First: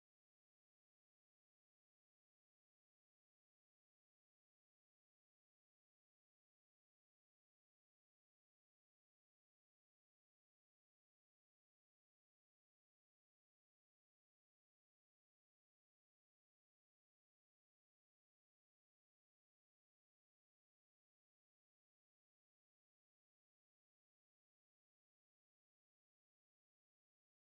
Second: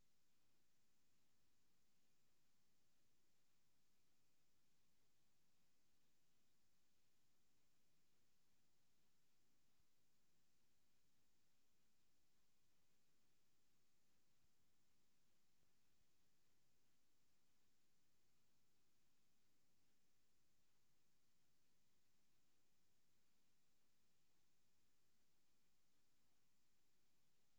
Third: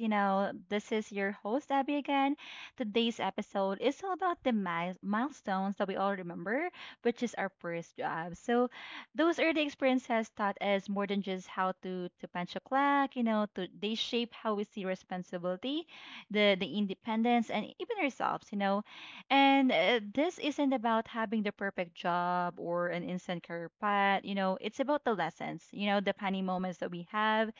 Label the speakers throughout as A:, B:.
A: This is your host, Abby, again. Today's episode is all about the milestones that we all remember, which is our first job. So, those early experiences taught us more than just how to punch a clock, they shape how we see responsibility, the independence, and even ourselves. And this isn't about having the perfect job or an instant career path. It's about the lessons, the funny moments that we have,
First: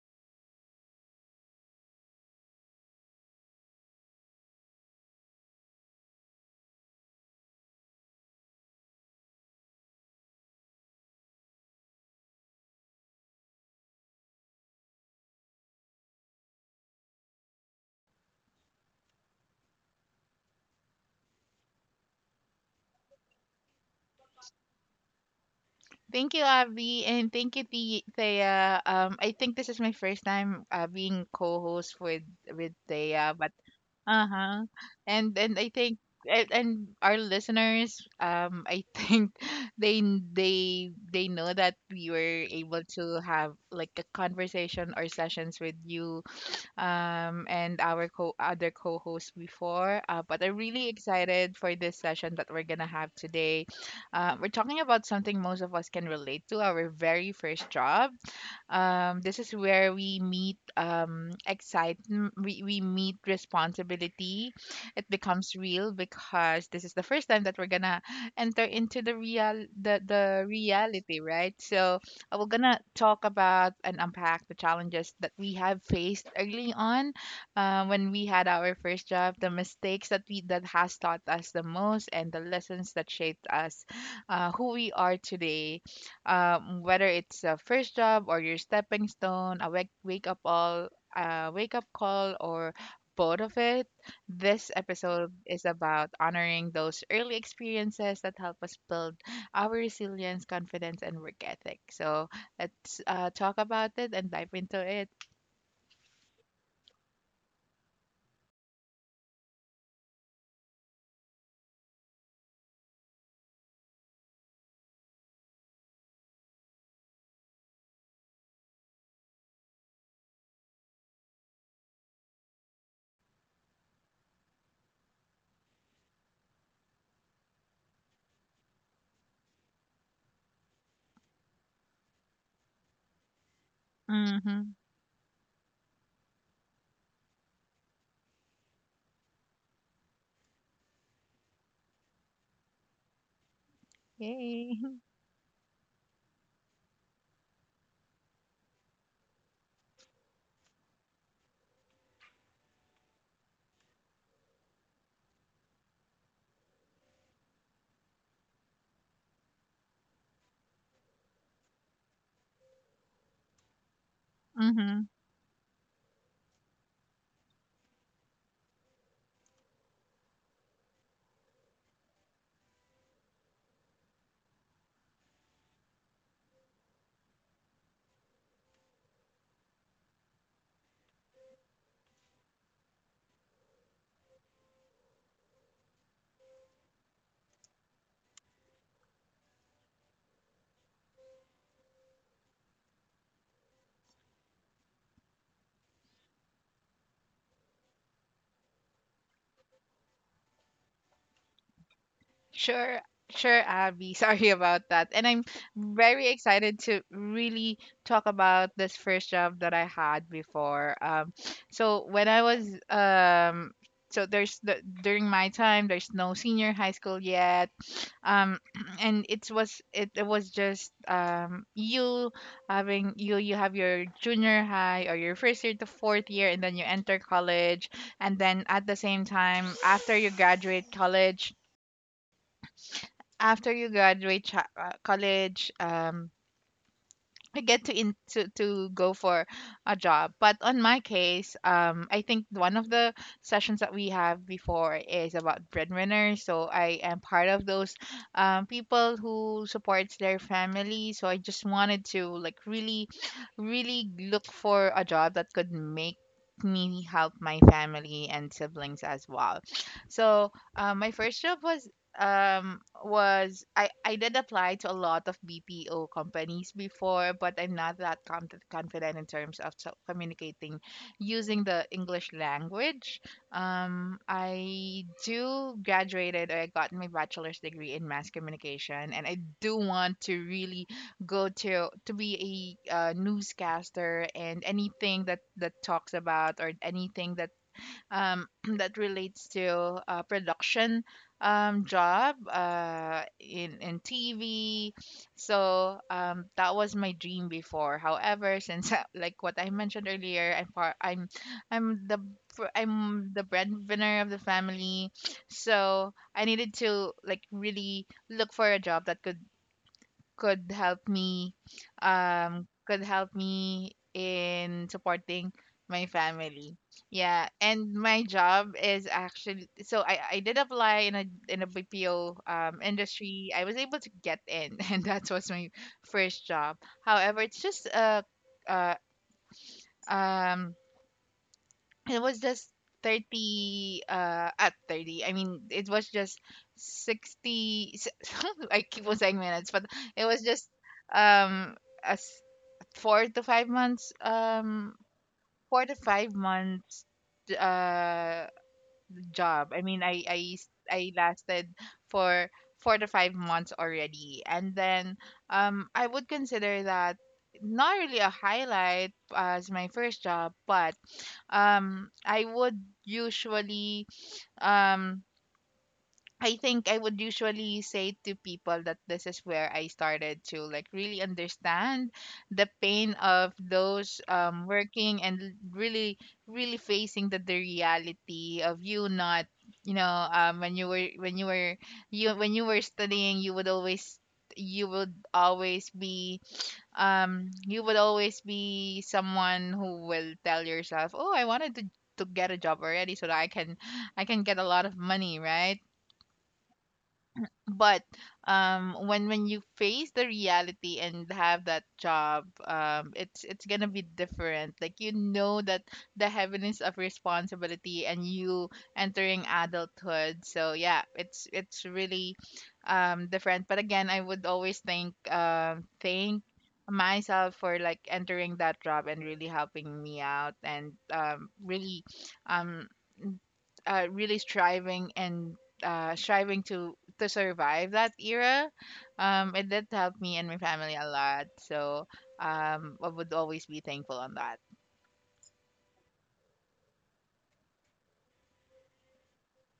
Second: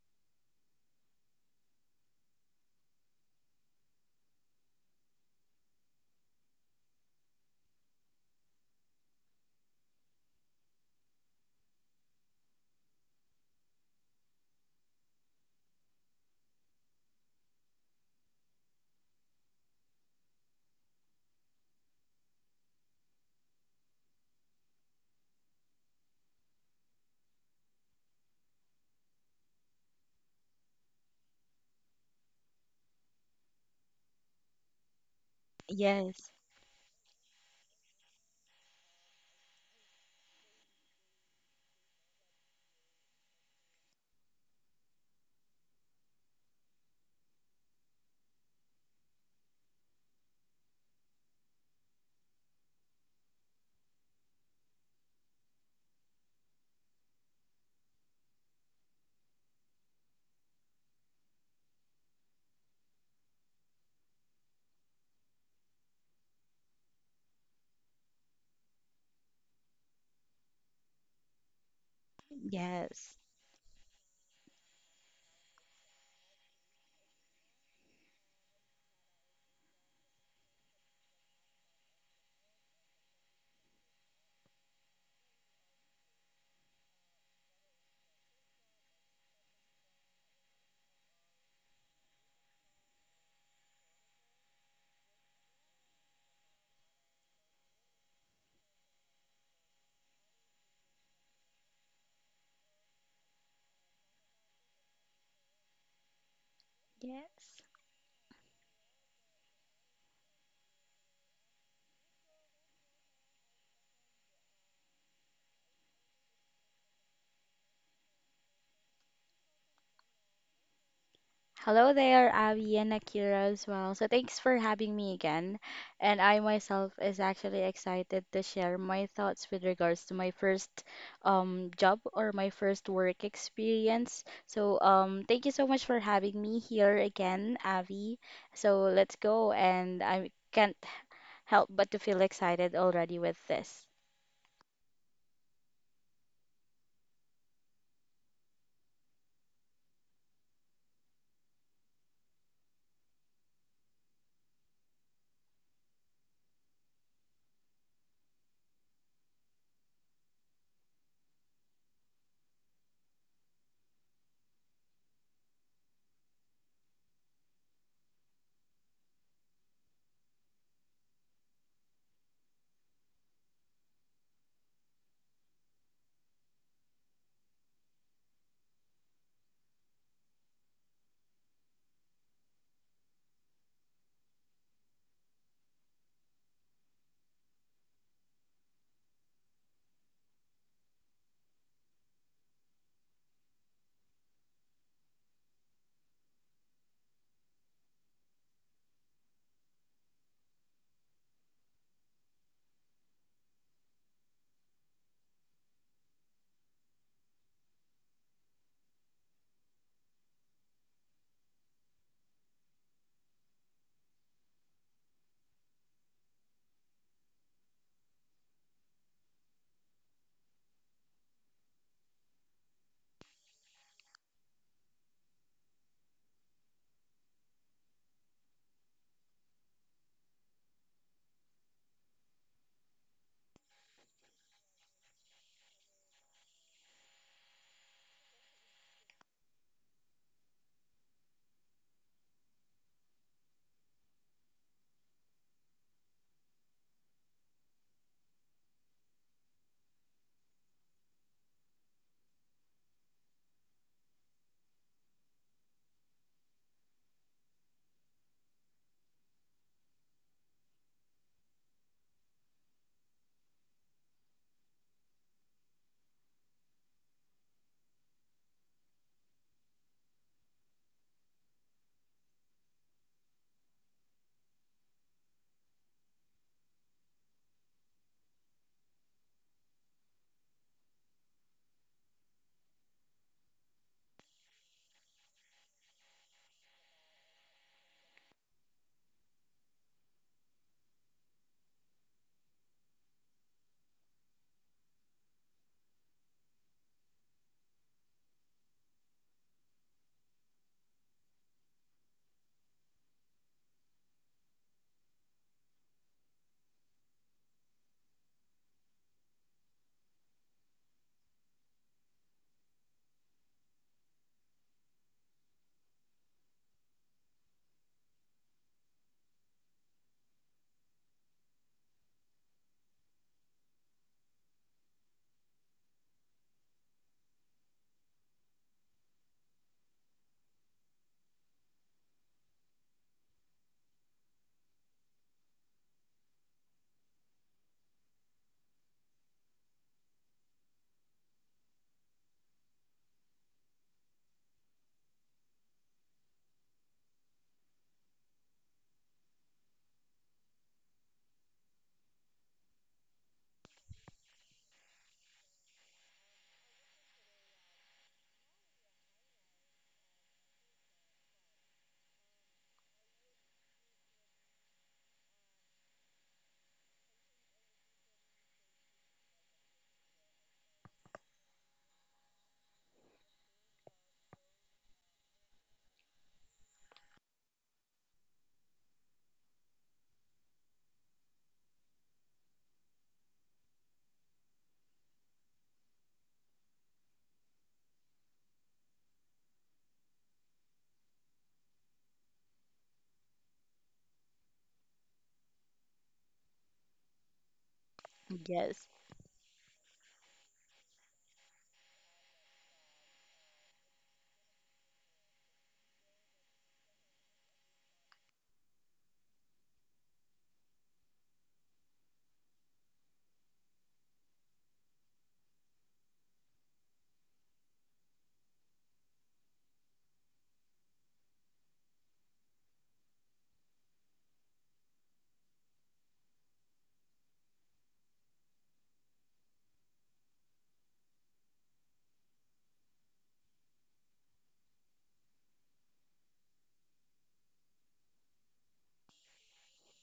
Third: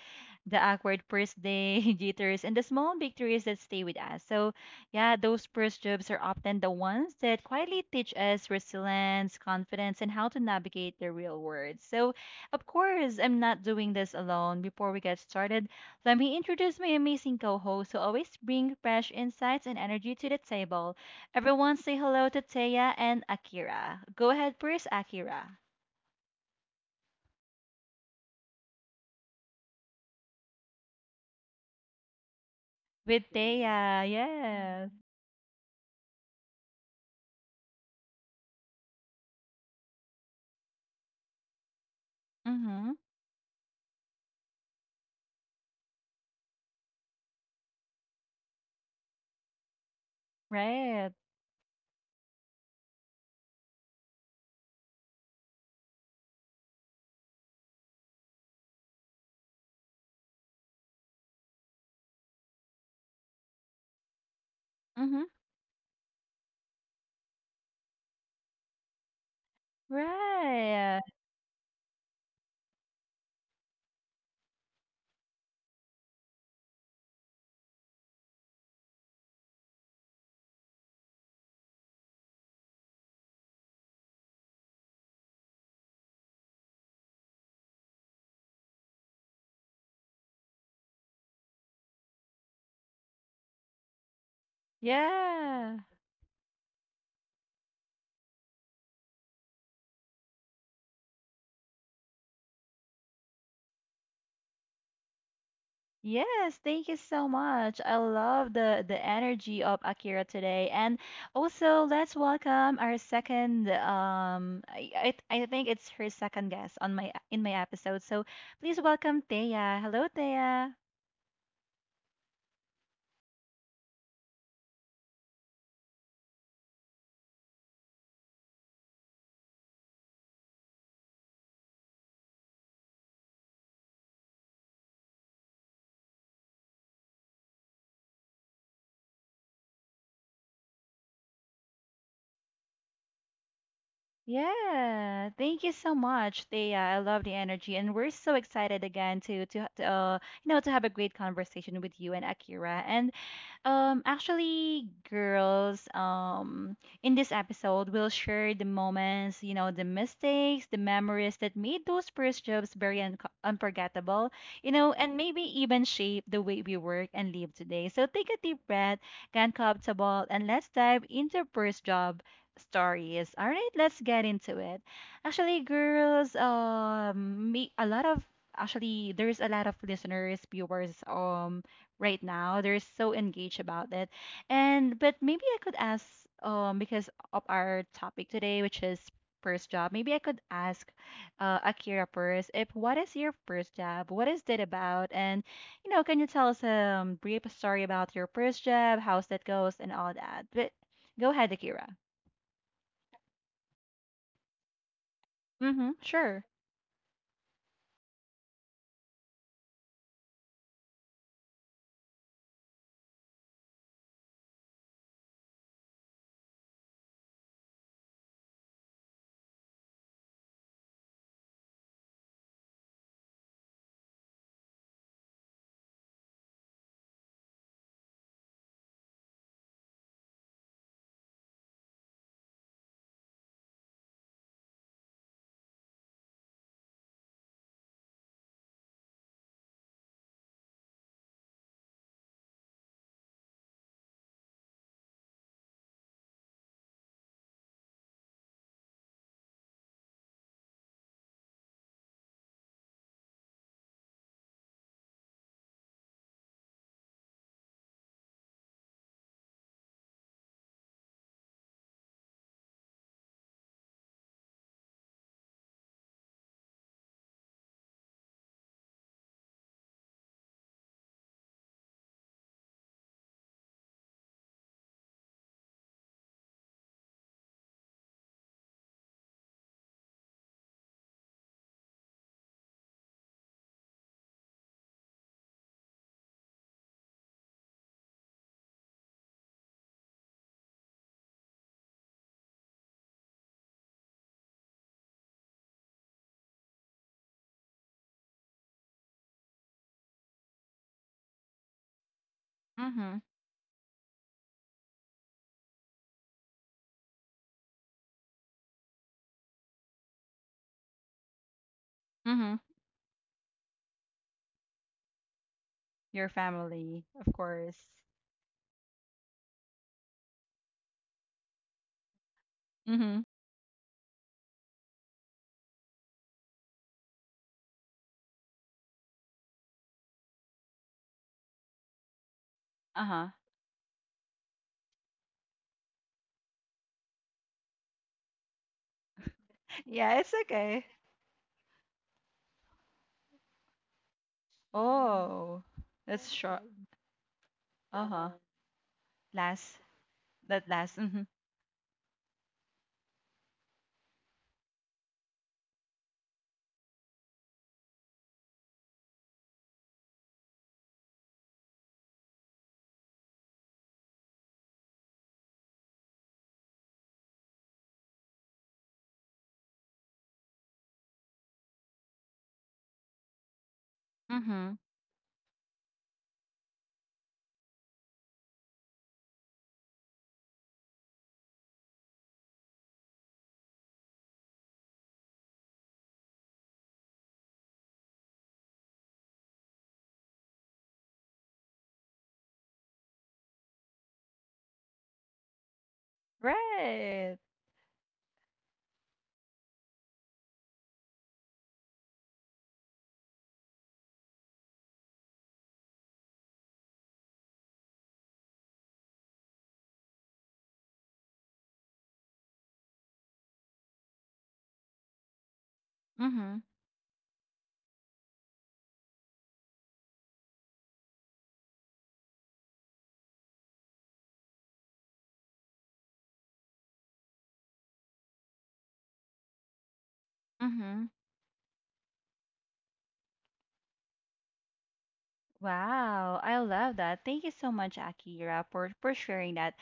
A: the awkward first day jitters and the small victories that stay with us. So, yeah, those first jobs are often the ones that quietly teach us resilience, confidence, and how to navigate the real world. So, of course, I'm not doing this alone. Before we get started, let me introduce my amazing co host who always bring fresh insights and energy to the table. Everyone, say hello to Teya and Akira. Go ahead first, Akira.
B: Thank you, Abby, and thank you, Thea. I think this is my first time being co-host with
A: With
B: Thea, but
A: Teya,
B: uh-huh.
A: yes.
B: And I think
C: Yes,
B: and our listeners, I think they they know that we were able
A: Mm-hmm.
B: to have like a conversation or sessions with you, and our other co-host before. But I'm really
A: Right.
B: excited for this session that we're gonna have today. We're talking about something most of us can relate to, our very first job. This is where we meet, excitement, we meet responsibility. It
A: Mm-hmm.
B: becomes real because this is the first time that we're gonna enter into the
A: Right.
B: reality, right? So we're gonna
C: yes,
B: talk about and unpack the challenges that we have faced early on, when we had our first job, the mistakes that we that has taught us the most, and the lessons that shaped us, who we are today. Whether it's a first job or your stepping stone, a wake up call, or both of it, this episode is
A: Yeah.
B: about honoring those early experiences that help us build our resilience, confidence, and work ethic. So let's talk about it and dive into it.
A: Yes, thank you so
C: yes.
A: much. I love the energy of Akira today. And also let's welcome our second I think it's her second guest on my episode. So please welcome Thea. Hello, Thea.
C: Hello there, Abby and Akira as well. So thanks for having me again. And I myself is actually excited to share my thoughts with regards to my first job or my first work experience. So
B: Mm-hmm.
C: thank you so much for having me here again, Abby. So let's go and I can't help but to feel excited already with this.
B: Yay.
A: Yeah, thank you so much, Thea. I love the energy, and we're so excited again to you know to have a great conversation with you and Akira. And actually, girls, in this episode, we'll share the moments, you know, the mistakes, the memories that made those first jobs very unforgettable, you know,
B: Mm-hmm.
A: and maybe even shape the way we work and live today. So take a deep breath, get comfortable, and let's dive into first job stories. All right, let's get into it. Actually, girls, um, me, a lot of Actually, there's a lot of listeners, viewers, right now. They're so engaged about it. And but maybe I could ask because of our topic today, which is first job, maybe I could ask Akira first if what is your first job? What is it about? And you know, can you tell us a brief story about your first job, how's that goes and all that? But go ahead, Akira.
B: Sure, sure, Abby. Sorry about that. And I'm
A: Mm-hmm.
B: very
A: Sure.
B: excited to really talk about this first job that I had before. So when I was, so during my time, there's no senior high school yet, um, and it was just you having, you have your junior high or your first year to fourth year, and then you enter college, and then at the same time after you graduate college, after you graduate cha- college I get to go for a job. But on my case, I think one of the sessions that we have before is about breadwinners. So I am part of those people who supports their family. So I just wanted to like really look for a job that could make me help my family and siblings as well. So my first job was— I did apply to a lot of BPO companies before, but I'm not that confident in terms of communicating using the English language. I do graduated, or I got my bachelor's degree in mass communication, and I do want to really go to be a, newscaster, and anything that talks about, or anything that um, that relates to production job, in TV. So, that was my dream before. However, since, like what I mentioned earlier, I'm part, I'm the fr-
A: Mm-hmm.
B: I'm the breadwinner of the family, so I needed to like really look for a job that could help me,
A: Mm-hmm.
B: could help me in supporting my
A: Your
B: family.
A: family, of
B: Yeah.
A: course.
B: And my job is actually, so I did apply in a bpo
A: Mm-hmm.
B: industry. I was able to get in, and that was my first job. However, it's just a— uh um it was just
A: Uh-huh.
B: 30, at 30, I mean, it was just 60. I keep on saying minutes, but
A: Yeah,
B: it
A: it's
B: was just,
A: okay.
B: um as 4 to 5 months,
A: Oh,
B: four to
A: that's
B: five
A: short.
B: months
A: Uh-huh.
B: uh job.
A: Last
B: I mean,
A: that last.
B: I
A: Hmm
B: lasted for 4 to 5 months already, and then, I would consider that not really a highlight as my first job, but um I would usually um I think I would usually say to people that this is where I started to like really understand the pain of those,
A: Mm-hmm.
B: working, and really, facing the reality of, you not, you know, when you were, when you were you when you were studying, you would always be you would always be someone who will tell yourself, oh, I wanted to, get a job already so that I can, get a lot of money, right?
A: Right.
B: But
C: Yes,
B: when you face the reality and have that job, it's, gonna be different. Like, you know, that the heaviness of responsibility and you entering adulthood. So yeah, it's really different. But again, I would always thank, thank
A: Mm-hmm.
B: myself for like entering that job and really helping me out, and really, um really striving, and striving to survive that era. It did help me and my family
A: Mm-hmm.
B: a lot. So, I would always be thankful on that.
A: Wow, I love that. Thank you so much, Akira, for sharing that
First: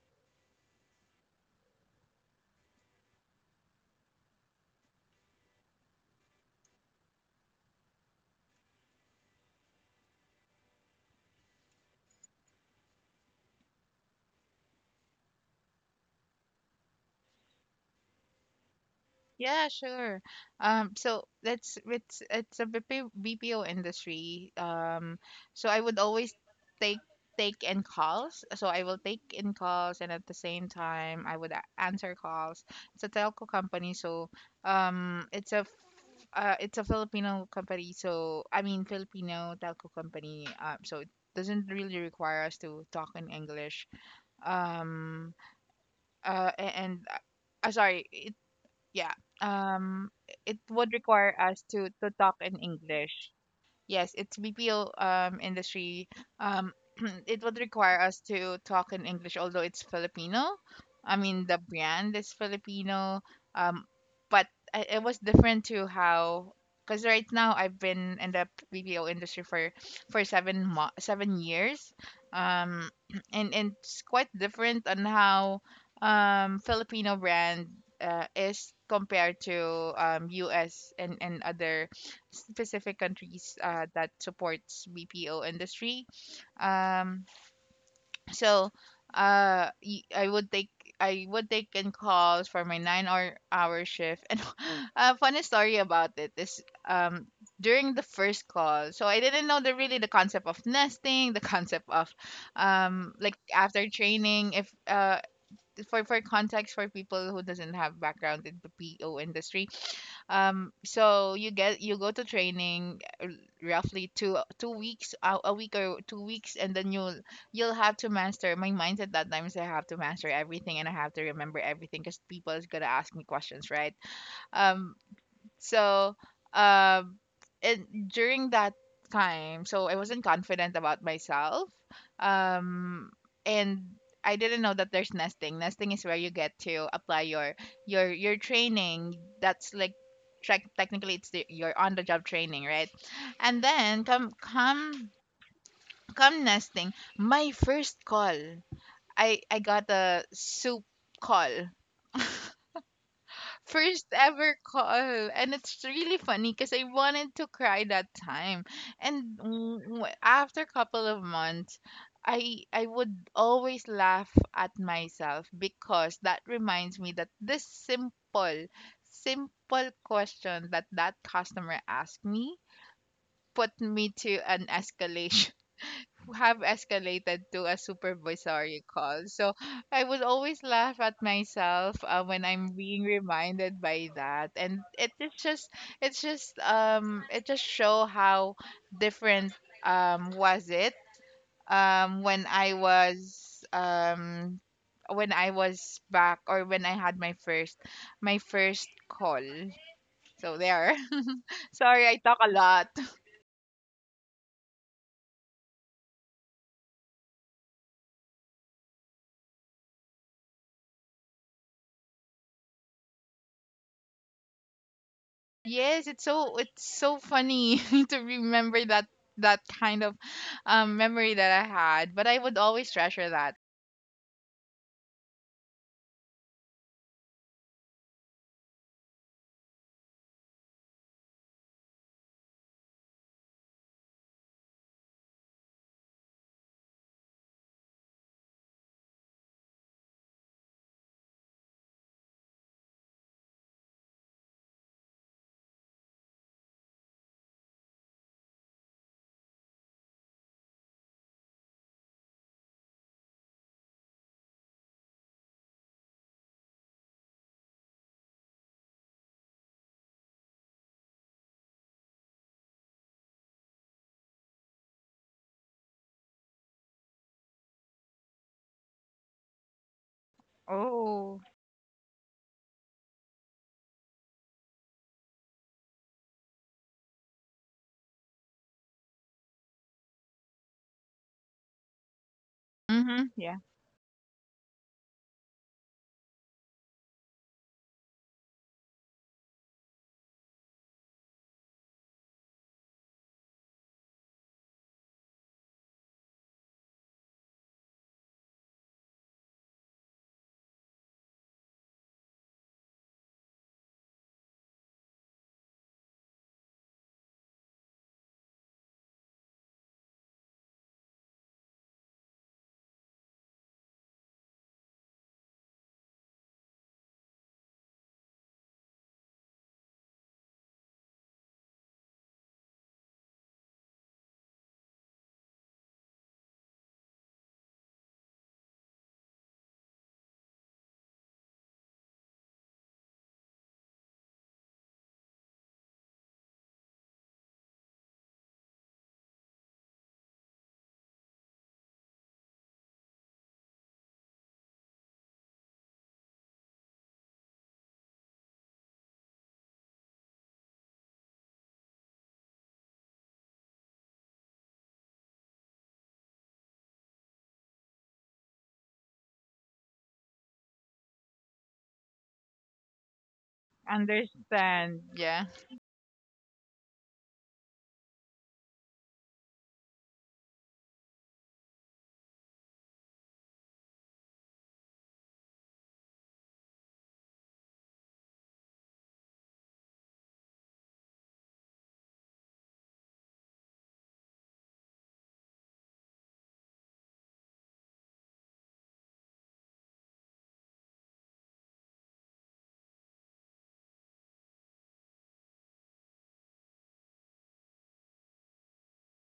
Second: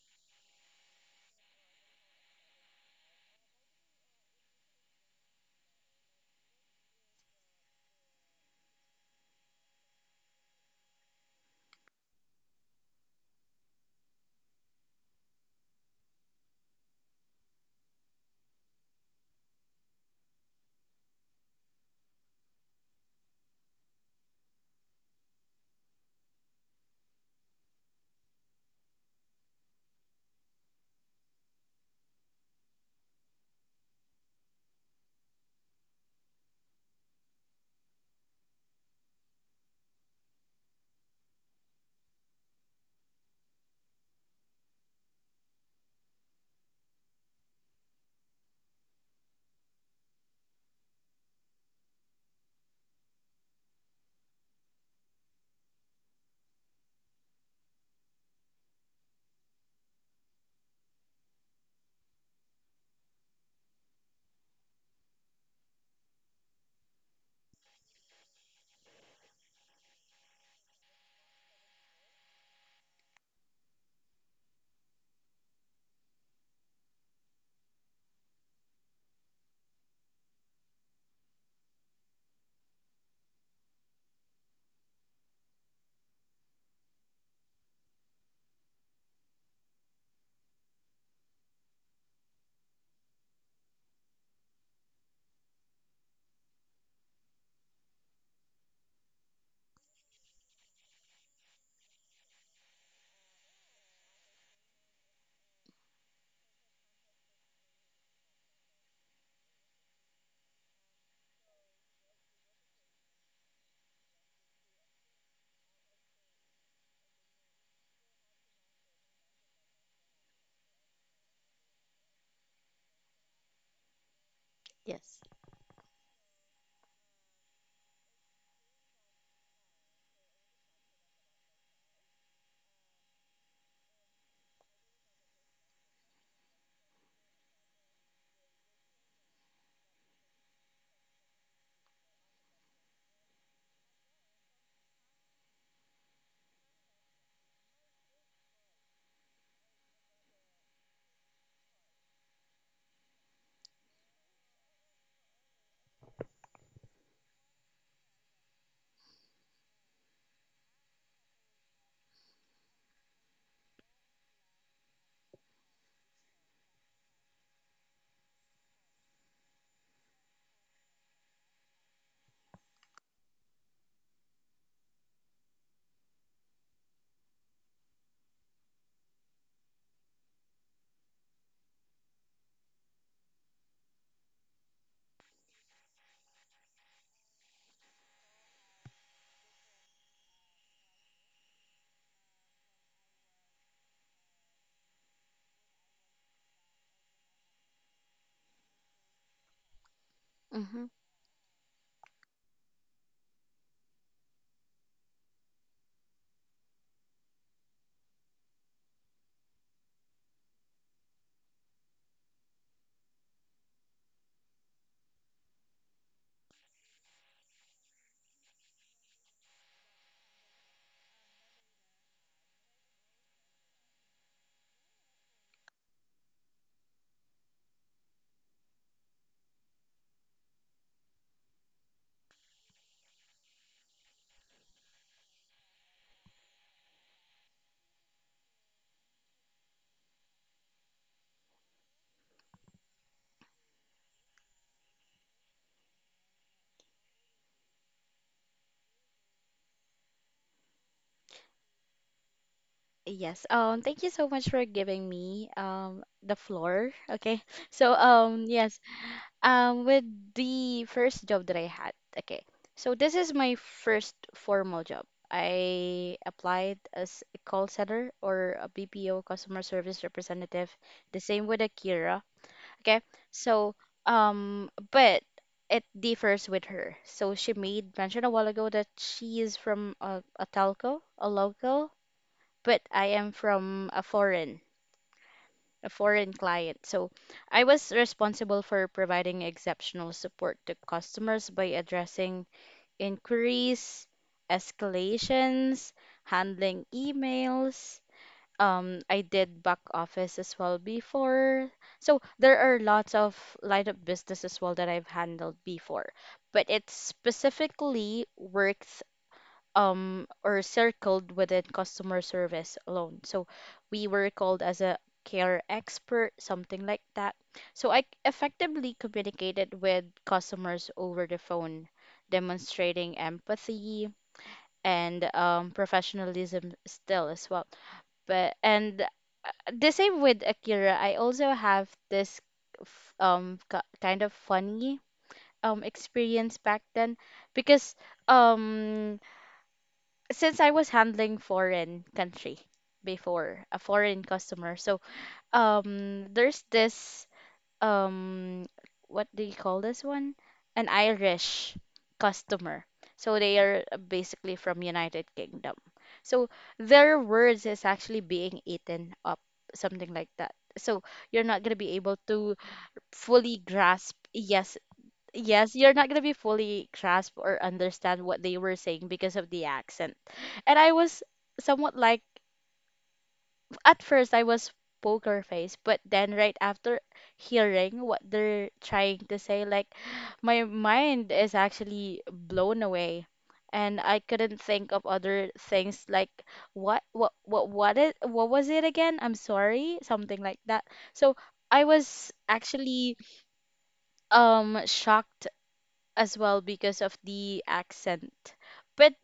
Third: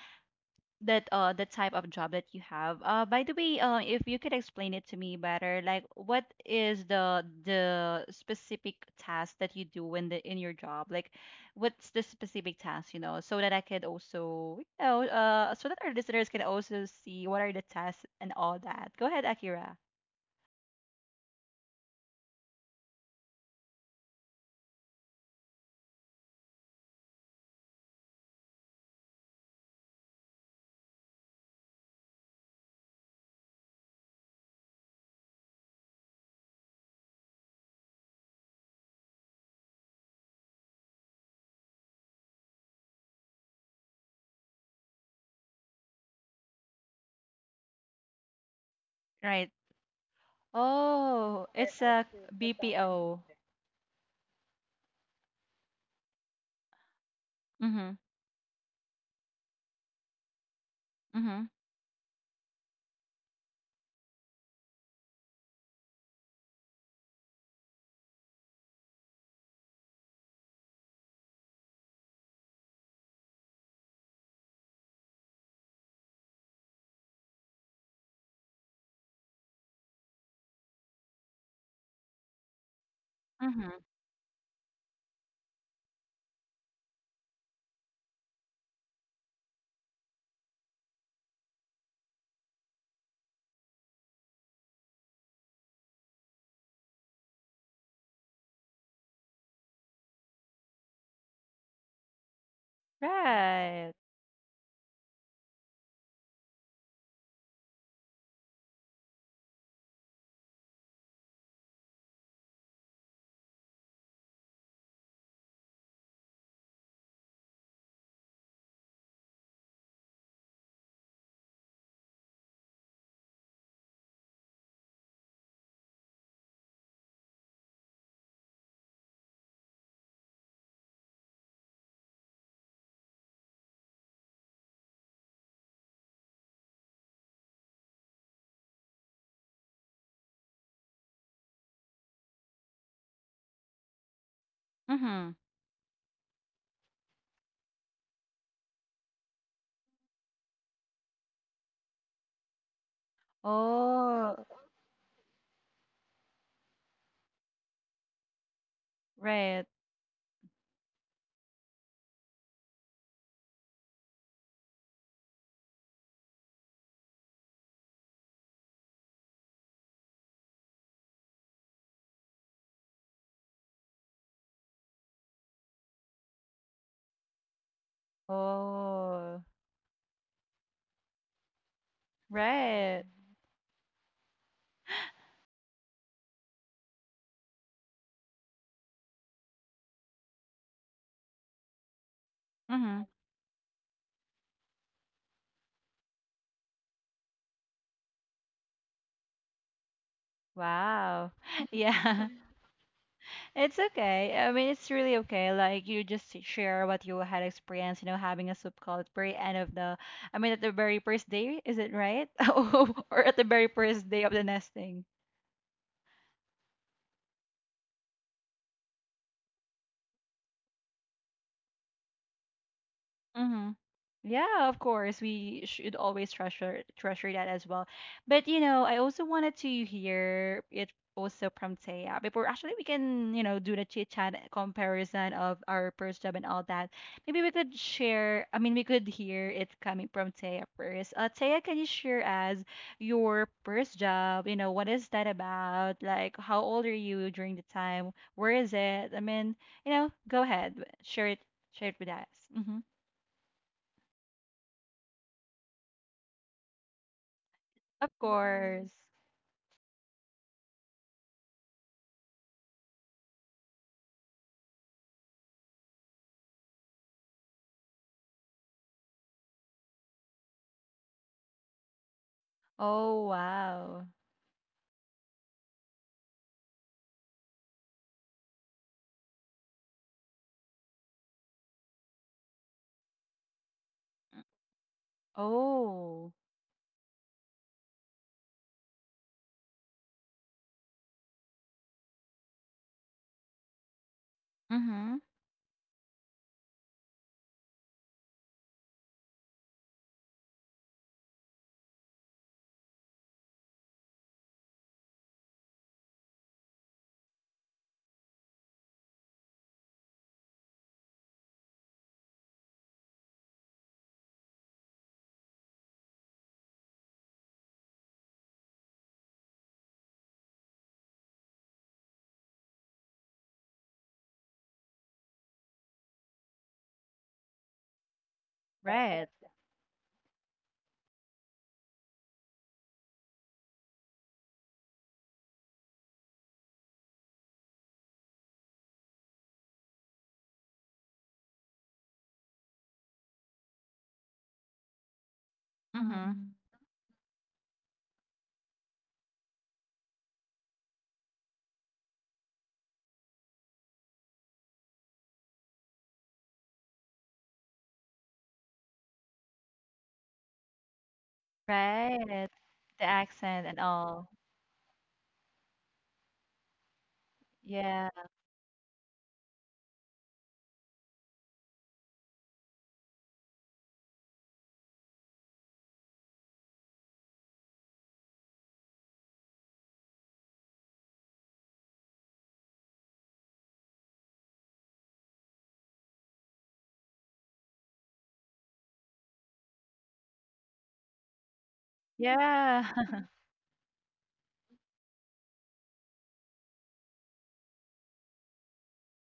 A: that the type of job that you have. By the way, if you could explain it to me better, like what is the specific task that you do in the in your job? Like, what's the specific task, you know, so that I could also, you know, so that our listeners can also see what are the tasks and all that. Go ahead,
B: Yeah,
A: Akira.
B: sure. So that's it's a BPO industry. So I would always take take in calls. So I will take in calls, and at the same time, I would answer calls. It's a telco company, so, it's a Filipino company. So I mean, Filipino telco company. So it doesn't really require us to talk in English. Um, a- and Sorry, yeah
A: Right.
B: um it would require
A: Oh,
B: us
A: it's as
B: to
A: a production
B: talk in
A: BPO.
B: English.
A: Assistant.
B: Yes, it's BPO industry. Um, it would
A: Mhm.
B: require us to talk in English, although it's Filipino. I mean,
A: Mhm.
B: the brand is Filipino. Um, but, it was different to how, because right now I've been in the BPO industry for 7 years. Um, and it's quite different on how Filipino brand is compared to US, and other specific countries
A: Mhm.
B: that supports BPO industry. Um, so, I would take, I would take in calls for my nine hour shift. And a funny story about it is, um, during the first call, so I didn't know the concept of nesting, the concept of, like after
A: Right.
B: training, if for context for people who doesn't have background in the PO industry. So you go to training, roughly two weeks, a week or 2 weeks, and then you'll have to master. My mindset that time is I have to master everything and I have to remember everything, because people is gonna ask me questions, right? Um,
C: yes.
B: so, um, and during that time, so I wasn't confident about myself. Um, and I didn't know that there's nesting. Nesting is where you get to apply your training. That's like technically, it's your on the job training, right? And then
A: Mhm.
B: come nesting. My first call, I got a soup call, first
A: Oh,
B: ever call, and it's really funny because I wanted to cry that time. And,
A: right.
B: after a couple of months, I would always laugh at myself, because that reminds me that this simple question that customer asked me put me to an escalation, have escalated to a supervisory call.
A: Oh,
B: So I would always laugh at myself, when I'm being
A: right.
B: reminded by that, and, it's just, it just show how different, was it, when I
A: Mhm.
B: was, when I was back, or when I had my first, call. So
C: Mhm.
B: there.
A: Wow.
B: Sorry, I
A: Yeah.
B: talk a lot.
A: It's okay. I mean, it's really okay. Like you just share what you had experienced, you know, having a soup call at the very end of the I mean at the very first day, is it right? Oh, or at the very first day of the nesting.
B: Yes, it's so funny to remember that kind of memory that I had, but I would always treasure that.
A: Mm-hmm. Yeah, of course. We should always treasure that as well. But you know, I also wanted to hear it also from Taya before actually we can, you know, do the chit chat comparison of our first job and all that. Maybe we could share, I mean, we could hear it coming from Taya first. Taya, can you share us your first job? You know, what is that about? Like, how old are you during the time? Where is it? I mean, you know, go ahead, share it, share it with us. Mm-hmm.
C: Yes. Thank you so much for giving me the floor. Okay. So
A: Of Mm.
C: yes.
A: course.
C: With the first job that I had. Okay. So this is my first formal job. I applied as a call center or a BPO customer service representative. The
B: Oh.
C: same with Akira. Okay.
A: Oh,
C: So
A: wow.
C: but it differs with her. So she made mention a while ago that she is from a telco, a local, but I
B: Mm-hmm.
C: am
B: Yeah.
C: from a
A: Mm,
C: foreign, a foreign
A: Oh.
C: client. So I was responsible for providing exceptional support to customers by addressing inquiries,
A: Mm-hmm.
C: escalations, handling emails. I did back office as well before. So there are lots of line of business as well that I've handled before, but it's specifically work or circled within customer service alone. So we were called as a care expert, something like that. So I effectively communicated with customers over the phone, demonstrating empathy and professionalism still as well. But and
A: Right. Right.
C: The same with Akira, I also have this kind of funny experience back then because um since I was handling foreign country before, a foreign customer. So,
A: Mm-hmm.
C: there's
A: Mm.
C: this um, what do you call this one? An Irish customer. So they are basically from United Kingdom. So their words is actually being eaten up, something like that. So you're not gonna be able
A: Right.
C: to
A: The
C: fully
A: accent and
C: grasp.
A: all.
C: Yes,
B: Understand. Yeah.
C: yes, you're not gonna be fully grasp or
A: Yeah.
C: understand what they were saying because of the accent. And I was somewhat like, at first, I was poker face, but then right after hearing what they're trying to say, like, my mind is actually blown away. And I couldn't think of other things like what was it again? I'm sorry, something like that. So I was
A: Yeah.
C: actually shocked as well because of the accent. But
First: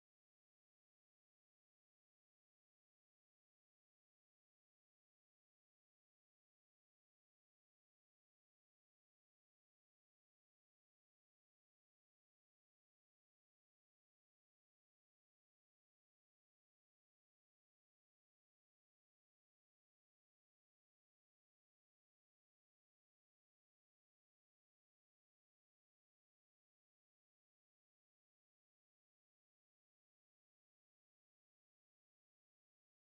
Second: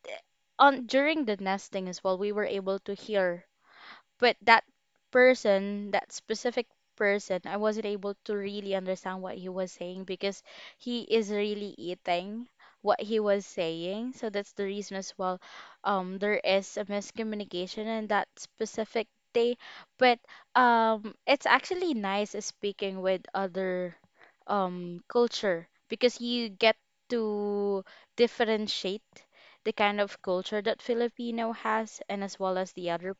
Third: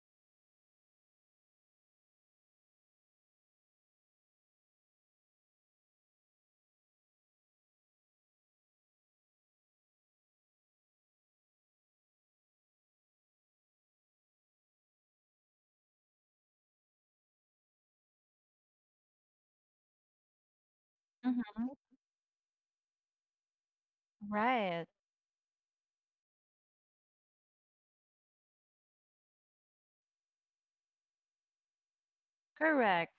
C: on during the nesting as well, we were able to hear, but that person, that specific person, I wasn't able to really understand what he was saying because he is really eating what he was saying. So that's the reason as well, there is a miscommunication in that specific day. But it's
A: Mm-hmm.
C: actually nice speaking with other
A: Right.
C: culture because you get to differentiate the kind of culture that Filipino has and as well as the
A: Correct.
C: other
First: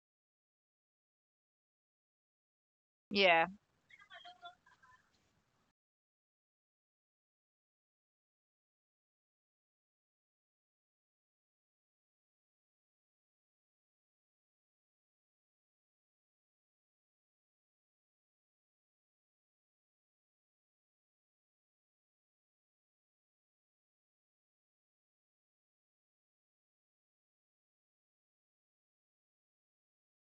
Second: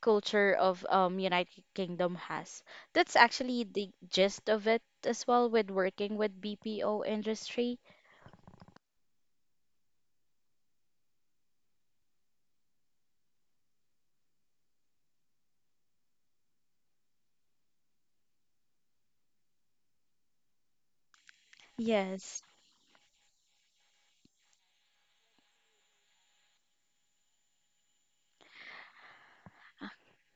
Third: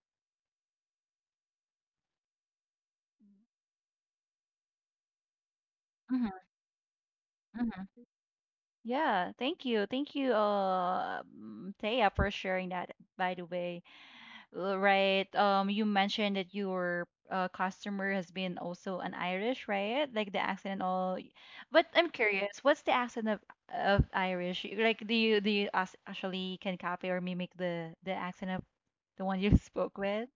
C: culture of United Kingdom has. That's
B: Yeah.
C: actually the gist of it as well with working with
A: Mm-hmm.
C: BPO industry.
A: Mm-hmm. Yeah. Thank you. Thank you, Thea, for sharing that, by the way. Right. You mentioned that your customer has been also an Irish, right? Like the accent and all. Y- But I'm
C: Yes.
A: curious, what's the accent of Irish? Y- Like, do you actually can copy or mimic the accent of the one you spoke with?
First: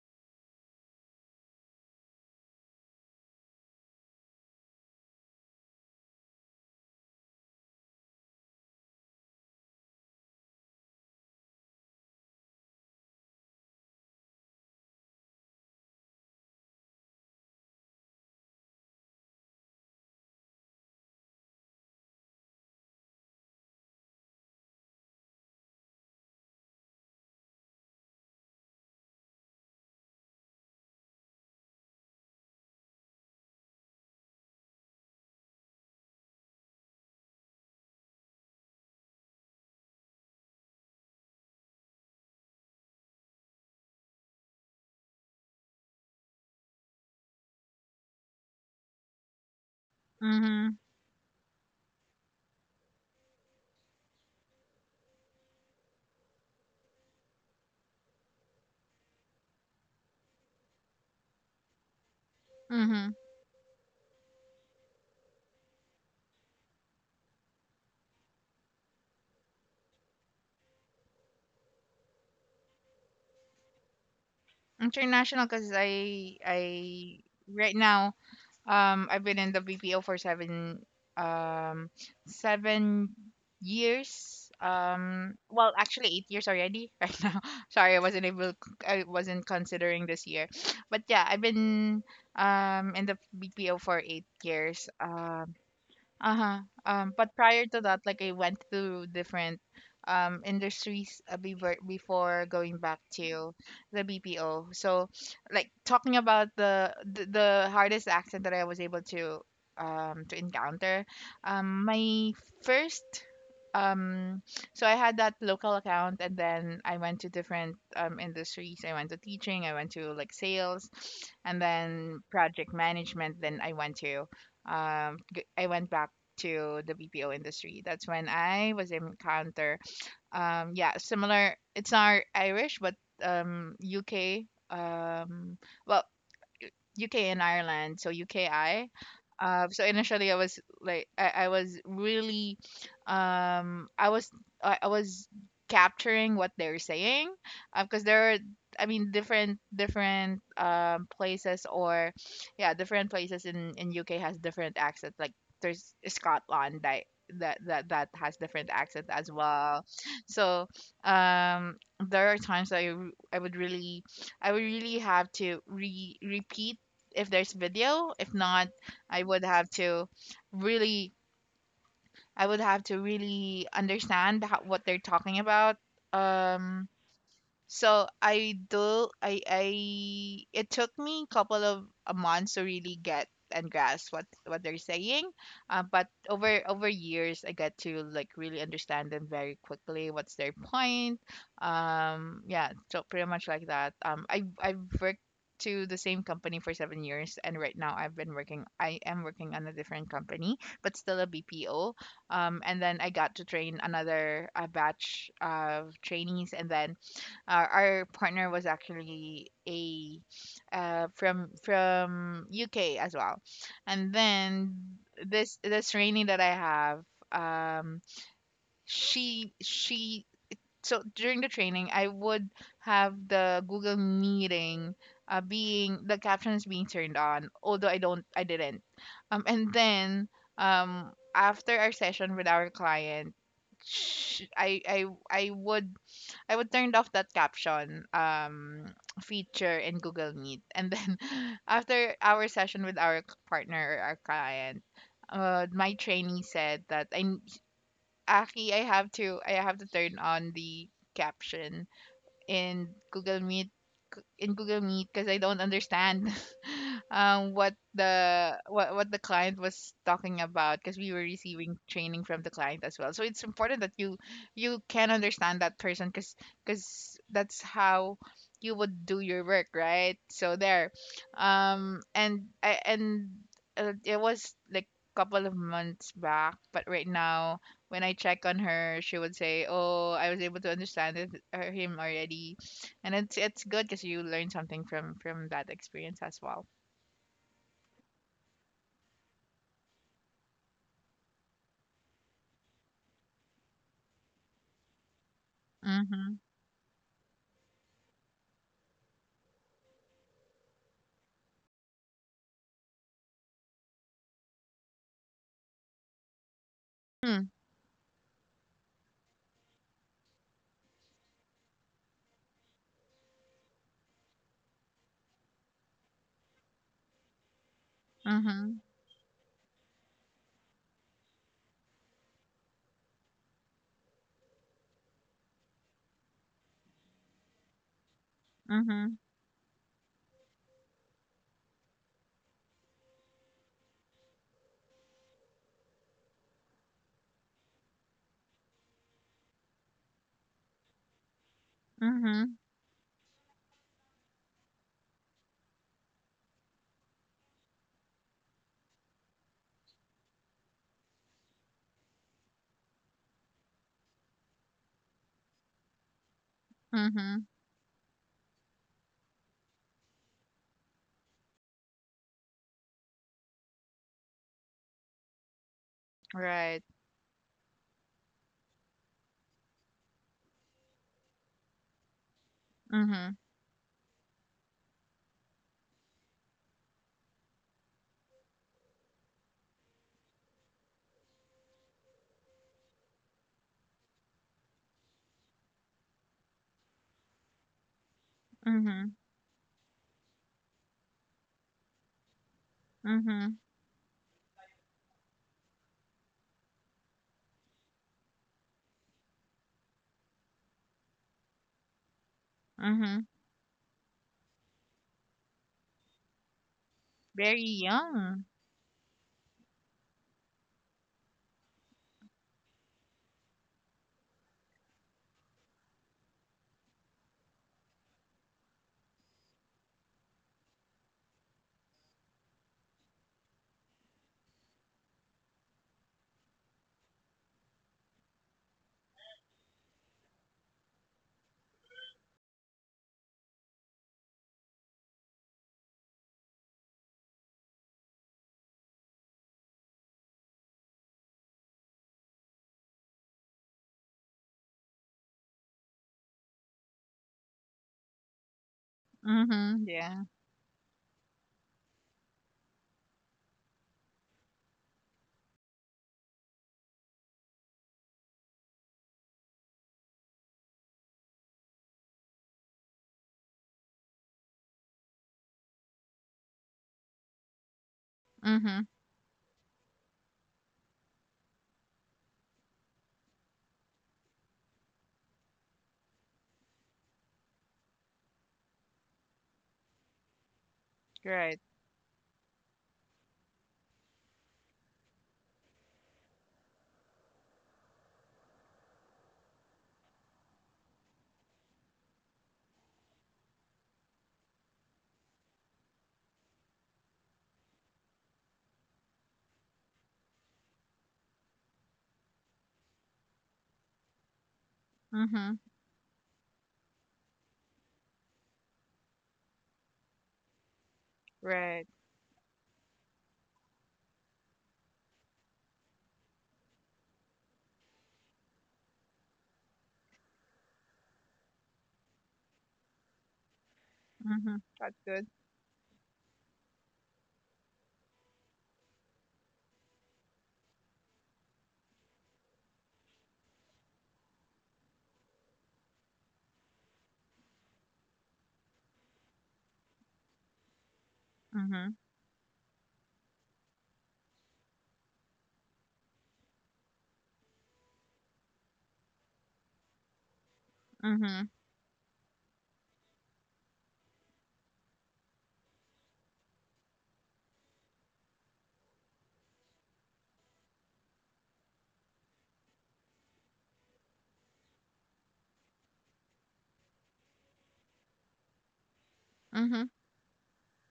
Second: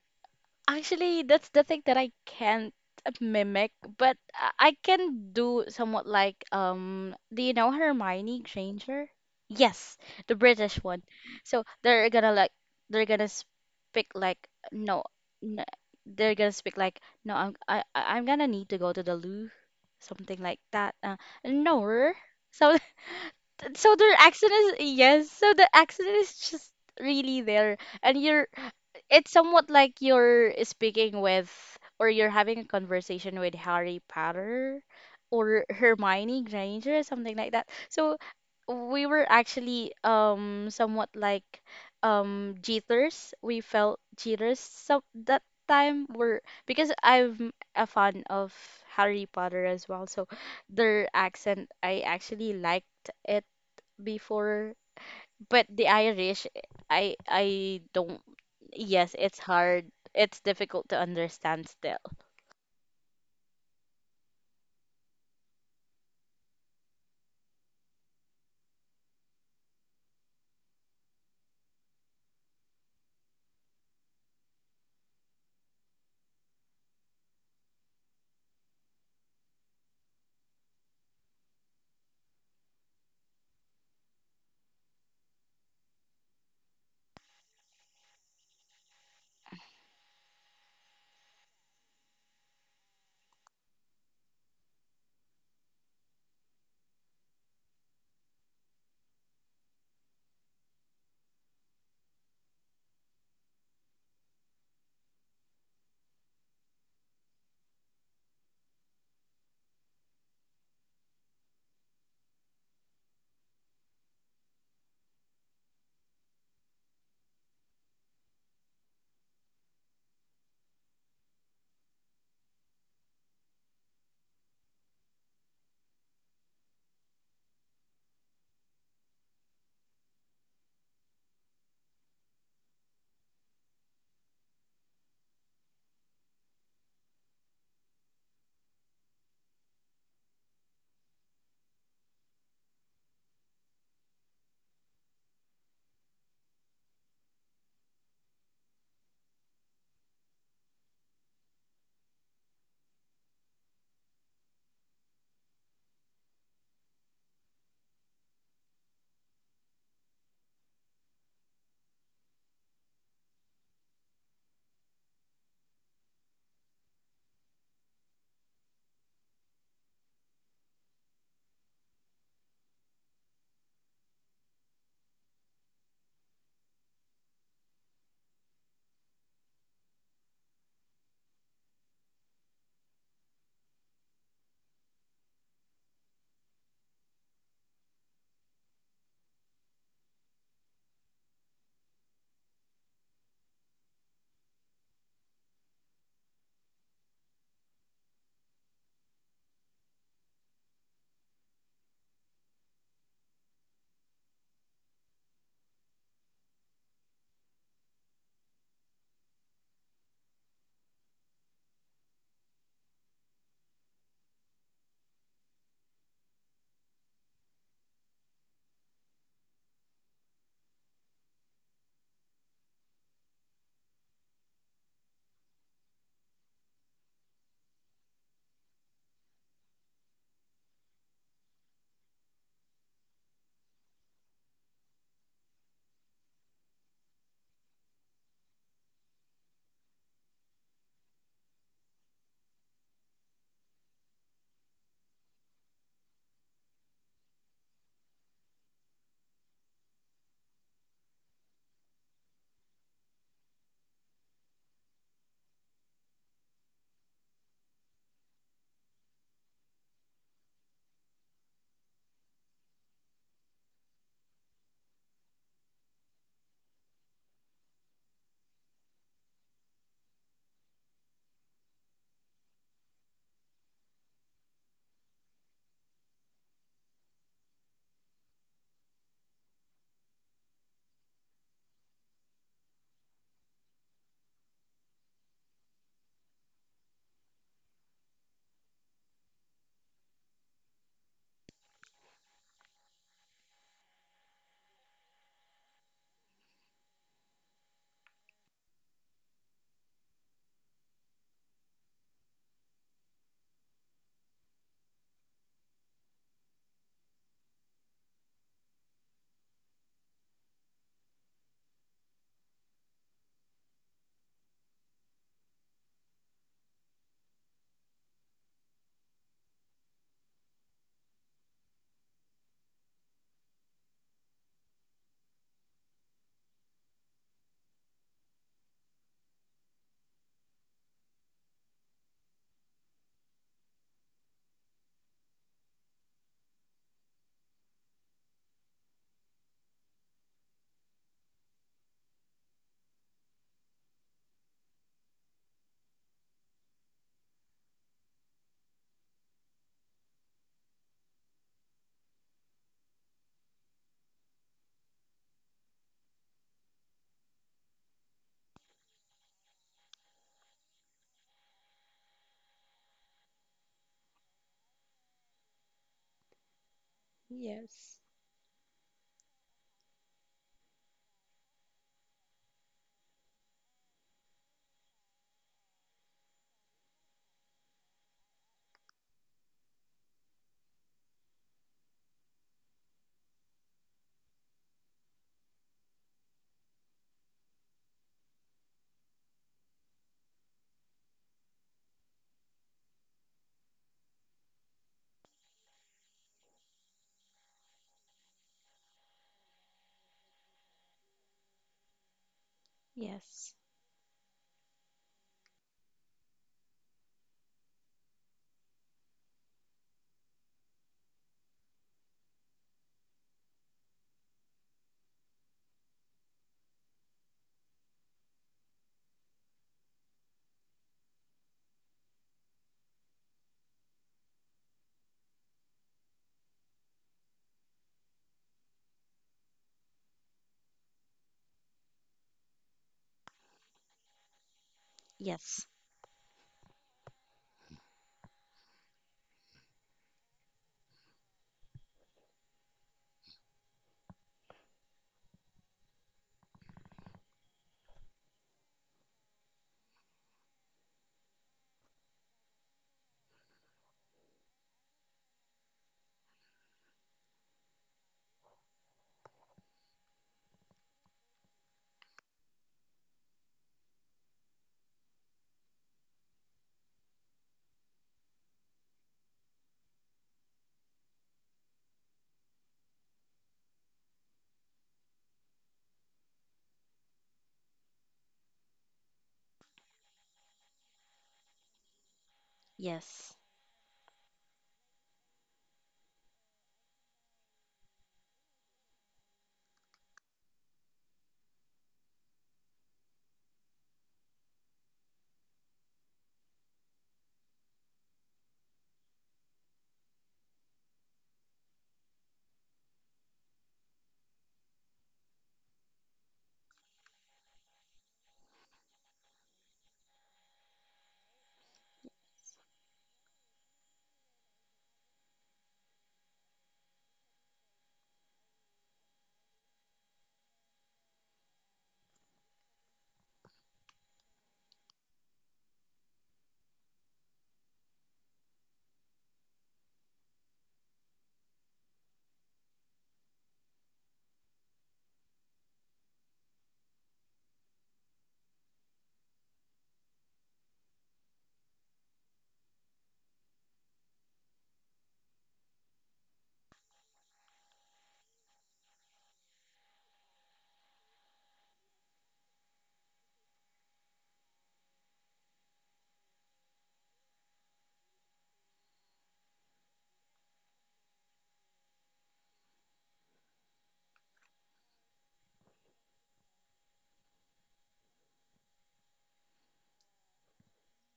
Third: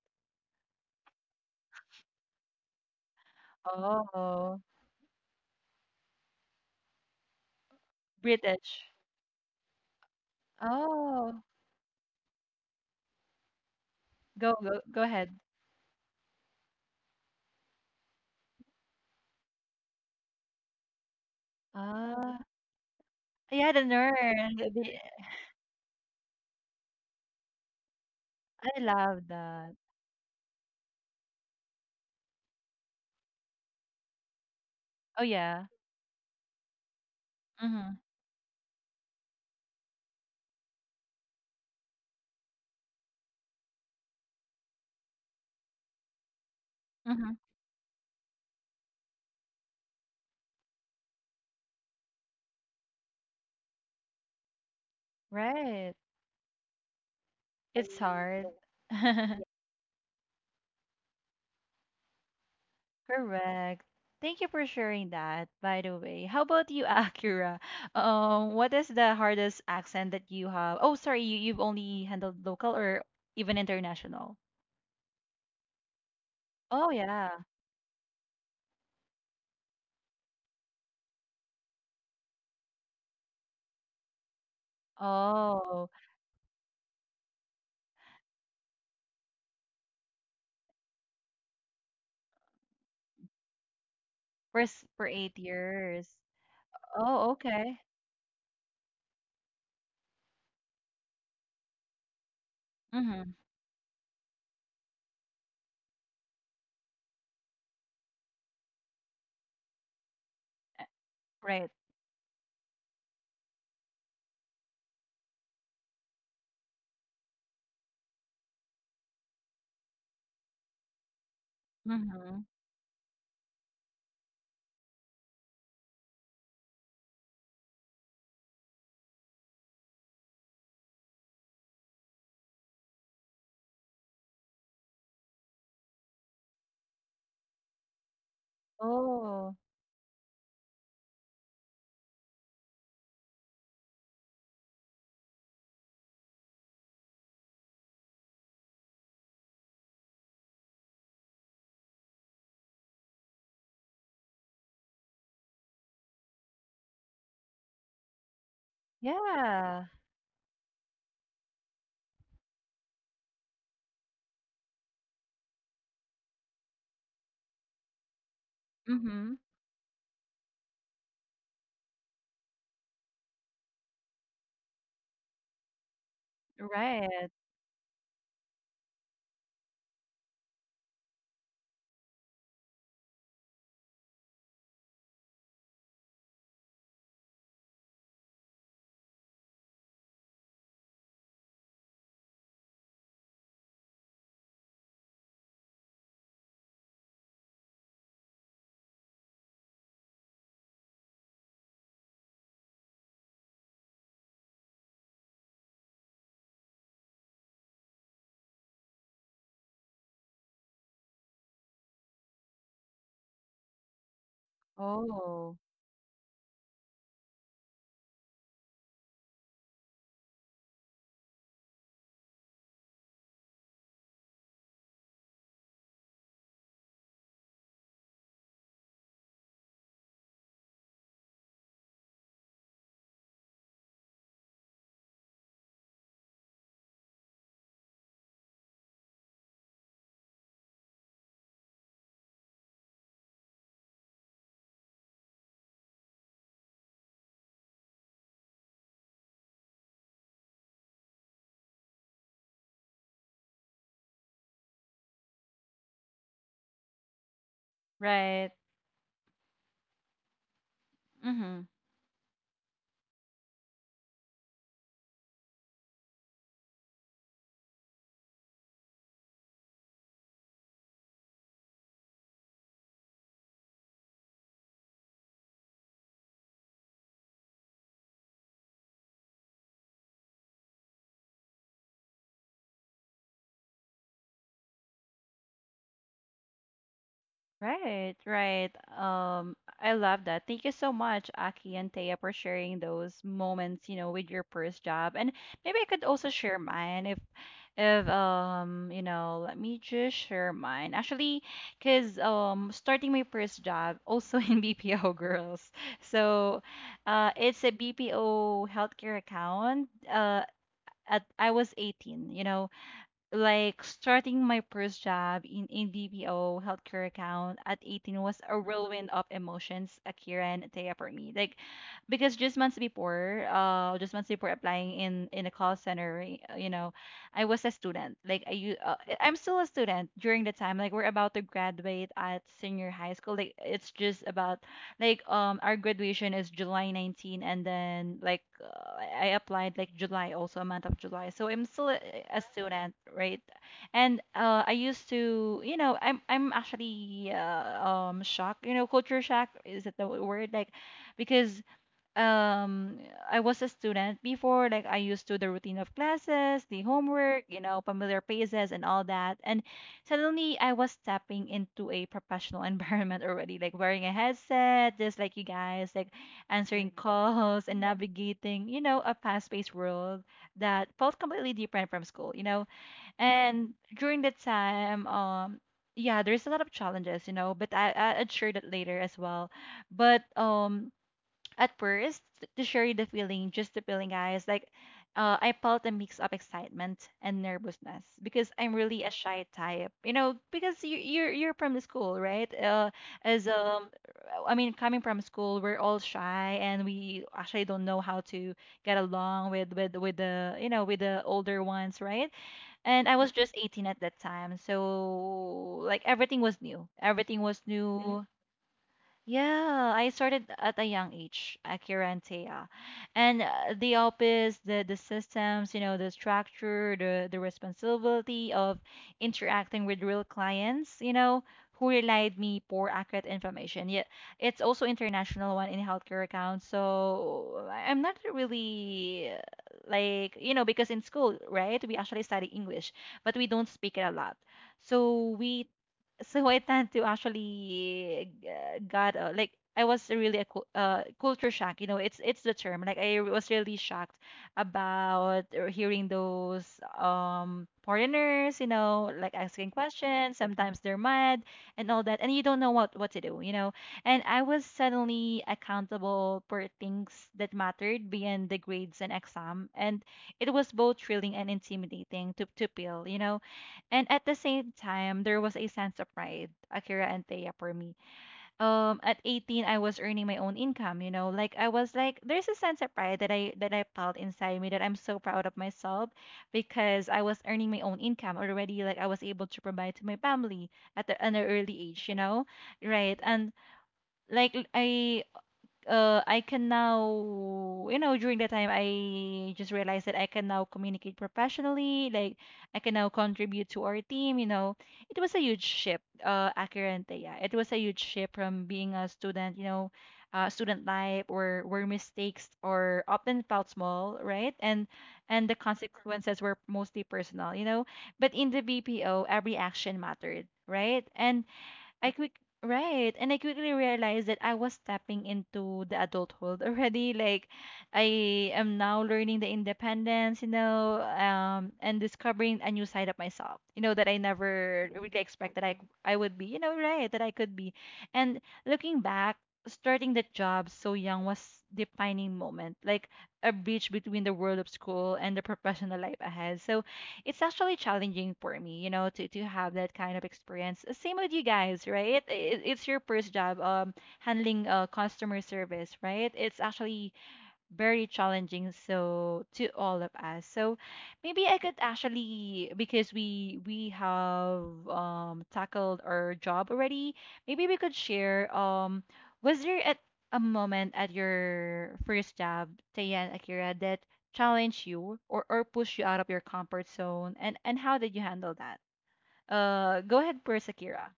C: Actually, that's the thing that I can't mimic, but
A: Oh,
C: I can do somewhat like do you know Hermione
A: British.
C: Granger? Yes, the British one.
A: Oh,
C: So they're gonna like they're gonna speak like
A: go
C: no,
A: ahead.
C: no they're gonna speak like no, I'm gonna need to go to the loo, something like that. No, er."
A: Ah,
C: So
A: yeah, the
C: so their accent
A: nerd.
C: is,
A: The,
C: yes, so the accent is just really there, and you're
A: I love
C: it's somewhat
A: that.
C: like you're speaking with or you're having a conversation with Harry Potter
A: Oh yeah.
C: or Hermione Granger or something like that.
A: Mhm.
C: So we were actually somewhat like jitters. We felt jitters so that time were because
A: Mhm.
C: I'm a fan of Harry Potter as well. So
B: Mm-hmm.
C: their accent I actually liked it before, but the
A: Right.
C: Irish, I
A: It's
C: don't.
A: hard.
C: Yes, it's hard. It's difficult to understand still.
B: Mm-hmm.
A: Correct. Thank you for sharing that, by the way. How about you, Akira? What is the hardest accent that you have? Oh, sorry, you, you've only handled local or even international?
B: International, because I
A: Oh, yeah.
B: right now, I've been in the BPO for um 7 years. Well,
A: Oh,
B: actually 8 years already right now. Sorry, I wasn't able. I wasn't considering this year, but yeah, I've been in the BPO for eight
A: for, s-
B: years.
A: for eight years.
B: Uh-huh.
A: Oh,
B: But prior
A: okay.
B: to that, like I went through different industries, before going back
A: Mm-hmm.
B: to the BPO. So, like talking about the hardest accent that I was able to encounter,
A: Right.
B: my first um so I had that local account, and then I went to different industries. I went to teaching, I went to like sales, and then
A: Mm-hmm.
B: project management, then I went to, I went back to the BPO industry. That's when I was encounter, yeah, similar, it's not Irish, but UK. um well, UK and Ireland, so UKI.
A: Oh,
B: So initially, I was like, I was really, um, I was, I was capturing what they're saying, because there are, I mean, different places, or, yeah, different places in UK has different accents. Like, there's Scotland that that has different accent as well.
A: yeah.
B: So um, there are times that, I would really, have to re repeat if there's video. If not, I
A: Mm-hmm.
B: would have to really I would have to really understand what they're talking about. Um
A: Right.
B: so I do I It took me a couple of months to really get and grasp what they're saying. But over years I got to like really understand them very quickly. What's their point? Yeah, so pretty much like that. I I've worked to the same company for 7 years, and right now I am working on a different company, but still a BPO, and then I got to train another batch of trainees. And then our partner was actually a from UK as well, and then this
A: Oh,
B: this training that I have, um, she so during the training I would have the Google meeting being the captions being turned on, although I didn't, and then after our session with our client, sh I would turn off that caption feature in Google Meet, and then after our session with our partner or our client, my trainee said that Aki, I have to turn on the captions in Google Meet in Google Meet because I don't understand what
A: right.
B: the what the client was talking about, because we were
A: Mm-hmm.
B: receiving training from the client as well. So it's important that you can understand that person, because that's how you would do your work, right? So there, and I and it was like couple of months back, but right now when I check on her, she would say, "Oh, I was able to understand it, her, him already," and it's good because you learn something from that experience as well.
A: Right, right. I love that. Thank you so much, Aki and Taya, for sharing those moments, you know, with your first job. And maybe I could also
B: Mhm.
A: share mine if you know, let me just share mine. Actually, cause starting my first job also in BPO girls. So,
B: Mm.
A: it's a BPO healthcare account. At I was 18, you know, like starting my first job in a BPO healthcare account at 18 was a
B: Mhm.
A: whirlwind of emotions, Akira and Taya for me. Like because just months before applying in a call center, you know, I was a student.
B: Mhm.
A: I'm still a student during the time. Like we're about to graduate at senior high school. Like it's just about like our graduation is July 19 and then like I applied like July also a month of July so I'm still a
B: Mhm.
A: student right and I used to you know I'm actually shocked you know culture shock is it the word like because um I was a student before, like I used to the routine of classes, the homework,
B: Mhm.
A: you know, familiar faces and all that. And suddenly I was stepping into a professional environment already, like wearing a headset, just like you guys, like
B: Right.
A: answering calls and
C: Yes.
A: navigating, you know, a fast-paced world that felt completely different from school, you know.
B: Mhm.
A: And during that time, yeah, there's a lot of challenges, you know, but I'd share that later as well. But at first, to share you the feeling, just the feeling, guys, like I felt a mix of excitement and nervousness because I'm really
B: Mhm.
A: a shy type, you know, because you, you're from the school, right? As
B: Mhm.
A: I mean, coming from school, we're all shy and we actually don't know how to get along with the you know with the older ones, right? And I
B: Mhm.
A: was just
C: Yes.
A: 18 at that time, so like everything was new. Everything
B: Very
A: was new.
B: young.
A: Yeah, I started at a young age, Akira and Taya. And the office, the systems, you know, the structure, the responsibility of interacting with real clients, you know, who relied me for accurate information. Yet it's also international one in healthcare accounts. So I'm not really like, you know, because in school, right, we actually study English, but we don't speak it a lot. So
C: Yes.
A: we so I tend to actually got like I was really a culture shock. You know, it's the term. Like I was really shocked about hearing those foreigners. You know, like asking
B: Mhm. Yeah.
A: questions. Sometimes they're mad and all that, and you don't know what to do. You know, and I was suddenly accountable for things that mattered beyond the grades and exam, and it was both thrilling and intimidating to peel. You know and at the same time, there was a sense of pride, Akira and Thea for me.
B: Mhm.
A: At 18, I was earning my own income, you know, like I was like, there's a sense of pride that I felt inside me that I'm so proud of myself because I was earning my own income already. Like I was able to provide to my family at the, an
B: Right.
A: early age, you know, right?
C: Yes.
A: And like I can now, you know, during that time, I just realized that I can now communicate professionally. Like, I can now contribute to our team. You know, it was a huge shift, Acurante, yeah. It was a huge shift from being a student, you know, student life where mistakes or often felt small, right? And the
B: Mhm.
A: consequences were mostly personal, you know. But in the BPO, every action mattered, right? And
B: Right.
A: I quick right, and I quickly realized that I was stepping into the adulthood already. Like I am now learning the independence, and discovering a new side of myself. You know that I
B: Mhm.
A: never really
B: That's good.
A: expected I would be. You know, right, that I could be. And looking back. Starting the job so young was defining moment, like a bridge between the world of school and the professional life ahead. So it's actually challenging for me, to have that kind of experience. Same with you guys,
B: Mhm.
A: right? It's your first job, handling customer service, right? It's actually very challenging so to all of us so maybe I
B: Mhm.
A: could actually because we have tackled our job already, maybe we could share, was there at a moment at your first job, Tayan Akira, that challenged you or pushed you out of your comfort zone, and how did you handle that? uh
B: Mhm.
A: go ahead first, Akira.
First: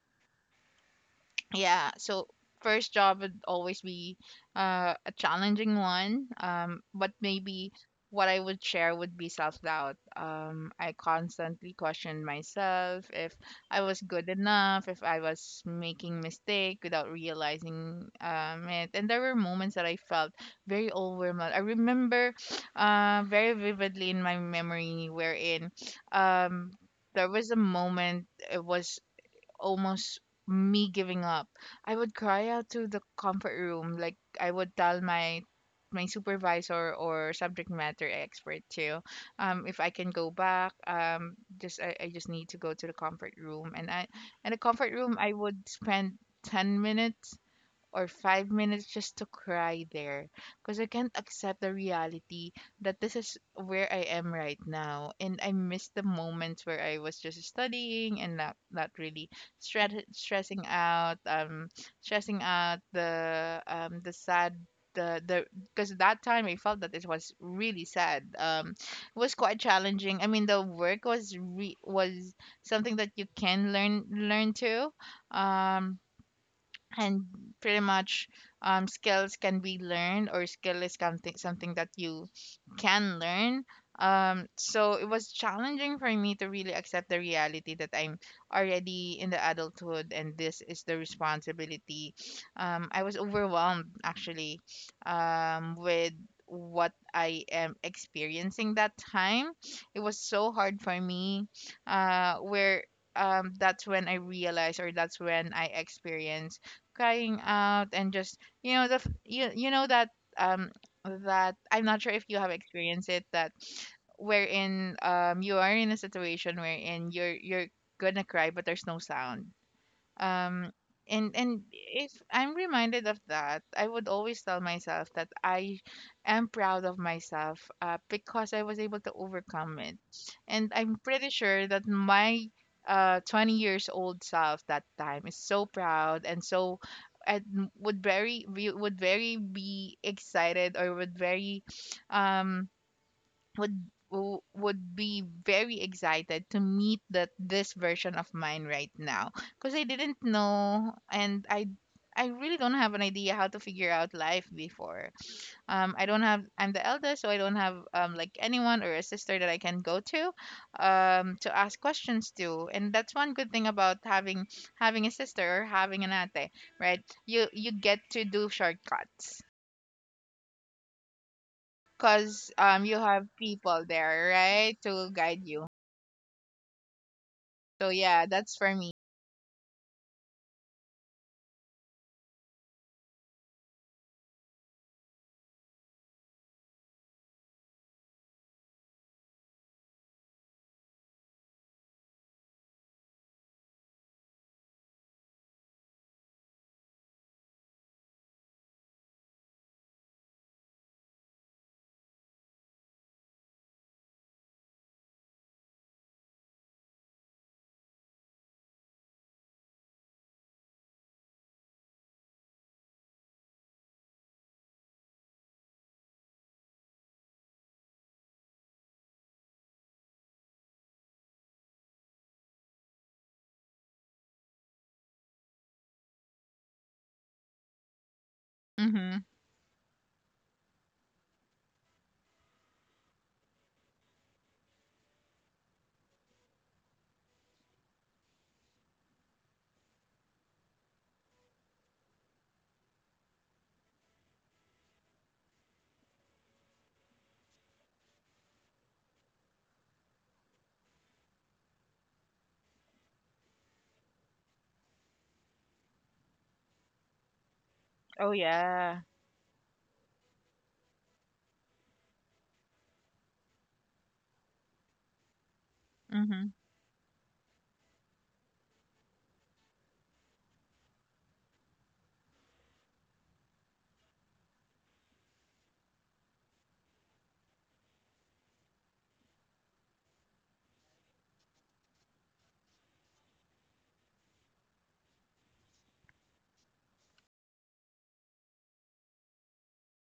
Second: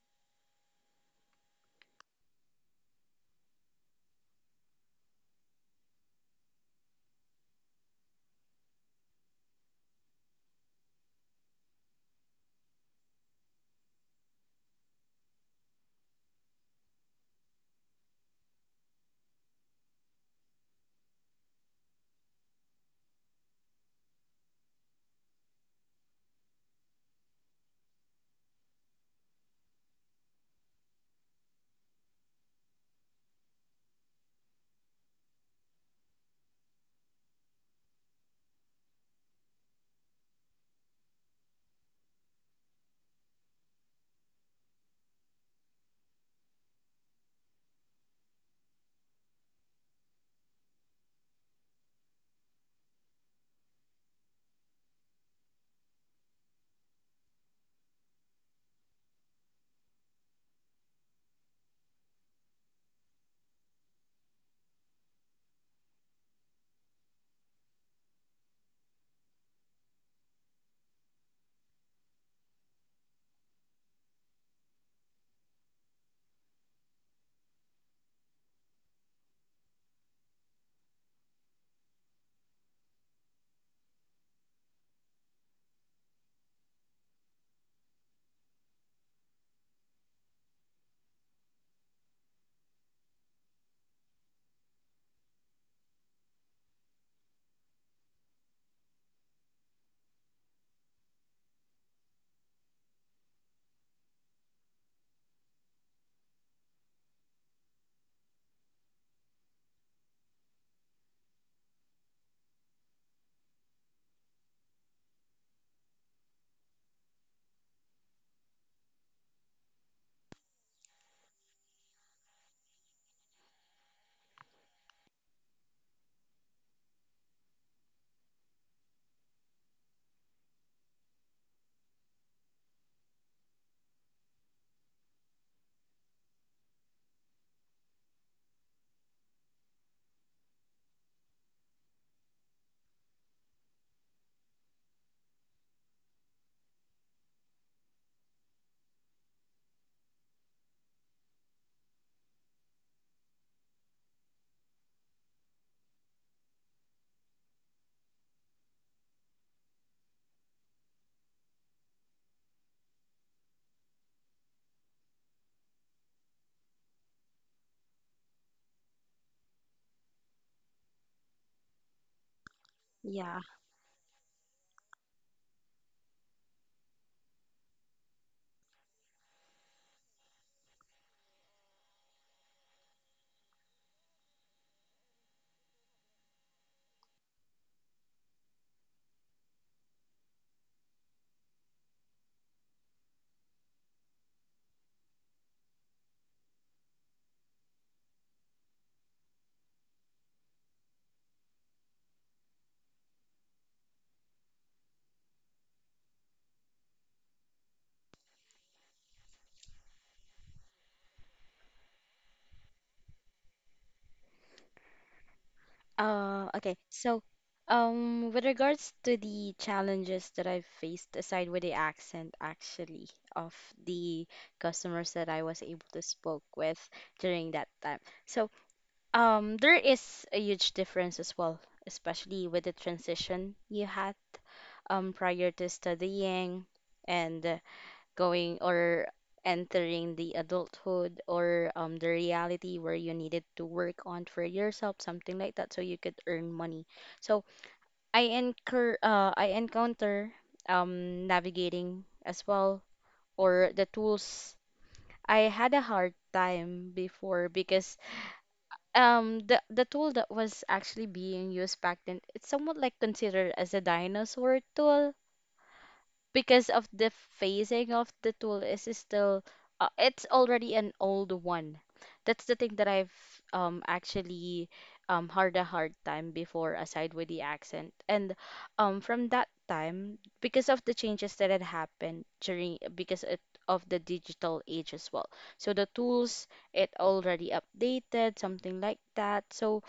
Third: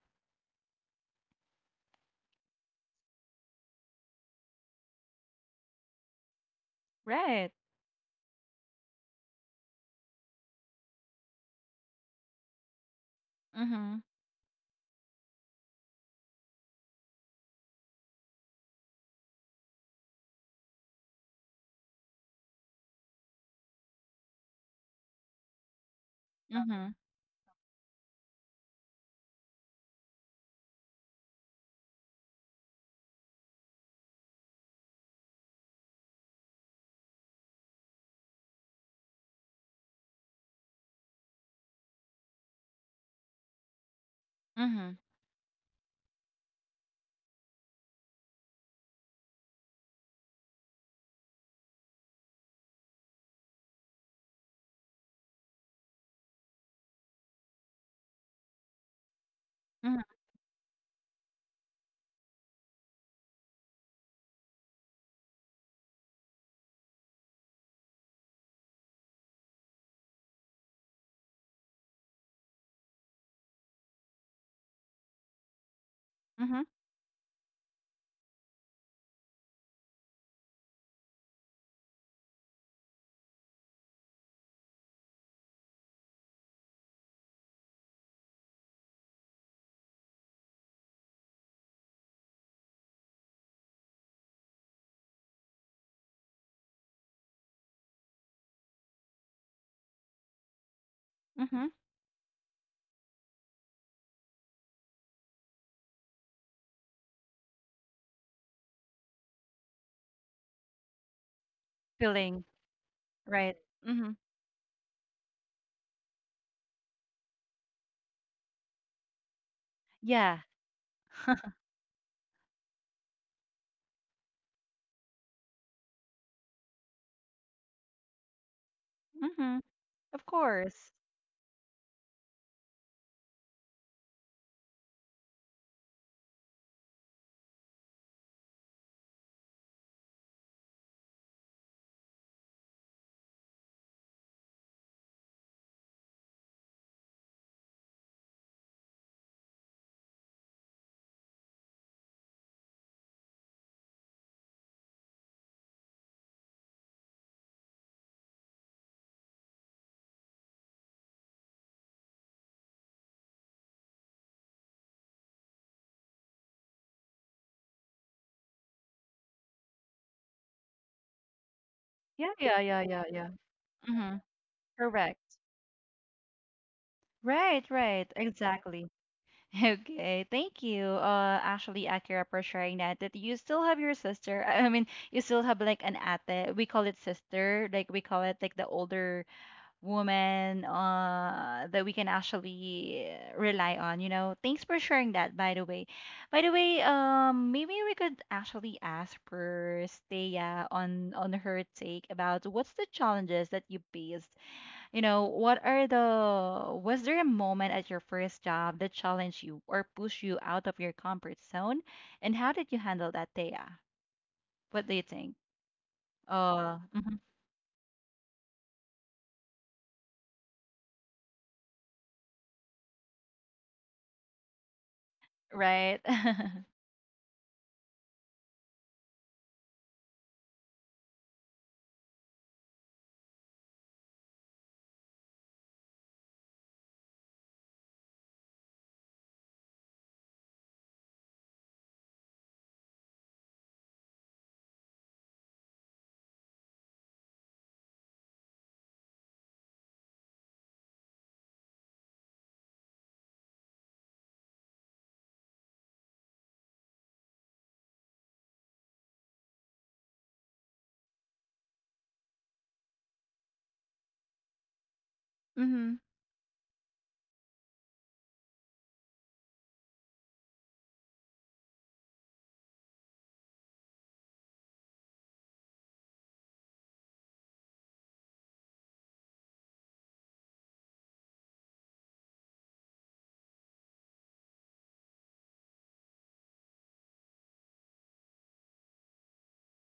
B: Yeah, so first job would always be a challenging one, but
A: Right.
B: maybe what I would share would be self-doubt. I constantly questioned myself if I
A: Mhm.
B: was good enough, if I was making mistake without realizing it. And there were moments that I felt very overwhelmed. I remember very vividly in my memory wherein um,
A: Mhm.
B: there was a moment. It was almost me giving up. I would cry out to the comfort room. Like I would tell my supervisor or subject matter expert too. If I can go back, just I just need to go to the comfort room. And I in the comfort
A: Mhm.
B: room I would spend 10 minutes or 5 minutes just to cry there, because I can't accept the reality that this is where I am right now. And I miss the moments where I was just studying and not really stress,
A: Mhm. Mhm.
B: stressing out, um, stressing out the sad the because that time I felt that it was really sad. It was quite challenging. I mean, the work was something that you can learn to. Um,
A: Mhm.
B: and Pretty much skills can be learned, or skill is something that you can learn. So it was challenging for me to really accept the reality that I'm already in the adulthood, and this is the responsibility. I was overwhelmed actually with what I am experiencing that time. It was so hard for me
A: Mhm.
B: where that's when I realized, or that's when I experienced crying out. And just you know you, you know that um that I'm not sure if you have
A: Feeling.
B: experienced it, that
A: Right. Mhm.
B: wherein you are in a situation wherein you're gonna cry but there's no sound.
A: Yeah.
B: um and if I'm reminded of that, I would always tell myself that I am proud of myself, because I was able to overcome
A: Mhm.
B: it.
A: Of
B: And I'm
A: course.
B: pretty sure that my 20 years old self that time is so proud. And so and would very be excited or would very um would w- would be very excited to meet that this version of mine right now, because I didn't know, and I really don't have an idea how to figure out life before. I don't have I'm the eldest, so I don't have like anyone or a sister that I can go to ask questions to. And that's one good thing about having a sister or having an ate, right? You get to do shortcuts
A: Yeah,
B: because
A: yeah, yeah,
B: you
A: yeah,
B: have
A: yeah.
C: Yeah.
B: people there,
A: Mhm.
B: right, to
A: Correct.
B: guide you.
A: Right,
B: So
A: right,
B: yeah, that's for me.
A: exactly. Okay, thank you. Actually, Akira, for sharing that. That you still have your sister. I mean, you still have like an ate. We call it sister. Like we call it like the older woman that we can actually rely on, you know. Thanks for sharing that by the way. Maybe we could actually ask for Steya on her take about what's the challenges that you faced, you know, what are the, was there a moment at your first job that challenged you or pushed you out of your comfort zone and how did you handle that, Thea? What do you think?
C: Okay.
A: Mhm.
C: So, with regards to the challenges that I've faced, aside with the accent, actually, of the customers that I was able
A: Right.
C: to spoke with during that time. So,
B: Mhm.
C: there is a huge difference as well, especially with the transition you had prior to studying and going or entering the adulthood or the reality where you needed to work on for yourself, something like that, so you could earn money. So I encounter navigating as well or the tools. I had a hard time before because
B: Oh yeah.
C: the tool that was actually being used back then it's somewhat like considered as a dinosaur tool
A: Mhm.
B: Mhm.
C: because of the phasing of the tool is still it's already an old one. That's the thing that I've actually had a hard time before, aside with the accent. And from that time, because of the changes that had happened during, because it, of the digital age as well, so the tools it already updated, something like that. So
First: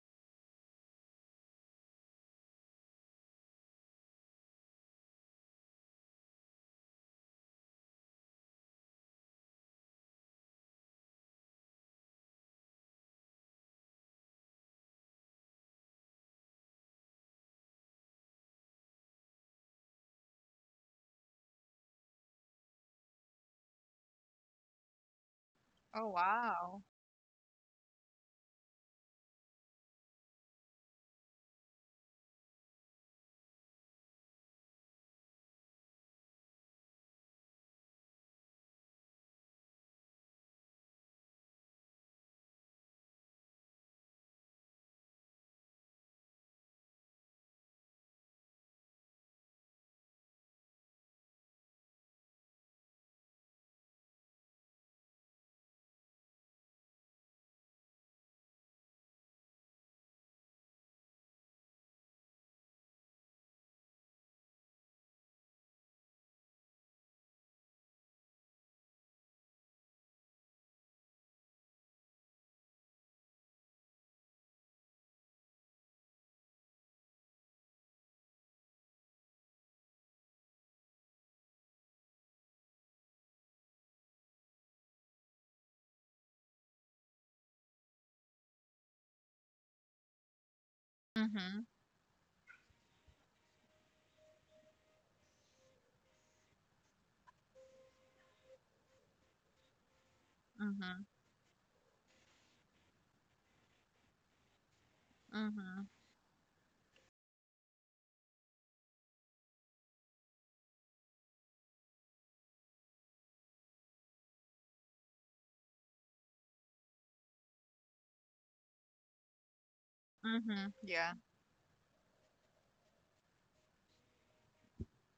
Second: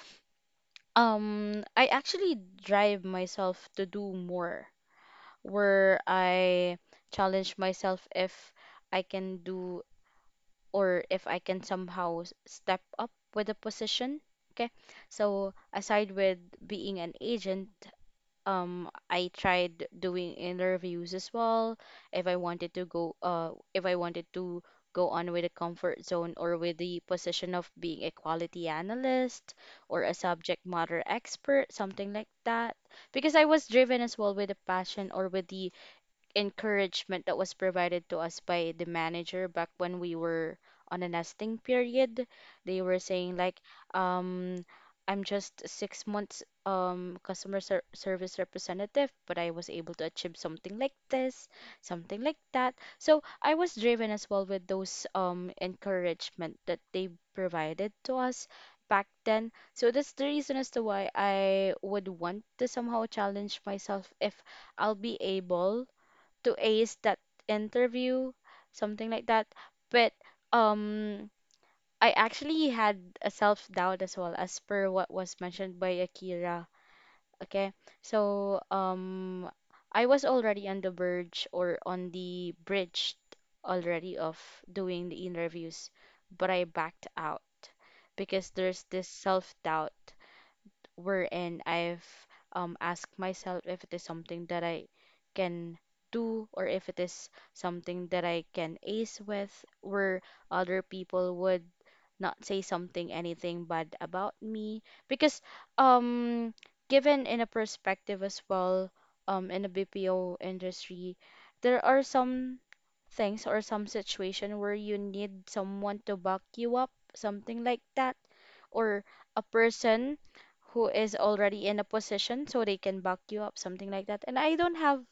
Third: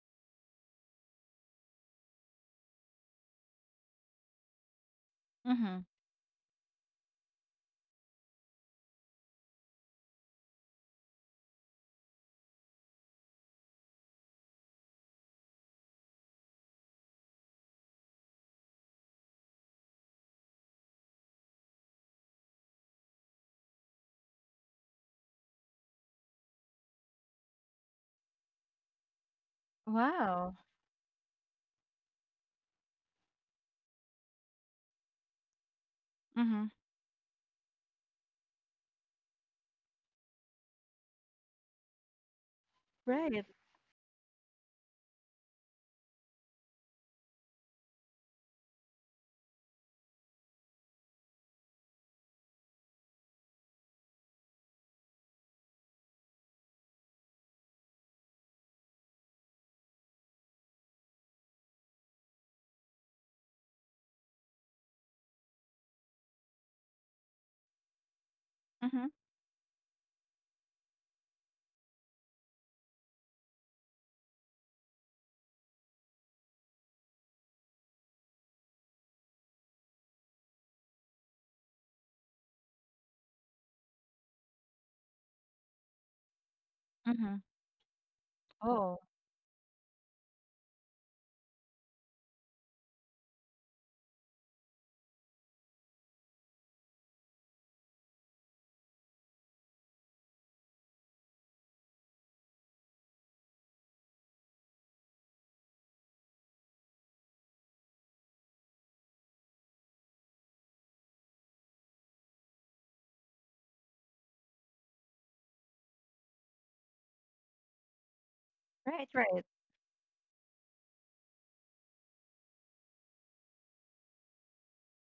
C: I actually drive myself to do more,
A: Mhm.
C: where I challenge myself if I can do or if I can somehow step up with a position. Okay. So aside with being an agent, I tried doing interviews as well. If I wanted to go, If I wanted to go on with the comfort
B: Oh
C: zone or with
B: wow.
C: the position of being a quality analyst or a
A: Wow.
C: subject matter expert, something like that, because I was driven as well with the passion or with the
A: Mhm.
C: encouragement that was provided to us by the manager back when we were on a nesting period. They were saying
A: Right.
C: like, um, I'm just 6 months customer service representative, but I was able to achieve something like this, something like that. So I was driven as well with those encouragement that they provided to us back then. So that's the reason as to why I would want to somehow challenge myself if I'll be able to ace that interview,
A: Mhm.
C: something like that. But um, I actually had a self doubt as well, as per what was mentioned by Akira. Okay, so I was already on the verge or on the bridge already of doing the interviews, but I backed out
A: Mhm.
C: because there's
A: Oh.
C: this self doubt
B: Mhm.
C: wherein I've asked myself if it is something that I can do or if it is something that I can ace with, where other
B: Mhm.
C: people would not say something anything bad about me because
B: Mhm.
C: um given in a perspective as well in the BPO industry, there are some things or some situation where you need someone to back you up, something like that, or
A: Right,
C: a
A: right.
C: person
B: Mhm.
C: who
B: Yeah.
C: is already in a position so they can back you up, something like that. And I don't have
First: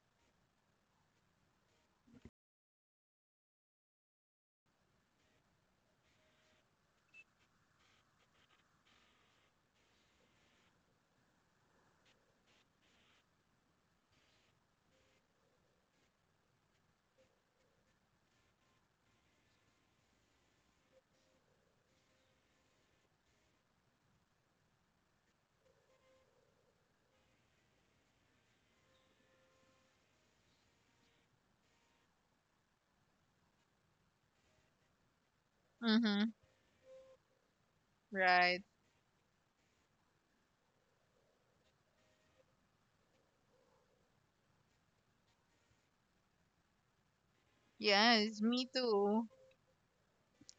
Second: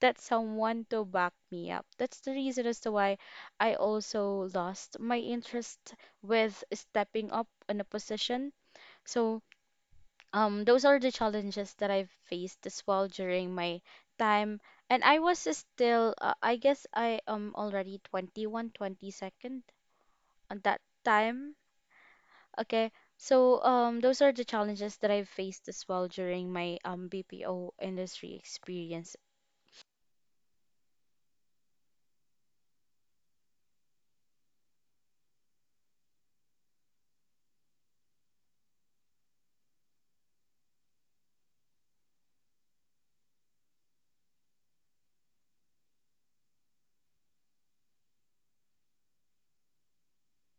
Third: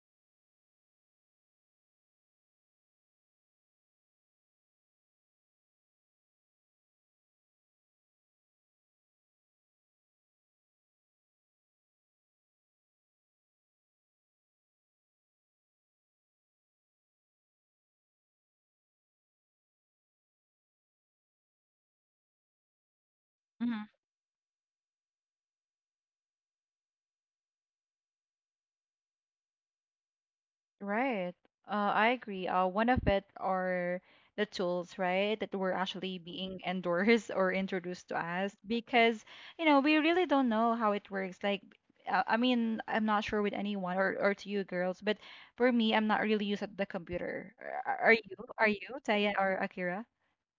C: that someone to back me up. That's the reason as to why I also lost my interest with stepping up in a position. So, those are the challenges that I've faced as well during my time. And I was still, I guess I am already 21, twenty second 22nd at that time. Okay, so
A: Mhm.
C: those are the challenges that I've faced as well during my BPO industry experience.
A: Right. I agree. One of it are the tools, right, that were actually
B: Mhm.
A: being endorsed or introduced to us
B: Right.
A: because, you know, we really don't know how it works. Like, I mean, I'm not sure with anyone or to you girls, but for me, I'm not really used at the computer. Are you?
B: Yes, me
A: Are you,
B: too.
A: Taya or Akira?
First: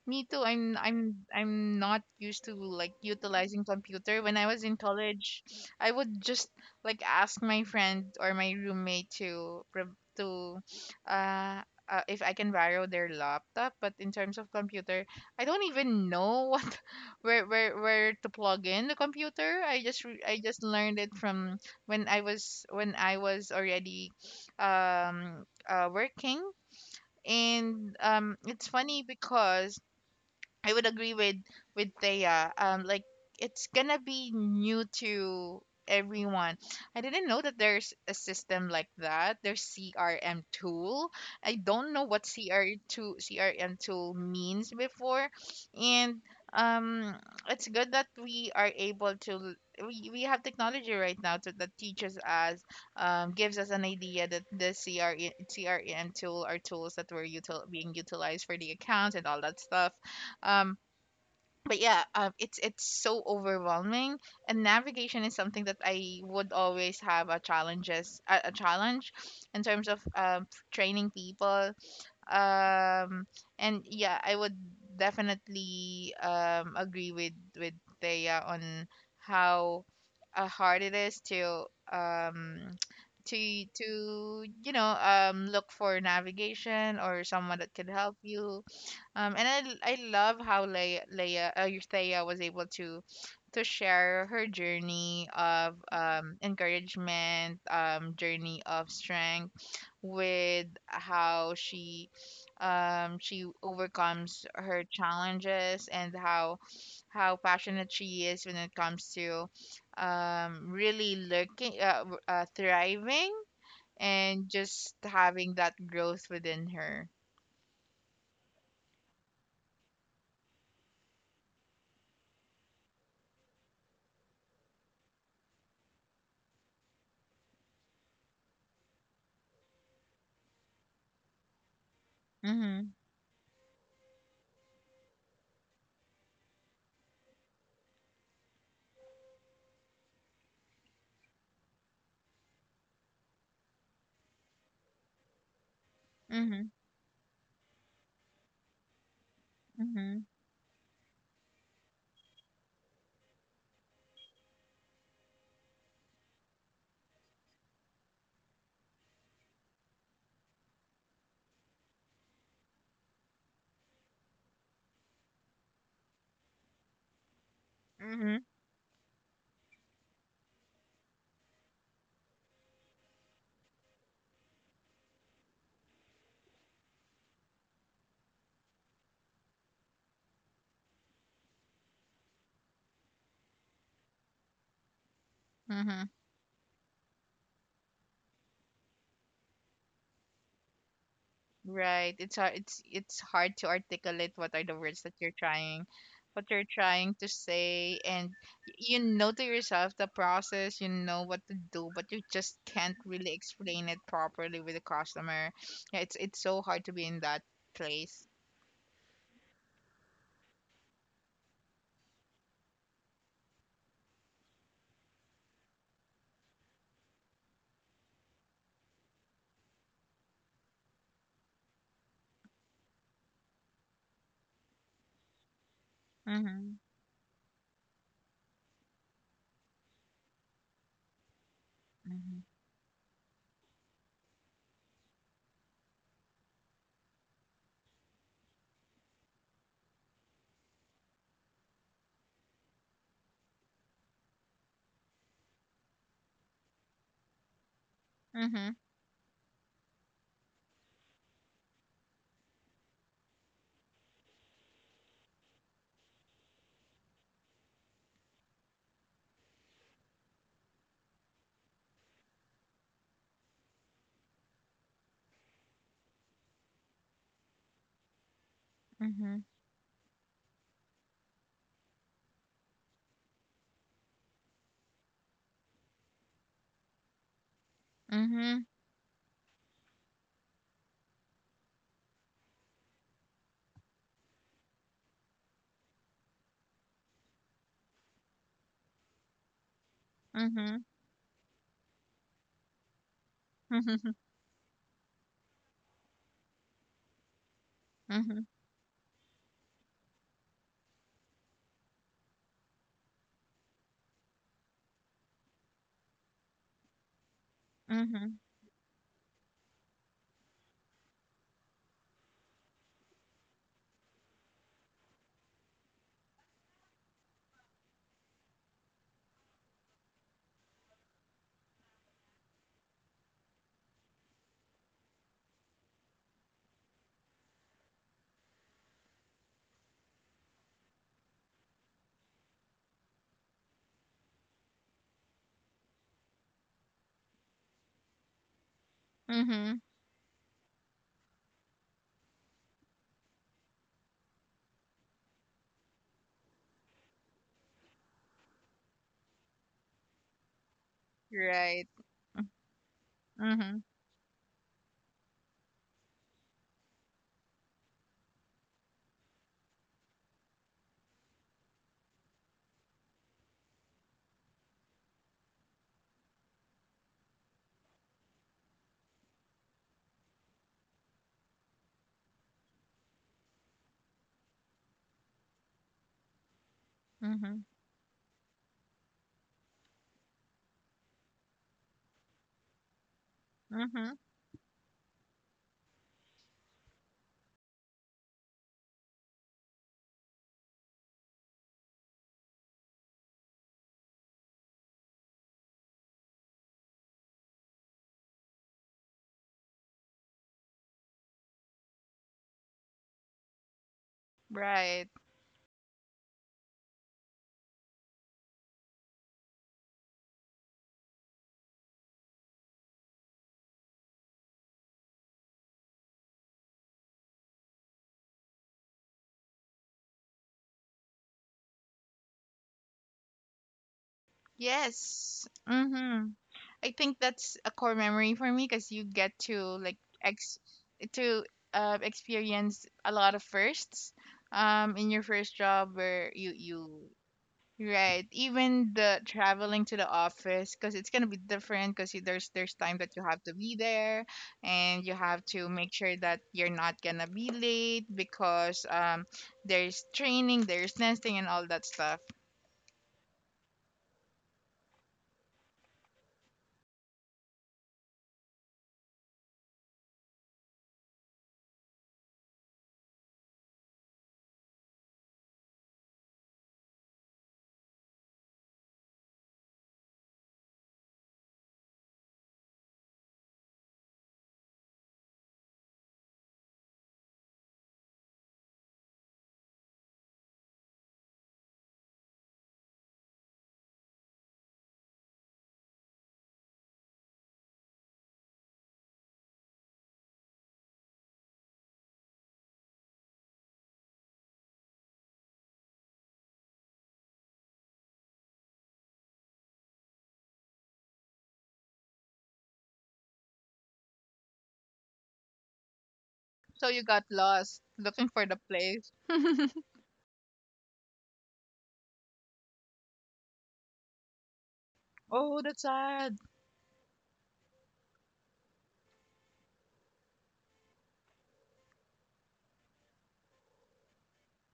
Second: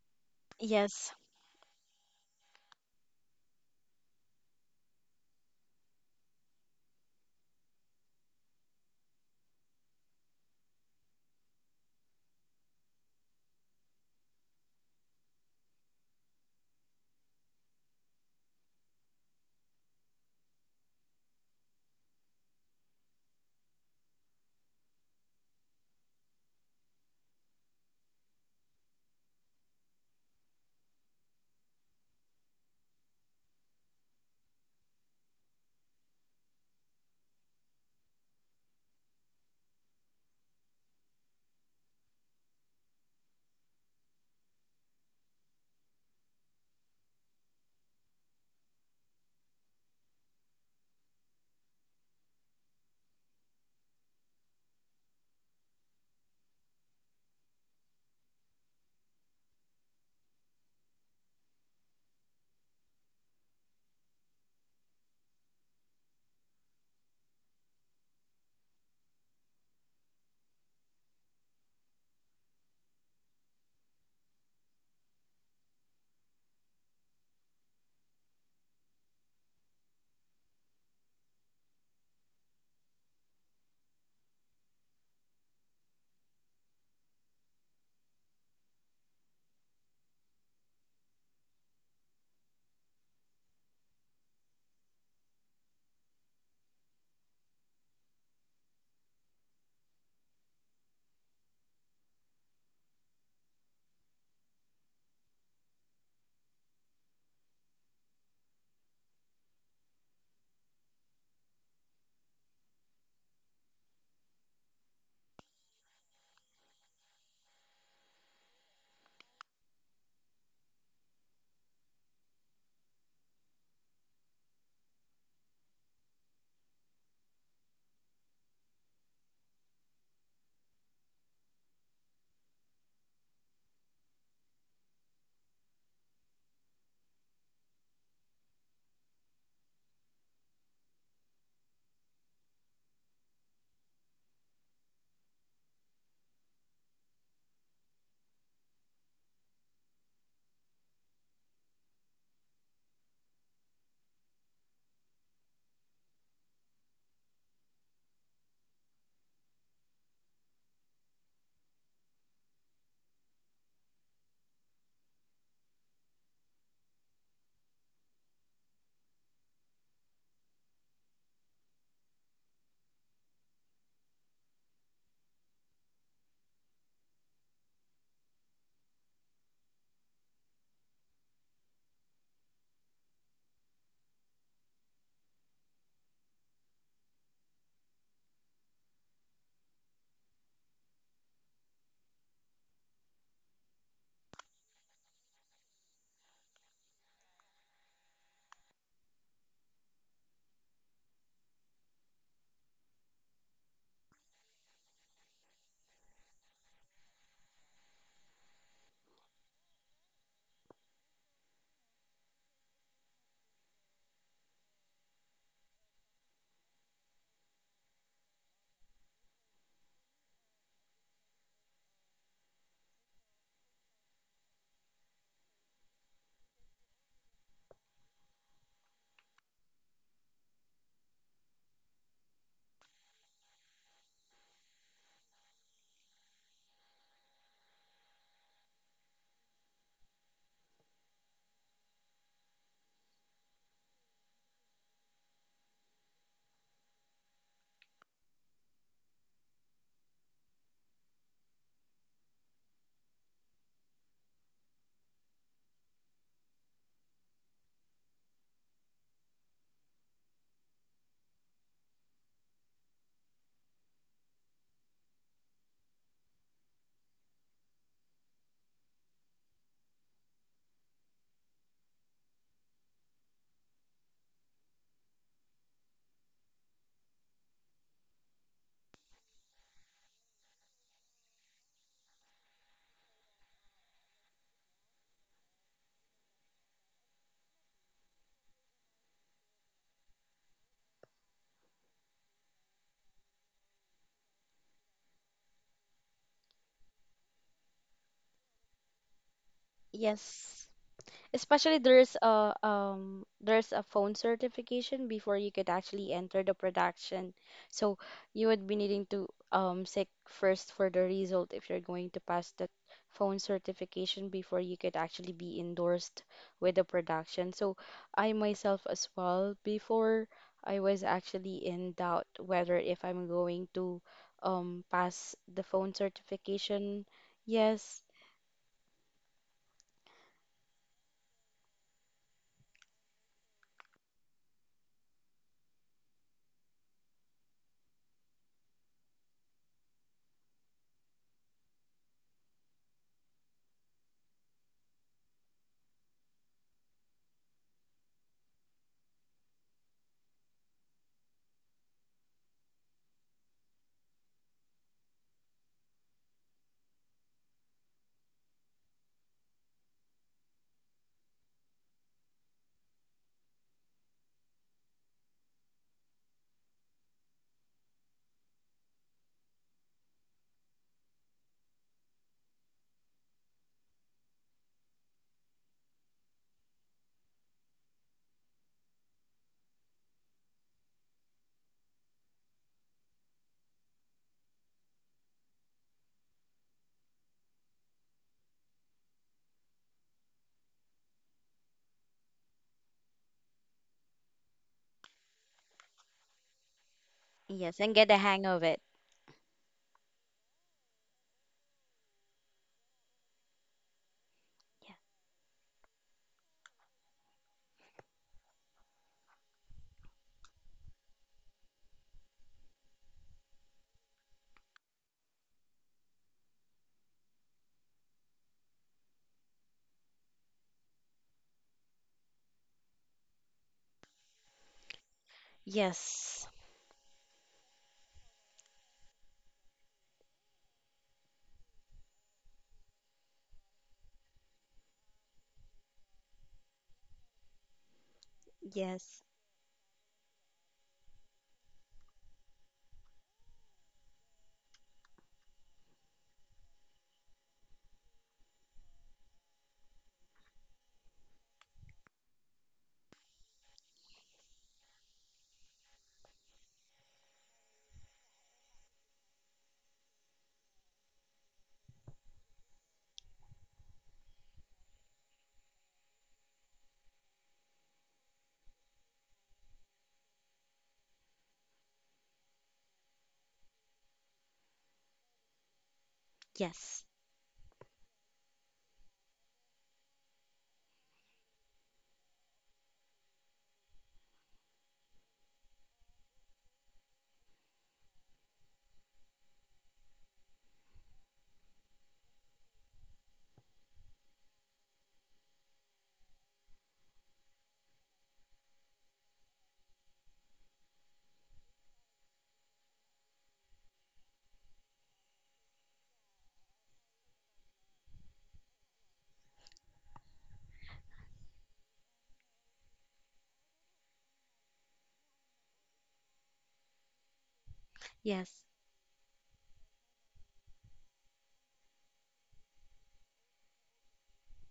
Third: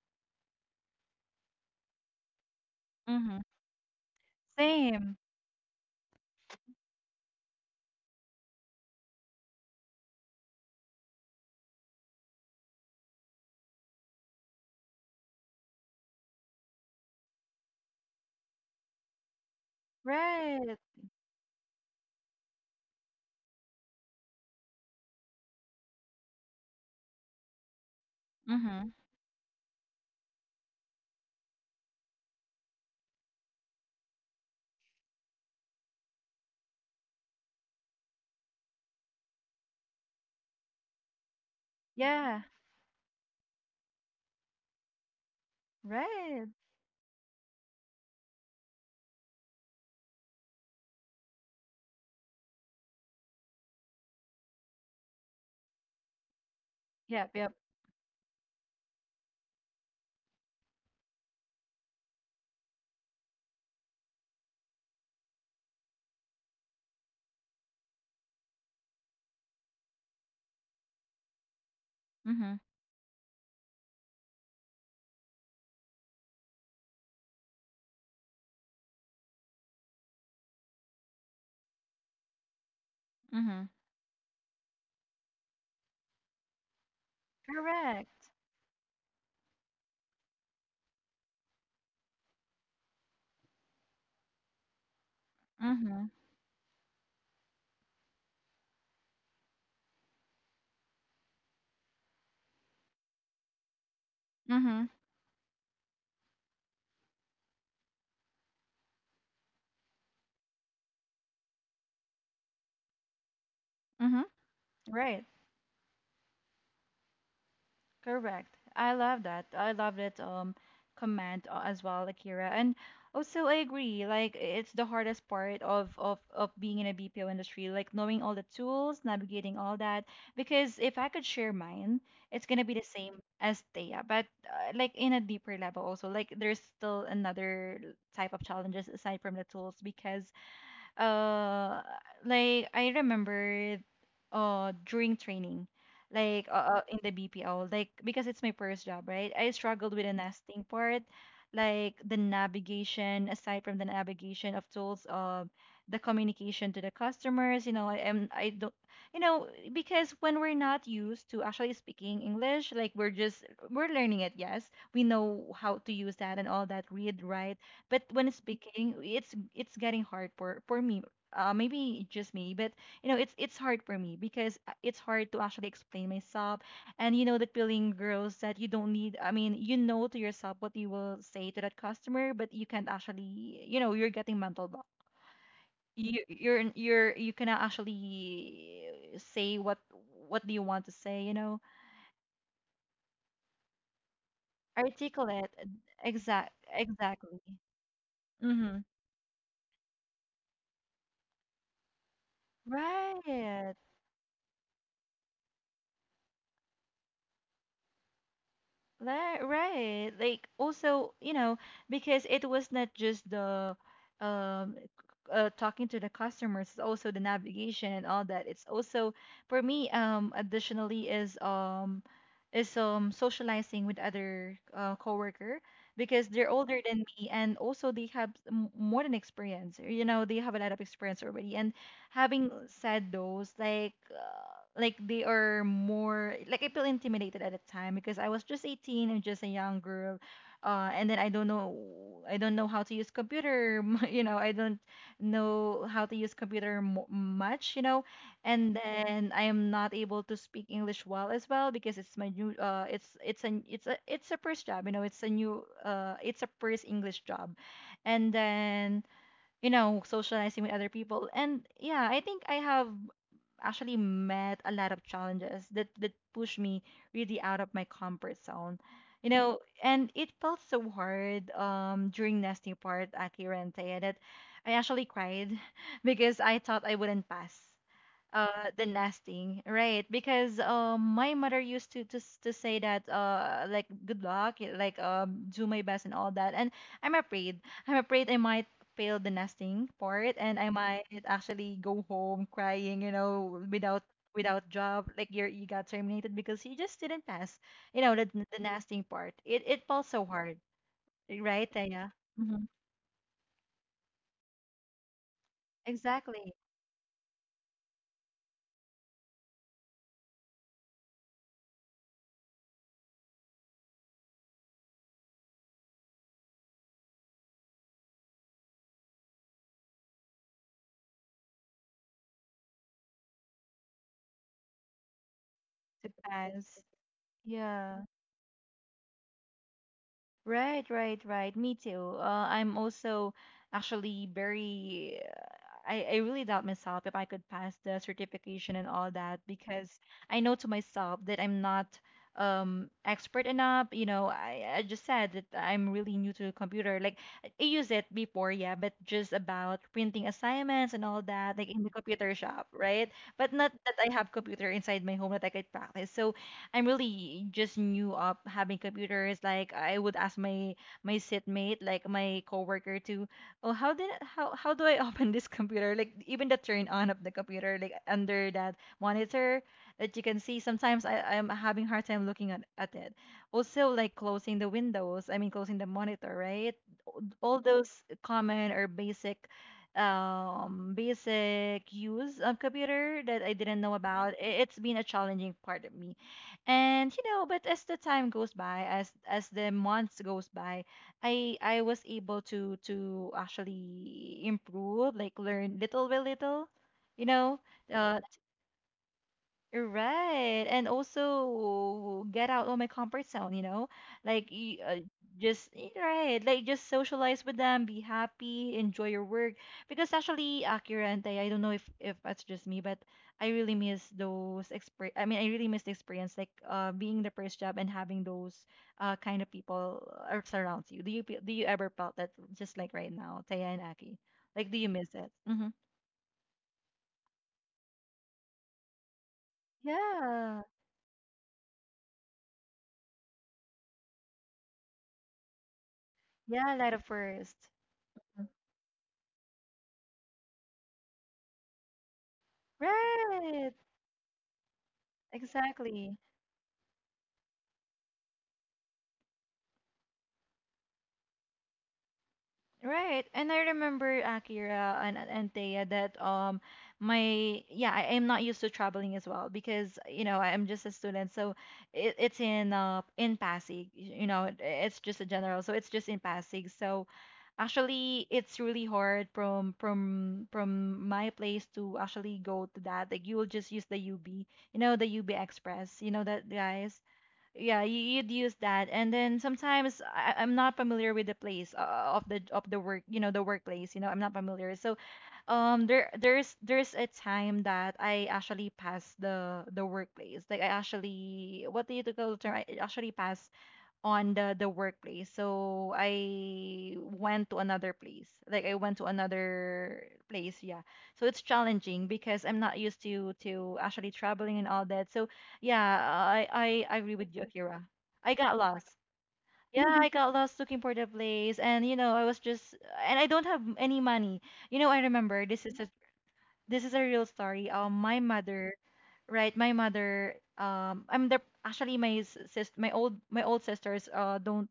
B: Me too. I'm
C: Yes,
B: I'm I'm not used to like
A: Mm-hmm.
B: utilizing computer. When I was in
A: Same.
B: college, I would just like ask my friend or my roommate to to uh, if I can borrow their laptop. But in terms of computer, I don't even know where where to plug in the computer. I just
A: Right.
B: learned it from when I was already working. And it's
A: Mm-hmm.
B: funny because I would agree with Thea. Like it's gonna be new to everyone. I didn't know that there's a system like that. There's CRM tool. I don't know what
A: Yeah.
B: CR two CRM tool means before, and
A: Right.
B: um, it's good that we are able to. We have technology right now to, that teaches us, gives us an idea that the CRM tool are tools that
A: Yep,
B: were
A: yep.
B: being utilized for the accounts and all that stuff. um, but yeah, it's so overwhelming, and navigation is something that I would always have a challenge in terms of training people.
A: Mm-hmm.
B: Um, and yeah, I would definitely agree with Thea on how hard it is to um,
A: Mhm.
B: to you know look for navigation or someone that can
A: Correct.
B: help you. And I love how Leia Leia Euthaya was able to share her journey of
A: Mhm.
B: encouragement, journey of strength, with how she overcomes her
A: Mhm.
B: challenges, and how passionate she is when it comes to really looking thriving
A: Mhm.
B: and just
A: Right,
B: having that growth within her.
A: correct. I love that. I love that comment, as well, Akira. And also I agree, like it's the hardest part of of being in a BPO industry, like knowing all the tools, navigating all that. Because if I could share mine, it's gonna be the
B: Mhm.
A: same as Thea, but like in a deeper level also. Like there's still another type of challenges aside from the tools because uh like I remember during training like
B: Mhm.
A: in the BPO like because it's my first job, right? I struggled with the
B: Mhm.
A: nesting part, like the navigation aside from the navigation of tools, the communication to the customers. You know, I don't, you know, because when we're not used to actually speaking English, like we're just, we're learning it, yes, we know how to use that and all that, read, write, but when
B: Mm-hmm.
A: speaking it's getting hard for me. Maybe just me, but you know, it's hard for me because it's hard to actually explain myself. And you know that feeling, girls, that you don't need, I mean, you know to yourself what you will say to that customer, but you can't actually, you know, you're getting mental block.
B: Mm-hmm.
A: You you cannot actually say what do you want to say, you know.
B: Right. It's hard. It's hard to articulate what are the words that you're
A: Articulate.
B: trying, what
A: Exact
B: you're trying to say. And
A: Mm-hmm.
B: you know to yourself the process. You know what to do, but you just can't really
A: Right.
B: explain it properly with the customer. Yeah, it's so hard to be in that place.
A: That, right. Like also, you know, because it was not just the um c- talking to the customers, it's also the navigation and all that. It's also for me additionally is socializing with other coworker because they're
B: Mm-hmm.
A: older than me and also they have more than experience. You know, they have a lot of experience already. And Having said those, like they are more, like I feel intimidated at the time because I was just 18 and just a young girl. And then I don't know how to use computer. You know, I don't know how to use computer mo much. You know,
B: Mm-hmm.
A: and then I am not able to speak English well as well because it's my new it's an it's a first job. You know, it's a new, it's a first English job. And then, you know, socializing with other people. And yeah, I think I have actually met a lot of challenges that push me really out of my comfort zone. You
B: Mm-hmm.
A: know, and it felt so hard during nesting part, Akira and Taya, that I actually cried because I thought I wouldn't pass
B: Mm-hmm.
A: the nesting, right? Because my mother used to to say that like good luck, like do my best and all that, and i'm afraid I'm afraid I might fail the nesting part, and I
B: Mm-hmm.
A: might actually go home crying, you know, without
B: Mm-hmm.
A: without job, like you're, you got terminated because you just didn't pass, you know, the,
B: Mm-hmm.
A: the nesting part. It falls so
C: yes.
A: hard, right,
C: Especially
A: Taya? Hmm.
C: there's a phone certification before you could actually enter the
A: Exactly.
C: production. So
B: Mm-hmm.
C: you would be needing to seek first for the result if you're going to pass that phone certification before you could actually be endorsed with the production. So I myself as well before I was actually in doubt whether if I'm going to pass the phone
A: To pass.
C: certification.
A: Yeah.
C: Yes.
A: Right, right, right. Me too. I'm also actually very. I really doubt myself if I could pass the certification and all that
B: Mm-hmm.
A: because I know to myself that I'm not expert enough. You know, I just said that I'm really new to the computer. Like I use it before, yeah, but just about printing assignments and all that, like in
B: Right.
A: the computer shop, right? But not
B: Mm-hmm.
A: that I have computer inside my home that I could practice. So I'm really just new up having computers. Like I would ask my sitmate, like my coworker, to, oh, how did, how do I open this computer? Like even the turn on of the computer, like under that monitor that you can see. Sometimes I'm having hard time looking at it. Also like closing the windows. I mean closing the monitor, right?
B: Mm-hmm.
A: All those common or basic use of computer that I didn't know
B: Mm-hmm.
A: about. It's been a challenging part of me. And you know, but as the time goes by, as the months goes by, I was able to actually improve, like learn little by little, you know.
C: Yes, and get
A: Uh,
C: the hang of it.
A: Right. And also get out of my comfort zone, you know? Like
C: Yeah.
B: Right.
A: right, like just socialize with them, be happy, enjoy your work. Because actually Akira and Tay, I don't know if that's just me, but I really miss those experience. I mean, I really miss the experience like being the first job and having those kind of people surround you. Do you ever felt that just like right now, Taya and Aki? Like do you miss it?
B: Yes.
A: Hmm.
B: Mm-hmm.
C: Yes.
B: I think that's a core memory for me because you get to like ex
A: Yeah.
B: to experience a lot of firsts in your first job where
A: Yeah,
B: you
A: light of first.
B: right, even the
C: Yes,
B: traveling to the office, because it's gonna be different. Because there's time that you have to
A: Right.
B: be there, and you have to make sure
A: Exactly.
B: that you're not gonna be late, because there's training, there's nesting and all that stuff.
A: Right. And I remember Akira and Thea that my yeah, I am not used to traveling as well because you know, I'm just a student. So it, it's in Pasig, you know, it's just a general. So it's just in Pasig. So actually it's really hard from my place to actually go to that. Like you will just use the UB, you know, the UB Express, you know that guys.
C: yes,
A: Yeah, you'd use that. And then sometimes I'm not familiar with the place, of the work, you know, the workplace, you know, I'm not familiar. So there's a time that I actually passed the workplace, like I actually, what do you call the term, I actually passed on the workplace. So I went to another place. Like I went to another place, yeah. So it's challenging because I'm not used to actually traveling and all that. So yeah, I
B: So
A: I, I
B: you
A: agree
B: got
A: with you,
B: lost
A: Akira.
B: looking
A: I
B: for the
A: got lost.
B: place.
A: Yeah, I got lost looking for the place, and you know, I was just, and I don't have any money. You know, I remember
B: Oh,
A: this is
B: that's
A: a,
B: sad.
A: this is a real story. My
C: yes.
A: mother, right? My mother I'm the, actually my sis my old sisters don't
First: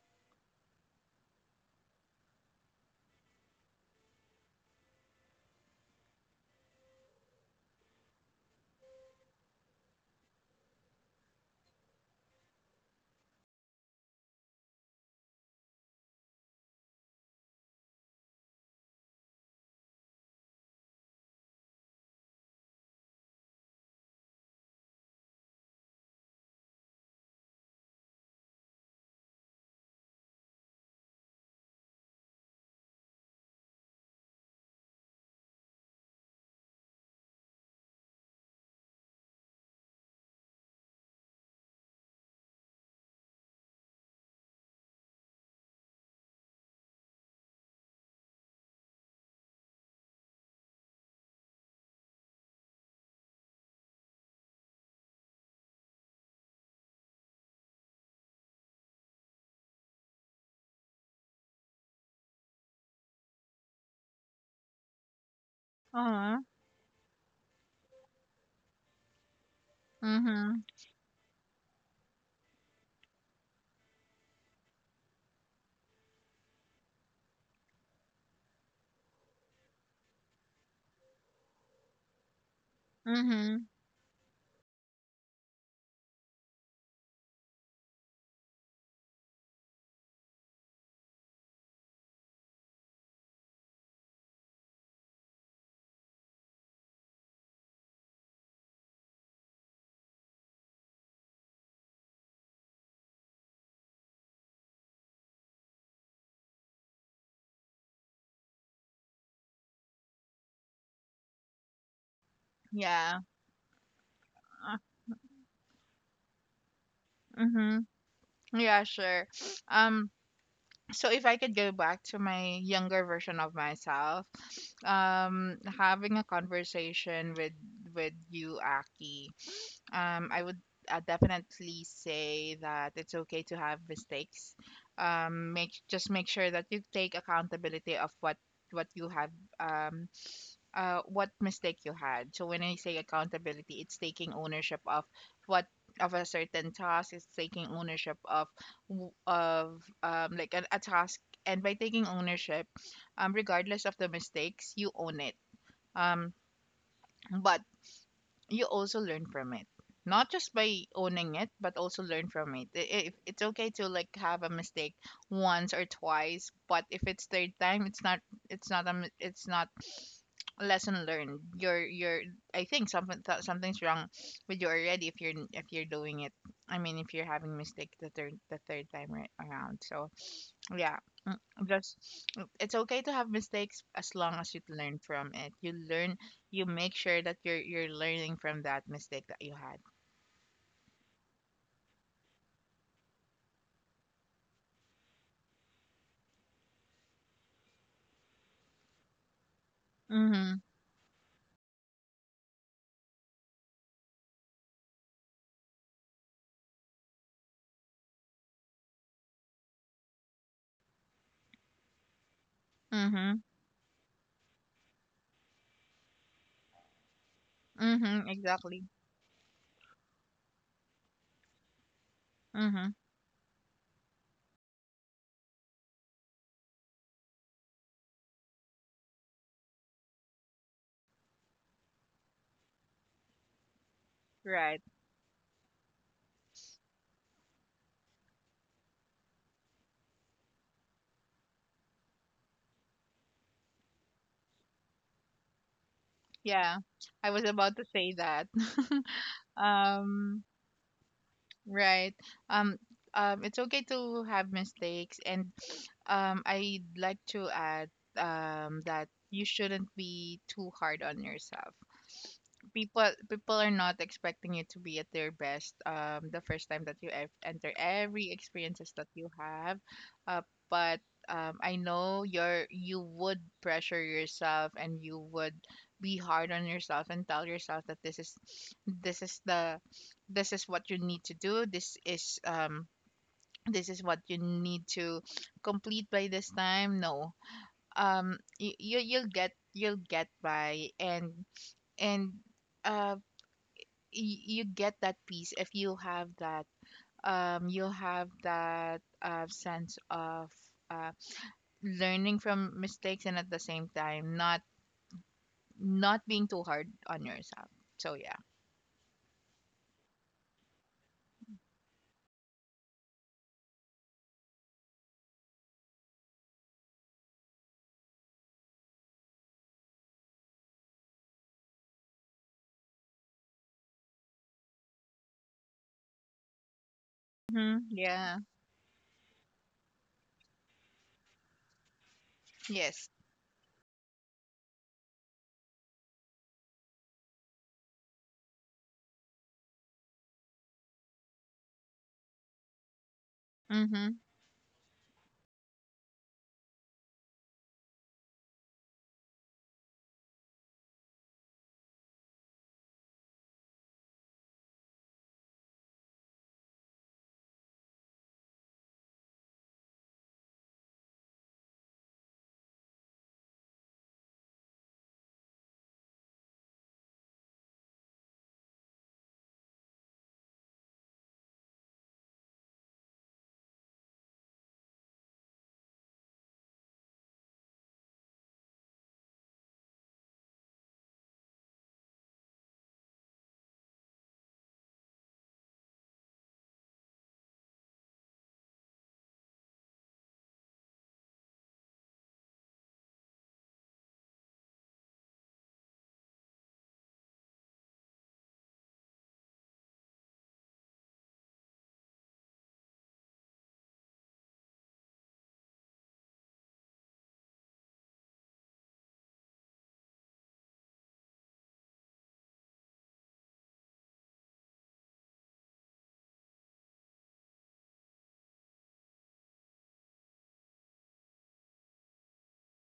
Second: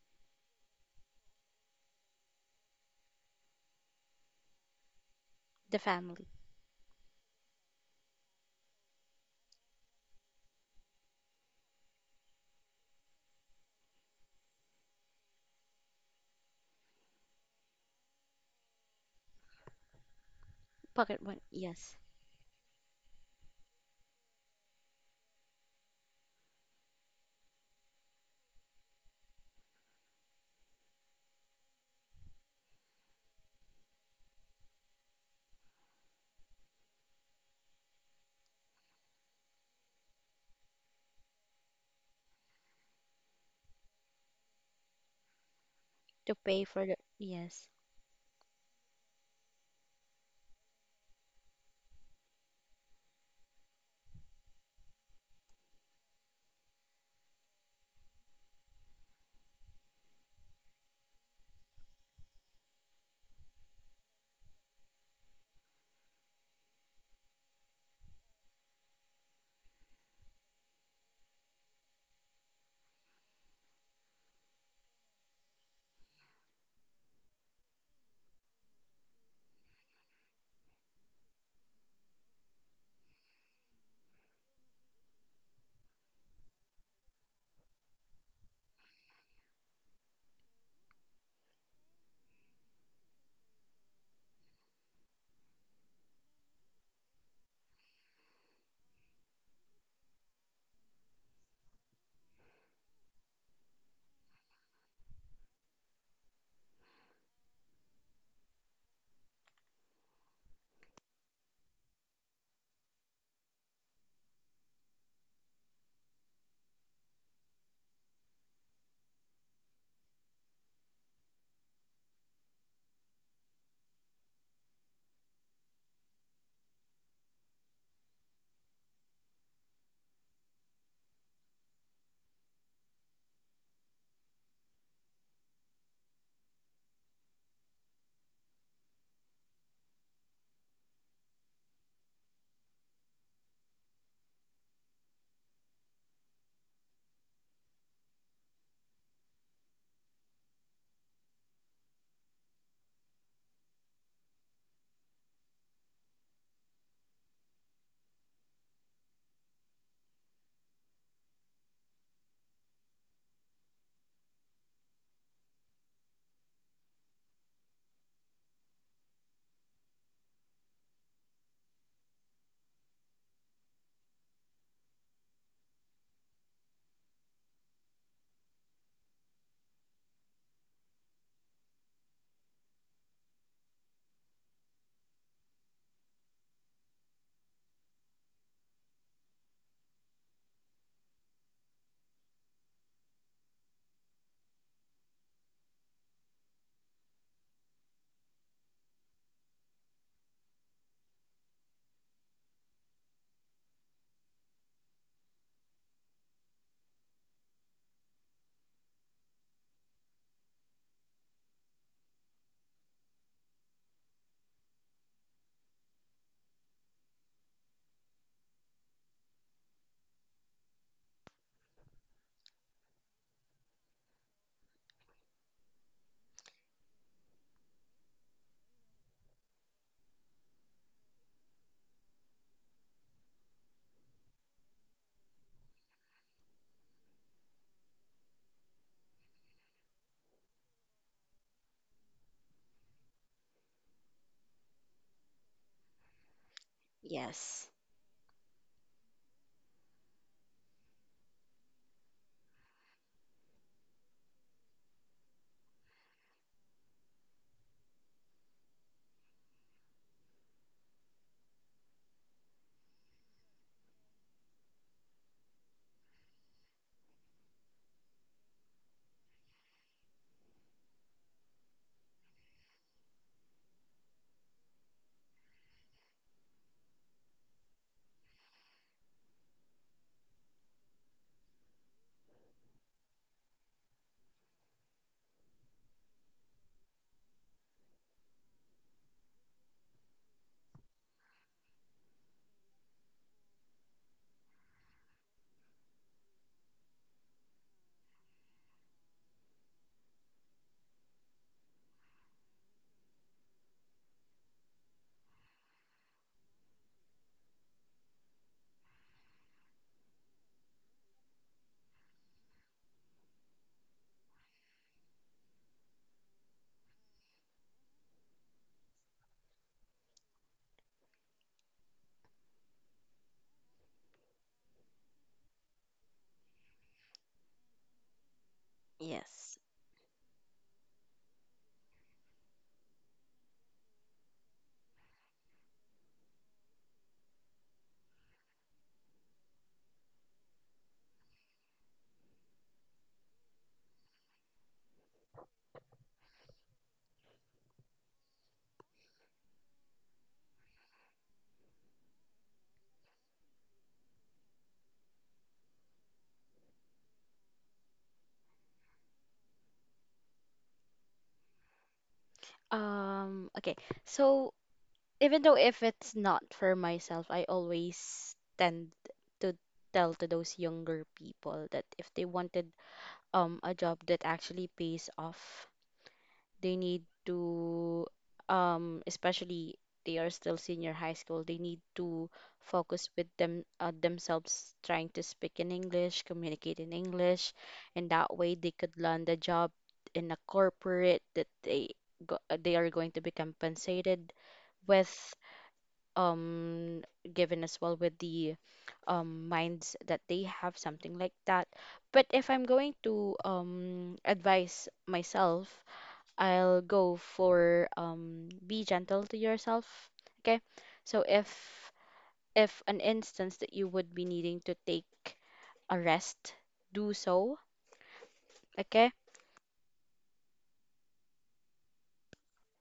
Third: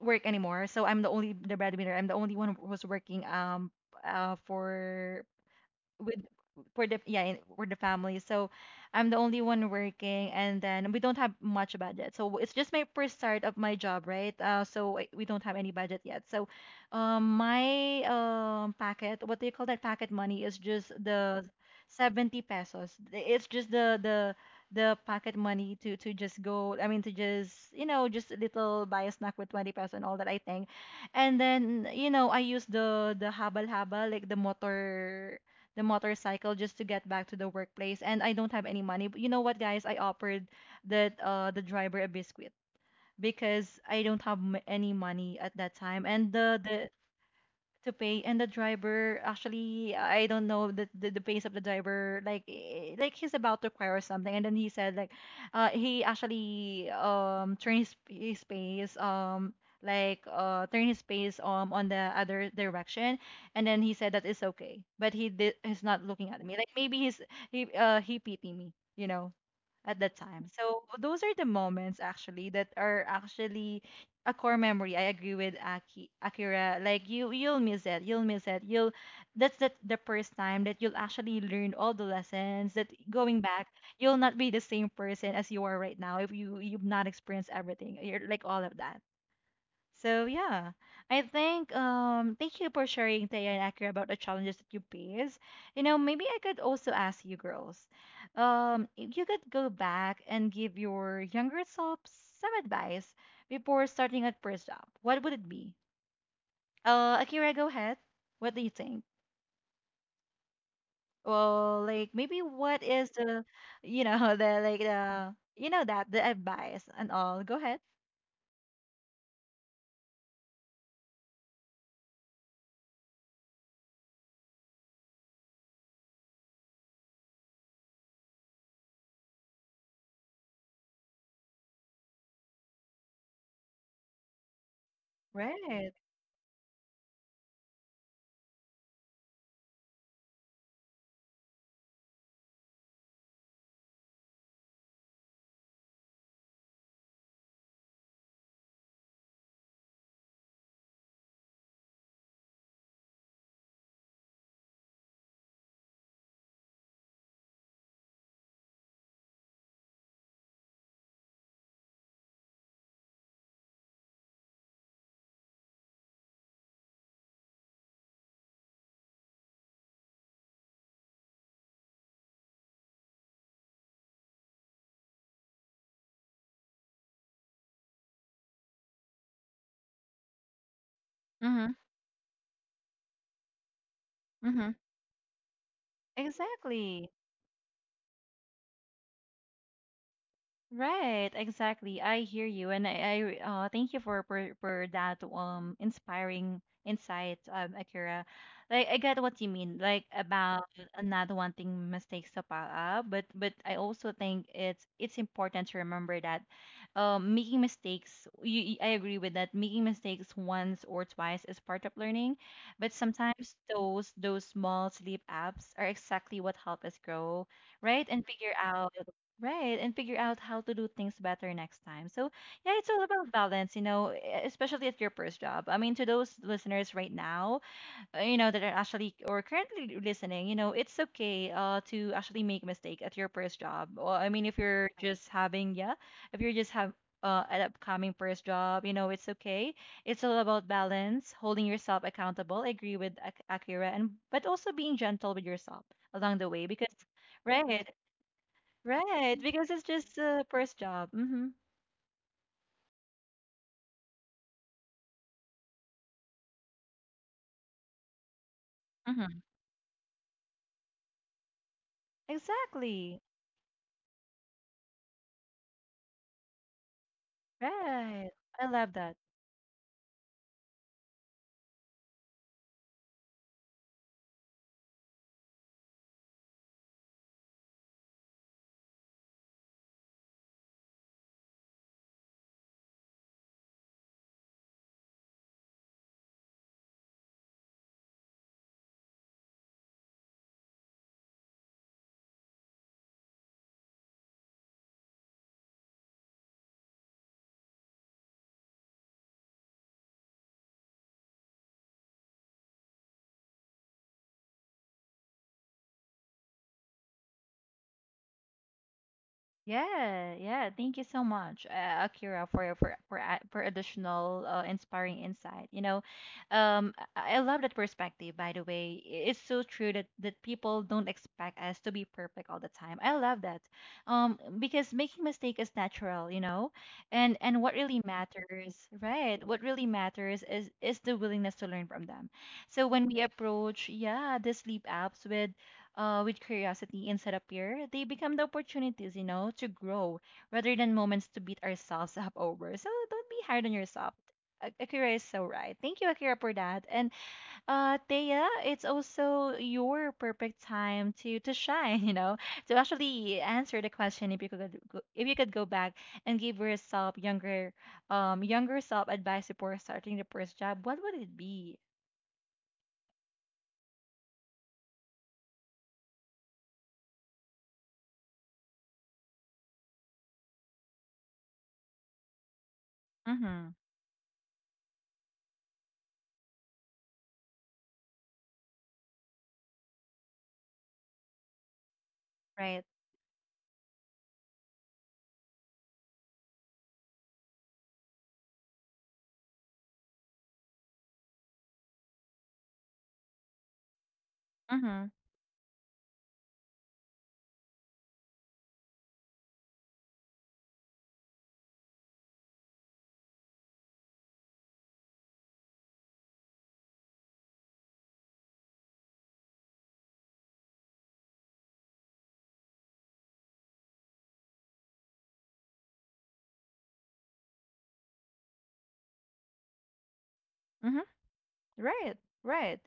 A: work anymore. So I'm the only the breadwinner. I'm the only one who was working for
C: The
A: with
C: family.
A: for the family, so I'm the only one working, and then we don't have much budget, so it's just my first start of my job, right? We don't have any budget yet, so my packet, what do you call that, packet money is just
C: Pocket
A: the
C: money. Yes.
A: 70 pesos. It's just the the packet money to just go, I mean, to just, just a little, buy a snack with 20 pesos and all that, I think. And then, I use the habal habal, like the motor, the motorcycle, just to get back to the workplace, and I don't have any money. But you know what, guys, I offered that the driver a biscuit, because I don't have any money at that time, and
C: To
A: the
C: pay for
A: the
C: the. Yes,
A: to pay. And the driver, actually, I don't know the pace of the driver, like like he's about to cry or something. And then he said like, he actually turned his pace, like turn his pace on the other direction. And then he said that it's okay, but he did, he's not looking
B: Uh-huh.
A: at me, like maybe he's, he pity me, you know, at that time.
B: Mhm.
A: So those are the moments, actually, that are actually a core memory. I agree with Akira. Like you, you'll miss it. You'll miss it. You'll. That's the first time that you'll actually learn all the lessons. That going
B: Mhm.
A: back, you'll not be the same person as you are right now if you you've not experienced everything. You're like all of that. So yeah, I think thank you for sharing, Taya and Akira, about the challenges that you face. You know, maybe I could also ask you girls, if you could go back and give your younger self some advice before starting at first job, what would it be? Akira, go ahead. What do you think? Well, like maybe what is
B: Yeah.
A: the, you know, the
B: Uh,
A: like the, you know, that the advice and all. Go ahead.
B: mhm. Yeah, sure. Um so if I could go back to my younger version of myself, having a conversation with you Aki, I would definitely say that it's okay to have mistakes. Make,
A: Right.
B: just make sure that you take accountability of what you have um what mistake you had. So when I say accountability, it's taking ownership of what of a certain task. It's taking ownership of like a task. And by taking ownership, regardless of the mistakes, you own it. Um, but you also learn from it, not just by owning it, but also learn from it. If it's okay to like have a mistake once or twice, but if it's third time, it's not it's not lesson learned. You're, I think, something's wrong with you already if you're doing it, I mean if you're having mistake the third time right around. So yeah. Mm.
A: Mm-hmm.
B: Just, it's okay to have mistakes as long as you
A: Mm-hmm.
B: learn from it. You learn, you make
A: Exactly.
B: sure that you're learning from that mistake that you had.
A: Right, exactly. I hear you, and I thank you for, for that inspiring insight, Akira. Like I get what you mean, like about
B: Mhm.
A: not wanting mistakes to pile up, but I also think it's important to remember that, making mistakes. I agree with that. Making mistakes once or twice is part of learning, but
B: Mhm.
A: sometimes those small sleep apps are exactly what help us grow, right, and
B: Mhm.
A: figure
B: Exactly.
A: out. Right, and figure out how to do things better next time. So, yeah, it's
B: Mhm.
A: all about balance, you know, especially at your first job. I mean, to those listeners right now, you know, that are actually or currently listening, you know, it's okay to actually make mistake at your first job. Or I mean, if
B: Right.
A: you're just having, yeah, if you're just have an upcoming first job, you know, it's okay. It's all about balance, holding yourself accountable. I agree with Akira, and but also being gentle with yourself along the way,
B: Yeah.
A: because
B: I was
C: yes,
B: about
A: right.
B: to say that.
A: Right, because it's just the
B: um.
A: first job. Mm-hmm.
B: Right. Um. It's okay to have mistakes, and I'd like to add that
A: Mm-hmm.
B: you shouldn't be too hard on yourself.
A: Exactly.
B: People are not expecting you to be at their best the first time that you enter
A: Right.
B: every
A: I
B: experiences
A: love
B: that
A: that.
B: you have. Uh, but I know you would pressure yourself, and you would be hard on yourself, and tell yourself that this is the this is what you need to do. This is what you need to complete by this time. No. You you'll get by. And and uh you get that peace if you have that you'll have that sense of uh, learning from mistakes, and at the same time not being too hard on yourself. So yeah.
A: Yeah, yeah. Thank you so much, Akira, for for additional inspiring insight. You know, I love that perspective. By the way, I- it's so true that people don't expect us to be perfect all the time. I love that, because making mistake is natural. You know, and what
B: Hmm.
A: really
B: Yeah.
A: matters, right?
C: yes.
A: What really matters is the willingness to learn from them. So when
B: Yes.
A: we approach, yeah, the sleep apps with curiosity instead of fear, they become the opportunities, you know, to grow rather than moments to beat ourselves up over. So don't be hard on yourself.
B: Mm-hmm.
A: Akira is so right. Thank you, Akira, for that. And Thea, it's also your perfect time to shine. You know, to actually answer the question, if you could go, if you could go back and give yourself younger younger self advice before starting the first job, what would it be?
C: Okay. So, even though if it's not for myself, I always tend to tell to those younger people that if they wanted
A: Mm-hmm.
C: a job that actually pays off, they need to especially they are still senior high school, they need to
A: Right.
C: focus with themselves trying to speak in English, communicate in English, and that way they could land a job in a corporate that they go, they are going to be compensated
A: Mm-hmm.
C: with um given as well with the minds that they have, something like that. But if I'm going to advise myself, I'll go for be gentle to yourself. Okay? So if an instance that you would be needing to take a rest, do so. Okay?
A: Mm-hmm. Right. Right.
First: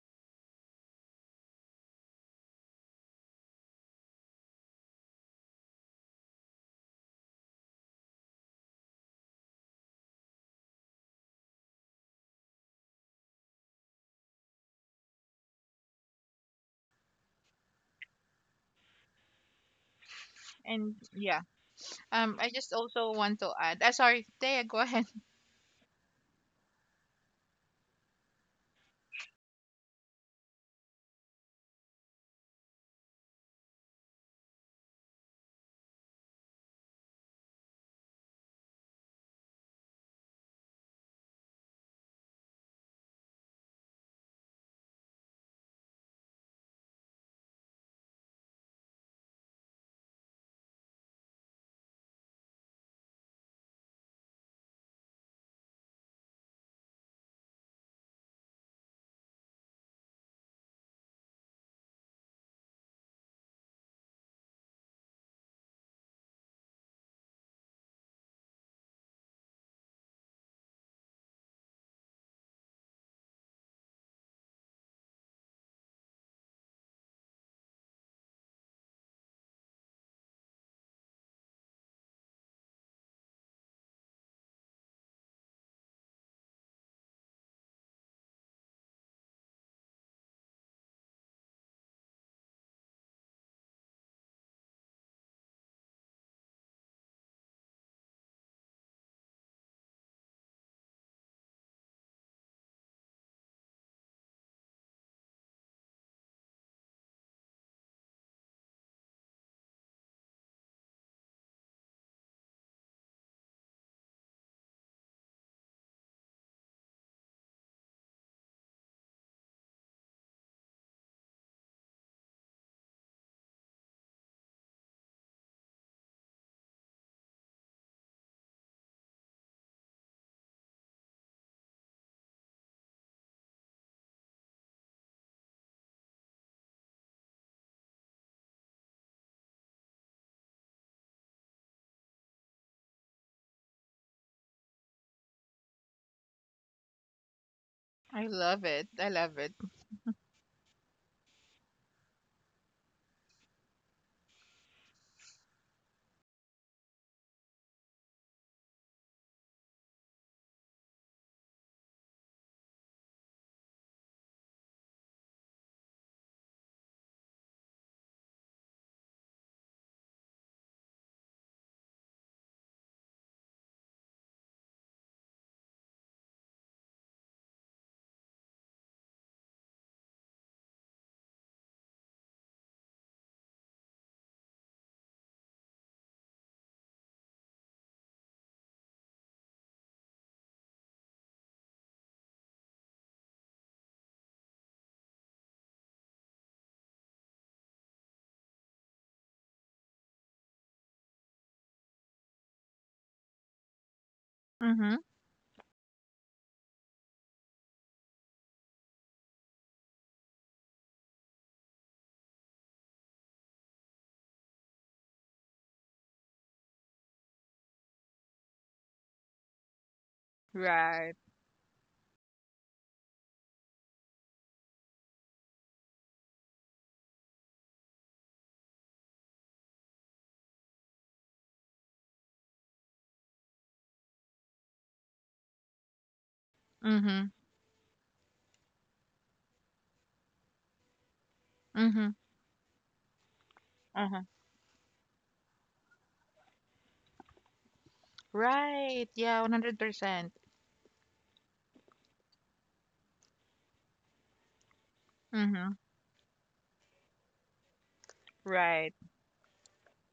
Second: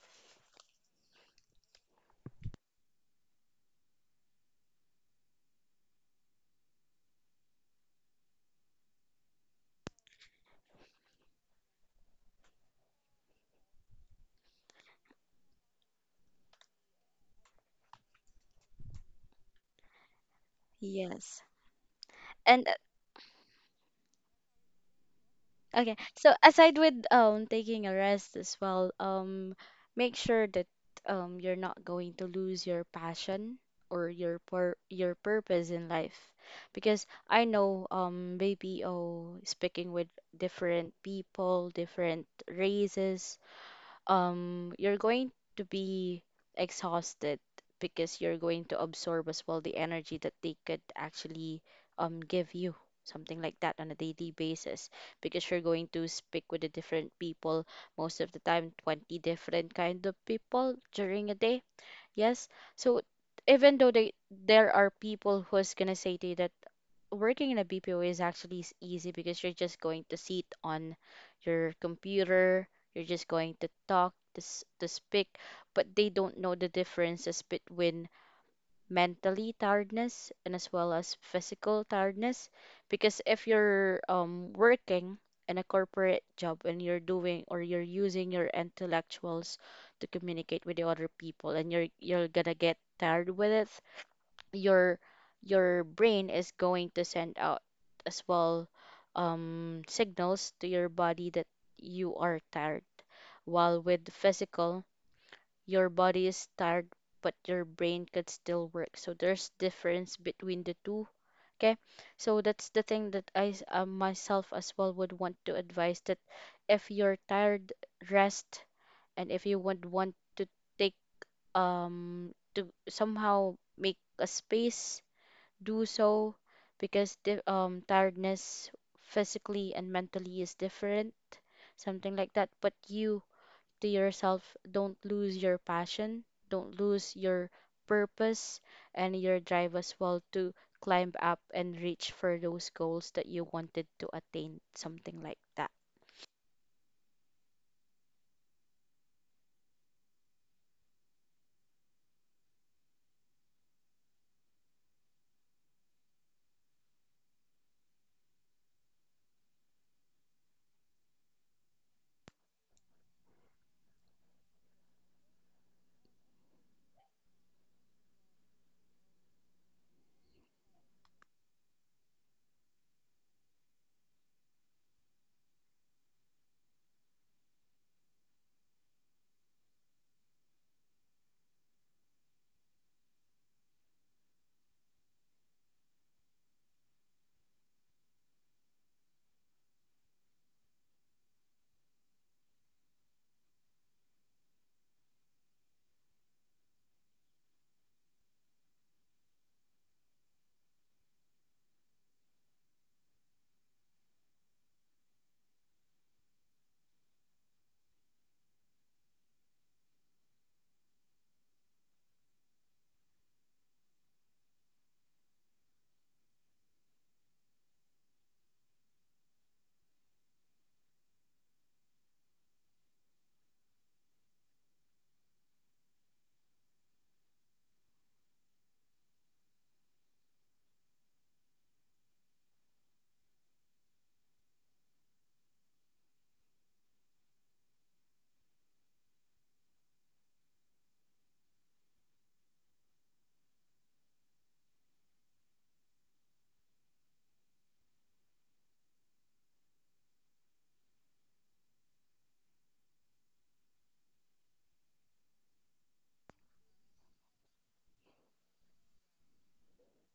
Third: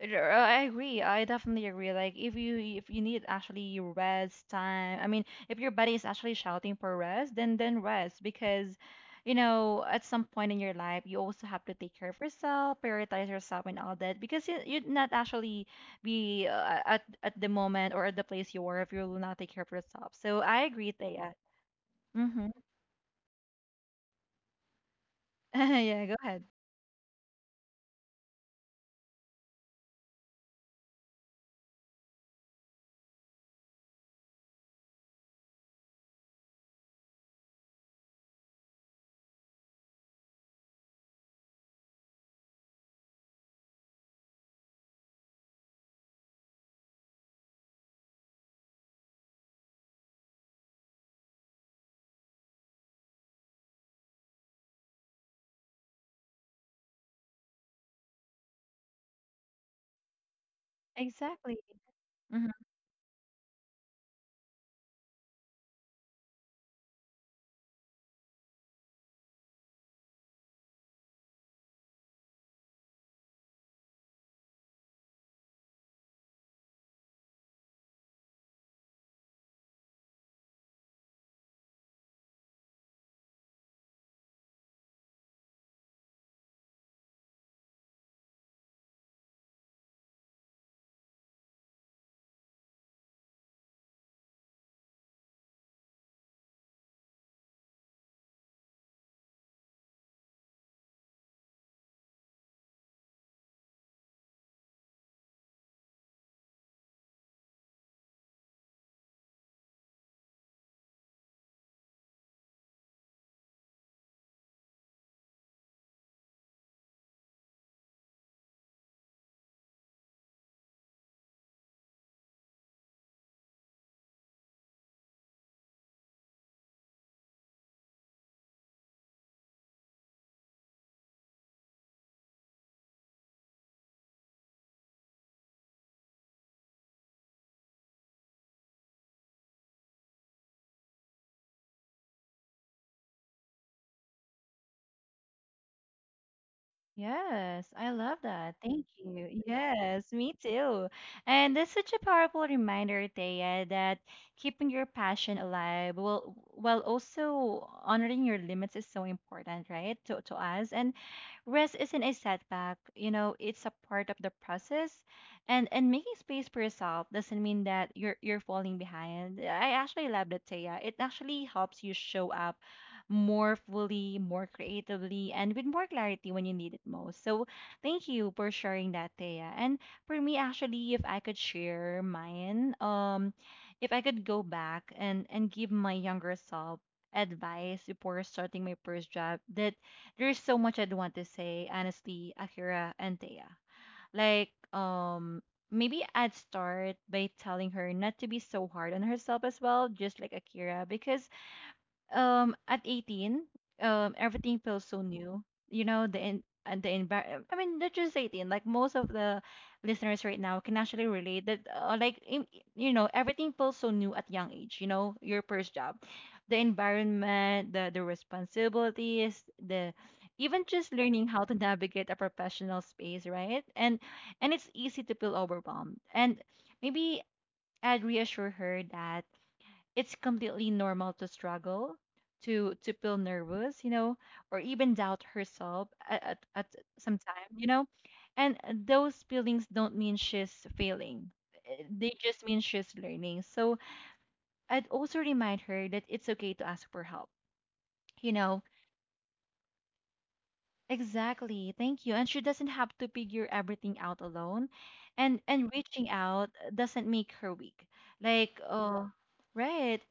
A: R- I agree. I definitely agree. Like if you need actually rest time, I mean, if your body is actually shouting for rest, then rest because you know, at some point in your life, you also have to take care of yourself, prioritize yourself and all that, because you'd not actually be at the moment or at the place you are if you will not take care of yourself. So I agree,
B: And
A: Thea.
C: Yes.
B: yeah,
A: Mm-hmm.
B: I
C: And
B: just also want to add, sorry Thea, go ahead.
C: okay.
A: Yeah, go
C: So
A: ahead.
C: aside with taking a rest as well, make sure that you're not going to lose your passion or your pur your purpose in life. Because I know BPO speaking with different people, different races, you're going to be exhausted because you're going to absorb as well the energy that they could actually give you something like that on a daily basis, because you're going to speak with the different people most of the time, 20 different kind of people during a day.
A: Exactly.
C: Yes. So even though they, there are people who's gonna say to you that working in a BPO is actually easy because you're just going to sit on your computer, you're just going to talk, to speak, but they don't know the differences between mentally tiredness and as well as physical tiredness. Because if you're working in a corporate job and you're doing or you're using your intellectuals to communicate with the other people, and you're gonna get tired with it, your your brain is going to send out as well signals to your body that you are tired. While with physical, your body is tired, but your brain could still work. So there's difference between the two. Okay, so that's the thing that myself as well would want to advise that if you're tired, rest, and if you would want to take to somehow make a space, do so, because the tiredness physically and mentally is different, something like that. But you, to yourself, don't lose your passion, don't lose your purpose and your drive as well to climb up and reach for those goals that you wanted to attain, something like that.
A: Yes, I love
B: I
A: that.
B: love
A: Thank
B: it, I love
A: you.
B: it.
A: Yes, me too. And that's such a powerful reminder, Thea, that keeping your passion alive while also honoring your limits is so important, right? To us. And rest isn't a setback, you know, it's a part of the process. And making space for yourself doesn't mean that you're falling behind. I actually love that, Thea. It actually helps you show up more fully, more creatively, and with more clarity when you need it most. So, thank you for sharing that, Thea. And for me, actually, if I could share mine, if I could go back and give my younger self advice before starting my first job, that there's so much I'd want to say, honestly, Akira and Thea. Like. Maybe I'd start by telling her not to be so hard on herself as well, just like Akira, because at 18, everything feels
B: Mm-hmm.
A: so new, you know, the in and the environment. I mean, not just 18, like most of the listeners right now can actually relate that like you know, everything feels so new at young age. You know, your first job, the environment, the responsibilities, the even just
B: Right.
A: learning how to navigate a professional space, right? And it's easy to feel overwhelmed, and maybe I'd reassure her that it's completely normal to struggle, to feel nervous, you know, or even doubt herself at, at some
B: Mm-hmm.
A: time, you know. And those feelings don't mean she's failing.
B: Mm-hmm.
A: They just mean she's learning. So
B: Uh-huh.
A: I'd also remind her that it's okay to ask for help, you know.
B: Right, yeah, 100%.
A: Exactly. Thank you. And she doesn't have to figure everything out alone. And
B: Mm-hmm.
A: reaching out doesn't make her weak. Like,
B: Right.
A: oh, right.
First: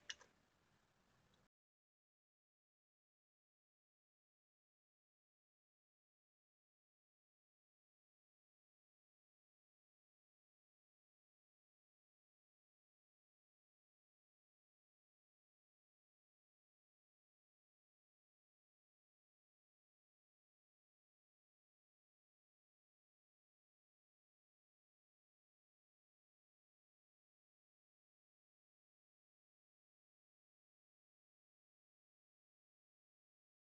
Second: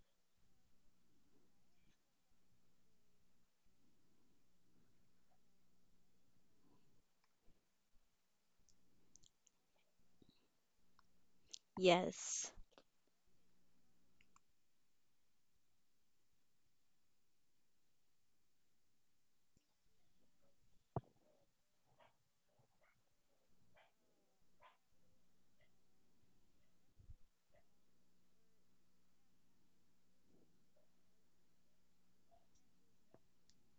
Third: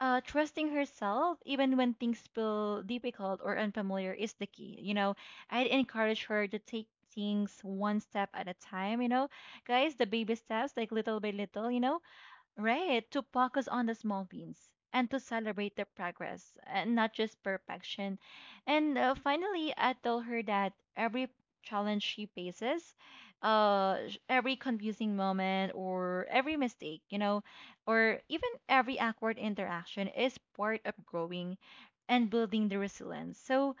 A: Trusting herself even when things feel difficult or unfamiliar is the key. You know, I'd encourage her to take things one step at a time, you know. Guys, the baby steps, like little by little, you know.
C: Yes.
A: Right, to focus on the small wins and to celebrate the progress, and not just perfection. And finally, I told her that every challenge she faces, every confusing moment or every mistake, you know, or even every awkward interaction is part of growing and building the resilience. So,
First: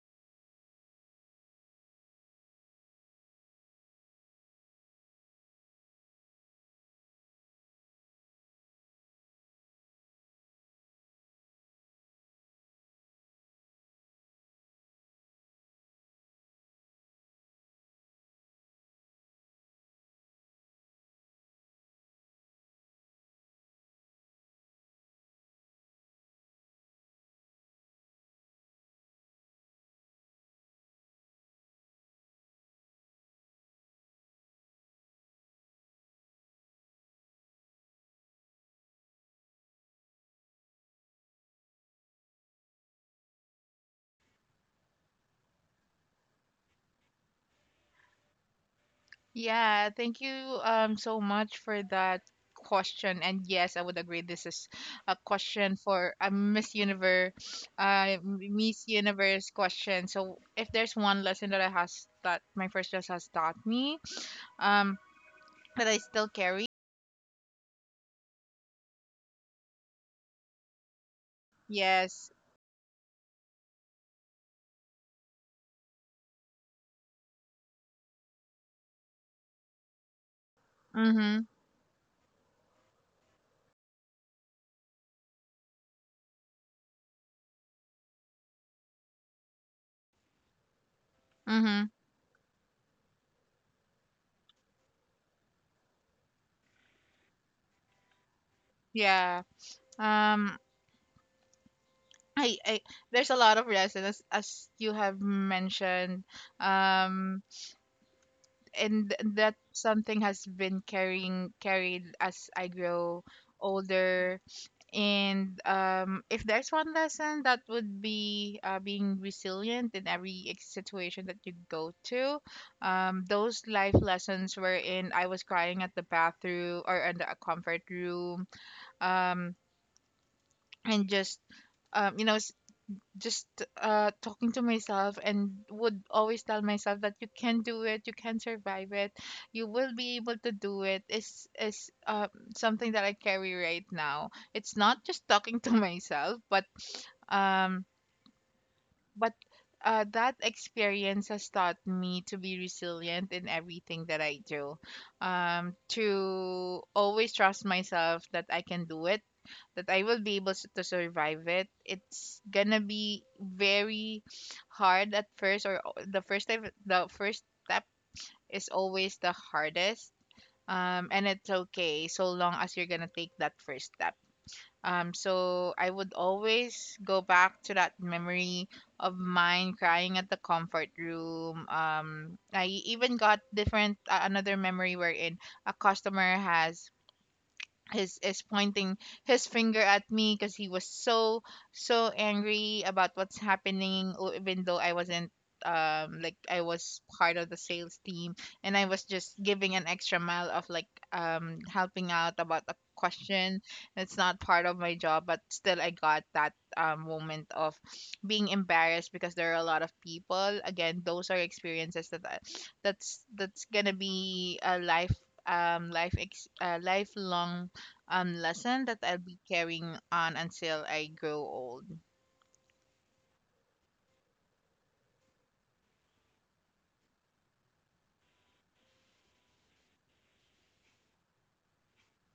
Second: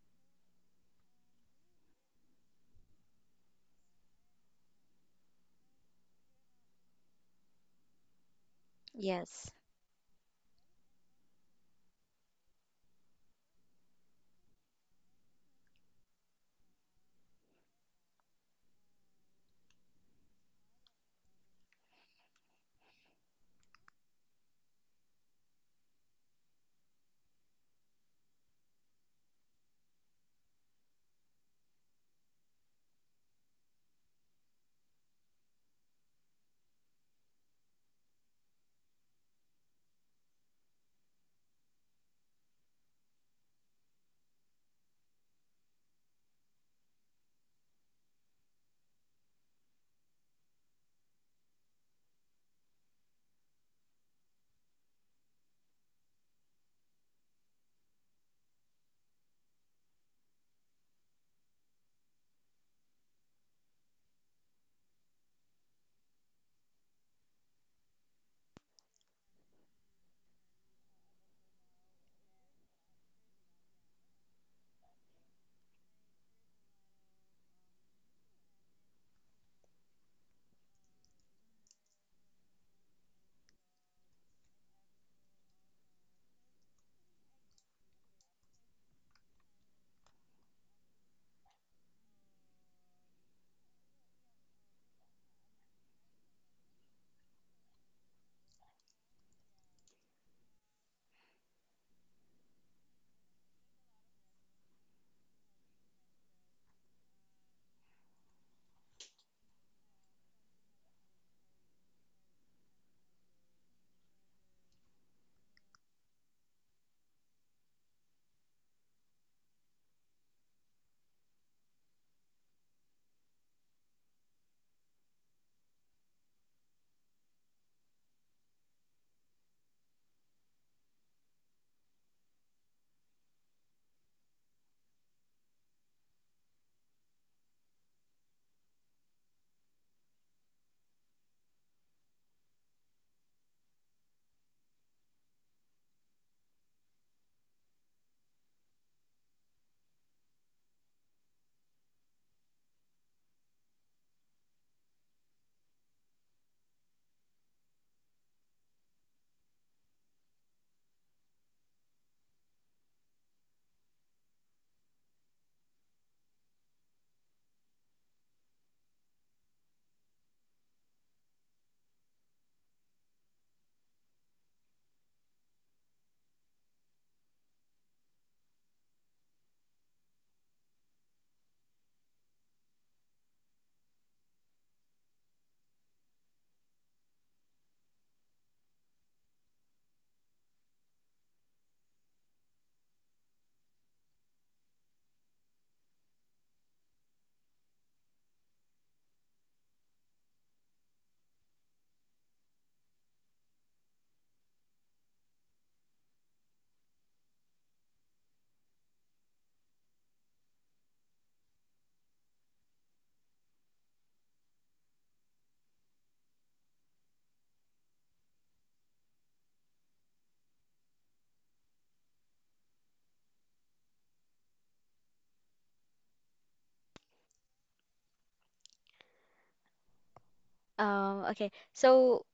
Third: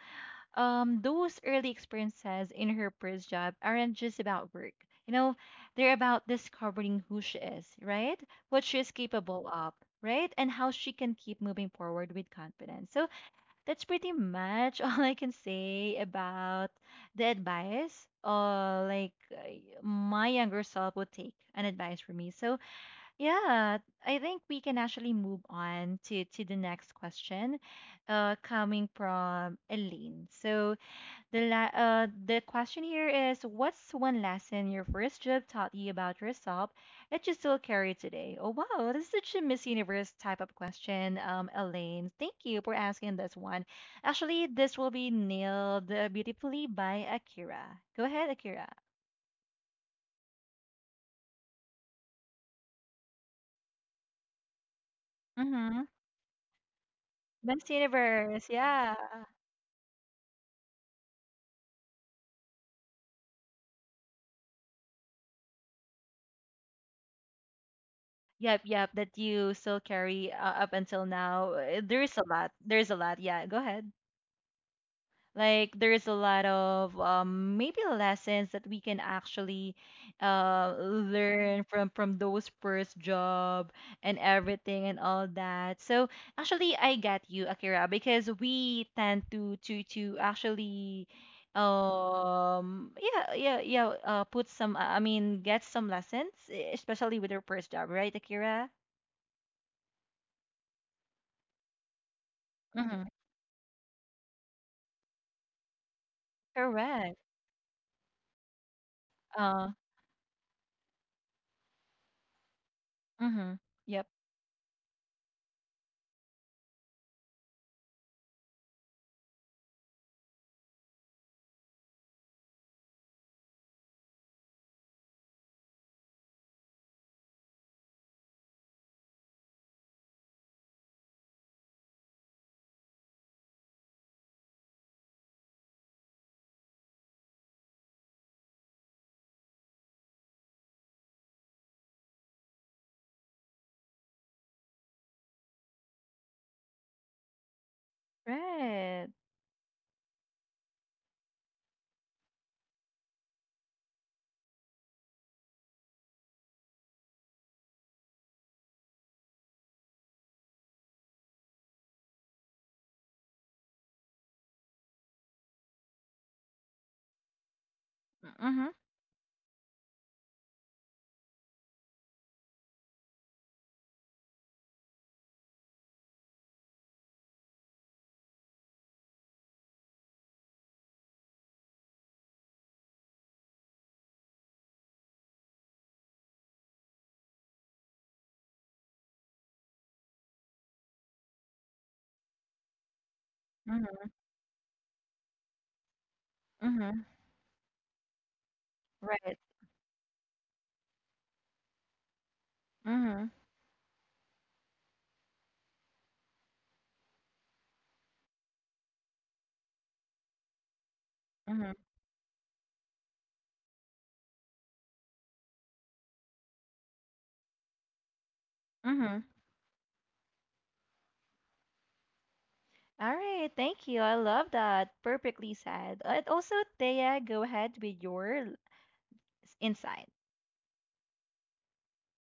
A: those early experiences in her first job aren't just about work. You know, they're about discovering who she is, right? What she is capable
C: Yes.
A: of, right? And how she can keep moving forward with confidence. So that's pretty much all I can say about the advice. Like my younger self would take an advice from me. So yeah, I think we can actually move on to the next question, coming from Elaine. So the question here is, what's one lesson your first job taught you about yourself that you still carry today? Oh wow, this is such a Miss Universe type of question, Elaine. Thank you for asking this one. Actually, this will be nailed beautifully by Akira. Go ahead, Akira.
B: Yeah, thank you so much for that question. And yes, I would agree, this is a question
A: Mm-hmm.
B: for a Miss Universe
A: Miss Universe,
B: Miss
A: yeah.
B: Universe question. So if there's one lesson that I has that my first class has taught me, um that I still carry.
A: Yep, yep, that you still carry up until now. There's a
B: Yes.
A: lot. There's a lot. Yeah, go ahead. Like there's a lot of maybe lessons that we can actually
B: Mm-hmm.
A: learn from those first job and everything and all that. So actually, I get you, Akira, because we tend to actually
B: Mm-hmm.
A: yeah put some, I mean, get some lessons, especially with your first job, right, Akira?
B: Yeah. Um I
A: Mm-hmm.
B: There's a lot of lessons, as you have mentioned.
A: Correct.
B: Um that
A: Uh,
B: something has been carrying carried as I grow
A: mm-hmm. Yep.
B: older. And if there's one lesson, that would be being resilient in every situation that you go to. Those life lessons wherein I was crying at the bathroom or in the comfort room, um, and just um, you know, s- just talking to myself, and would always tell myself that you can do it, you can survive it, you will be able to do it, is something that I carry right now. It's not just talking to myself, but um
A: Right.
B: but that experience has taught me to be resilient in everything that I do. To always trust myself that I can do it, that I will be able s- to survive it. It's gonna be very hard at first, or the first time. The first step
A: Mm-hmm.
B: is always the hardest. And it's okay so long as you're gonna take that first step. So I would always go back to that memory of mine crying at the comfort room. I even got different, another memory wherein a customer has is pointing his finger at me because he was so angry about what's happening. Even though I wasn't like I was
A: Mm-hmm.
B: part of the sales team, and I was just
A: Right.
B: giving an extra mile of like helping out about a
A: Mhm.
B: question that's not part of my job. But still I got that moment of being embarrassed because there are a lot of people. Again, those are
A: Mhm.
B: experiences that's gonna be a life lifelong lesson that I'll
A: Mhm.
B: be carrying on until I grow old.
A: All right. Thank you. I love that. Perfectly said. And also, Thea, go ahead with your insight.
C: Okay. So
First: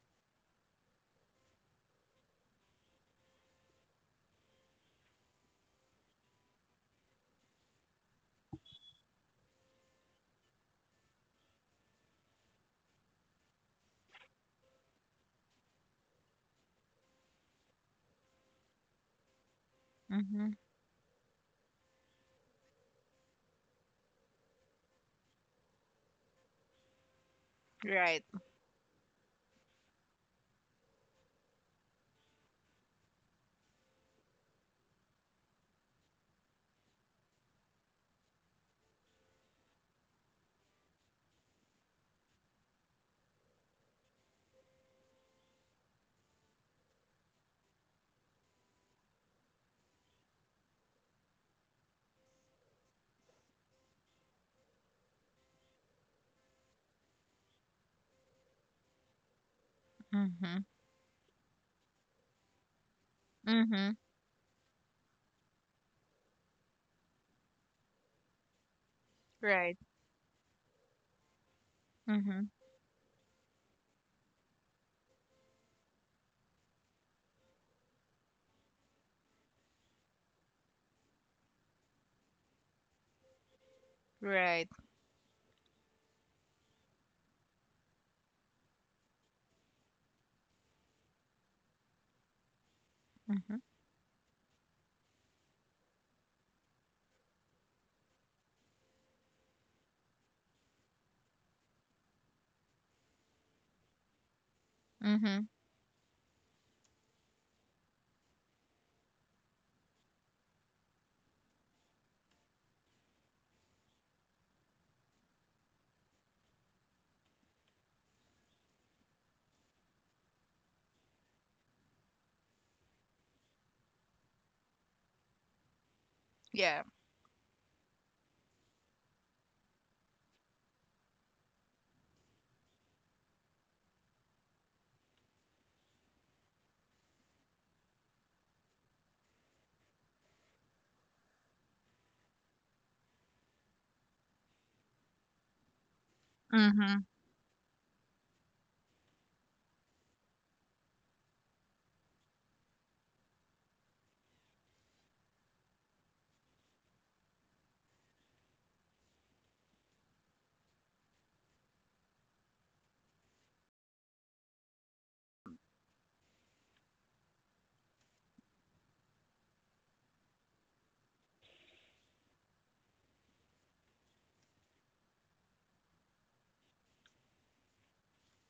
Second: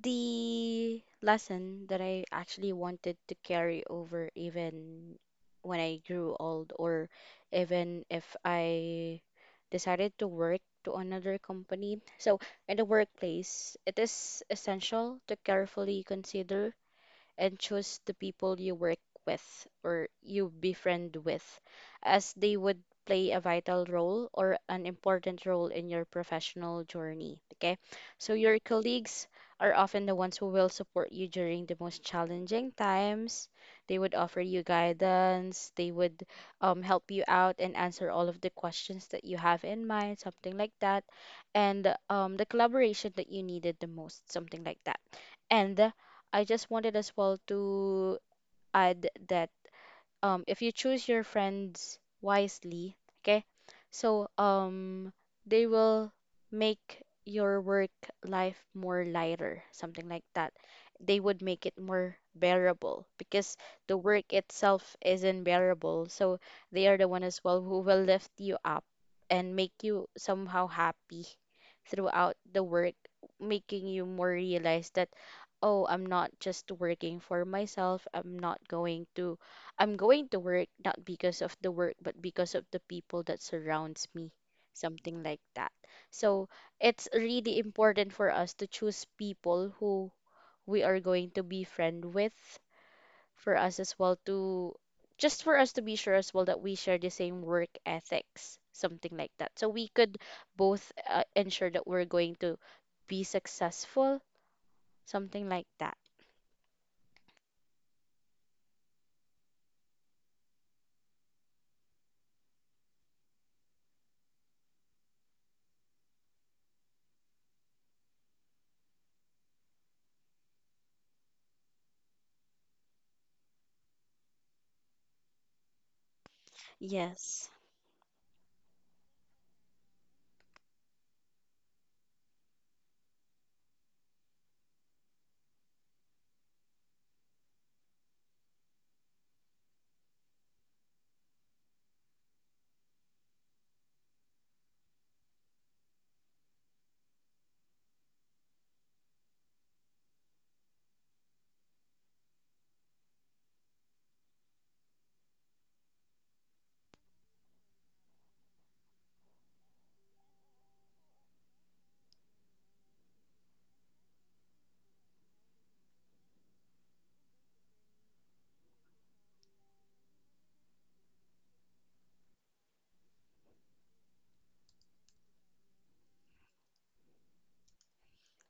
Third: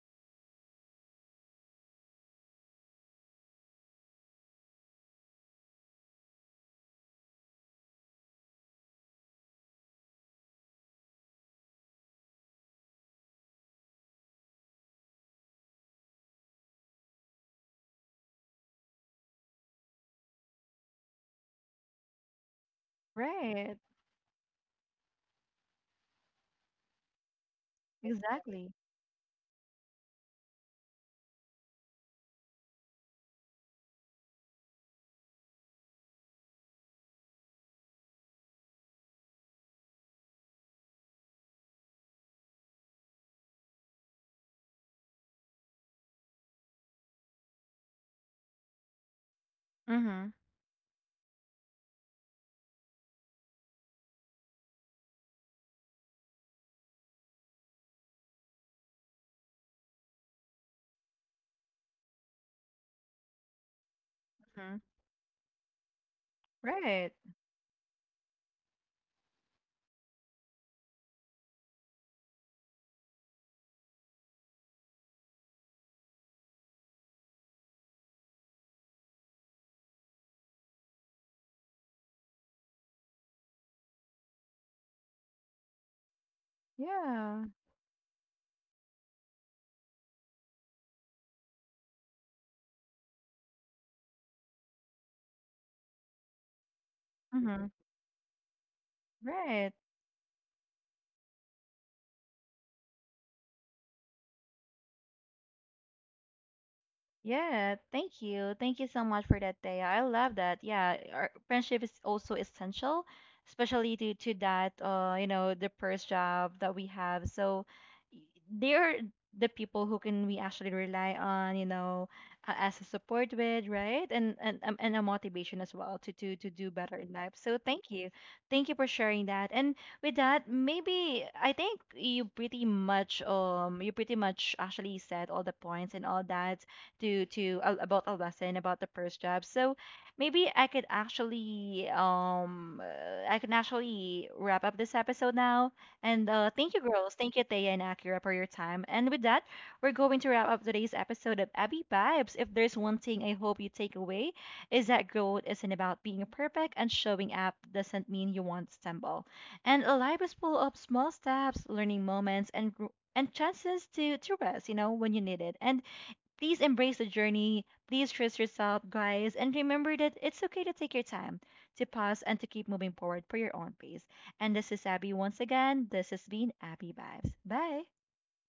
C: the lesson that I actually wanted to carry over even when I grew old, or even if I decided to work to another company. So in the workplace, it is essential to carefully consider and choose the people you work with or you
B: Mhm.
C: befriend with, as they would play a
A: Right.
C: vital role or an important role in your professional journey. Okay,
B: Right.
C: so your
A: Exactly.
C: colleagues are often the ones who will support you during the most challenging times. They would offer you guidance, they would help you out and answer all of the questions that you have in mind, something like that, and the collaboration that you needed the most, something like that. And I just wanted as well to add that
A: Mhm.
C: if you choose your friends wisely, okay? So they will make your work life more lighter, something like that.
B: Mhm.
C: They would make it more bearable because the
B: Mhm.
C: work
A: Mhm.
C: itself isn't bearable. So they are the
A: Right.
C: one as well who will lift you up and make
B: Right.
C: you somehow happy throughout
B: Mhm.
C: the work, making you more realize that, oh, I'm not just working for myself. I'm going to work not because of the work, but because of the people that surrounds me,
B: Right.
C: something like that. So it's
A: Yeah.
C: really important for us to choose people who we are going to be friend with, for
B: Mhm.
C: us as well to, just for us to be sure as well that we share the same work
A: Mhm.
C: ethics, something like that. So
A: Right.
C: we could both ensure that we're going to be successful,
B: Mhm.
C: something like that.
A: Yeah, thank you. Thank you so much for that day. I love that. Yeah, our friendship is also essential, especially due to that you know, the first job that we have. So y- they're the people who can we actually rely on, you know, as a support with, right? And and a motivation as well to to do
B: Yeah.
A: better in life.
C: Yes.
A: So thank you. Thank you for sharing that. And with that, maybe I think you pretty much actually said all the points and all that to about a lesson about the first job. So maybe I could actually I can actually wrap up this episode now. And thank you,
B: Mhm.
A: girls. Thank you, Thea and Akira, for your time. And with that, we're going to wrap up today's episode of Abby Vibes. If there's one thing I hope you take away is that growth isn't about being perfect, and showing up doesn't mean you won't stumble. And life is full of small steps, learning moments, and and chances to rest, you know, when you need it. And please embrace the journey. Please trust yourself, guys. And remember that it's okay to take your time, to pause, and to keep moving forward for your own pace. And this is Abby once again. This has been Abby Vibes. Bye.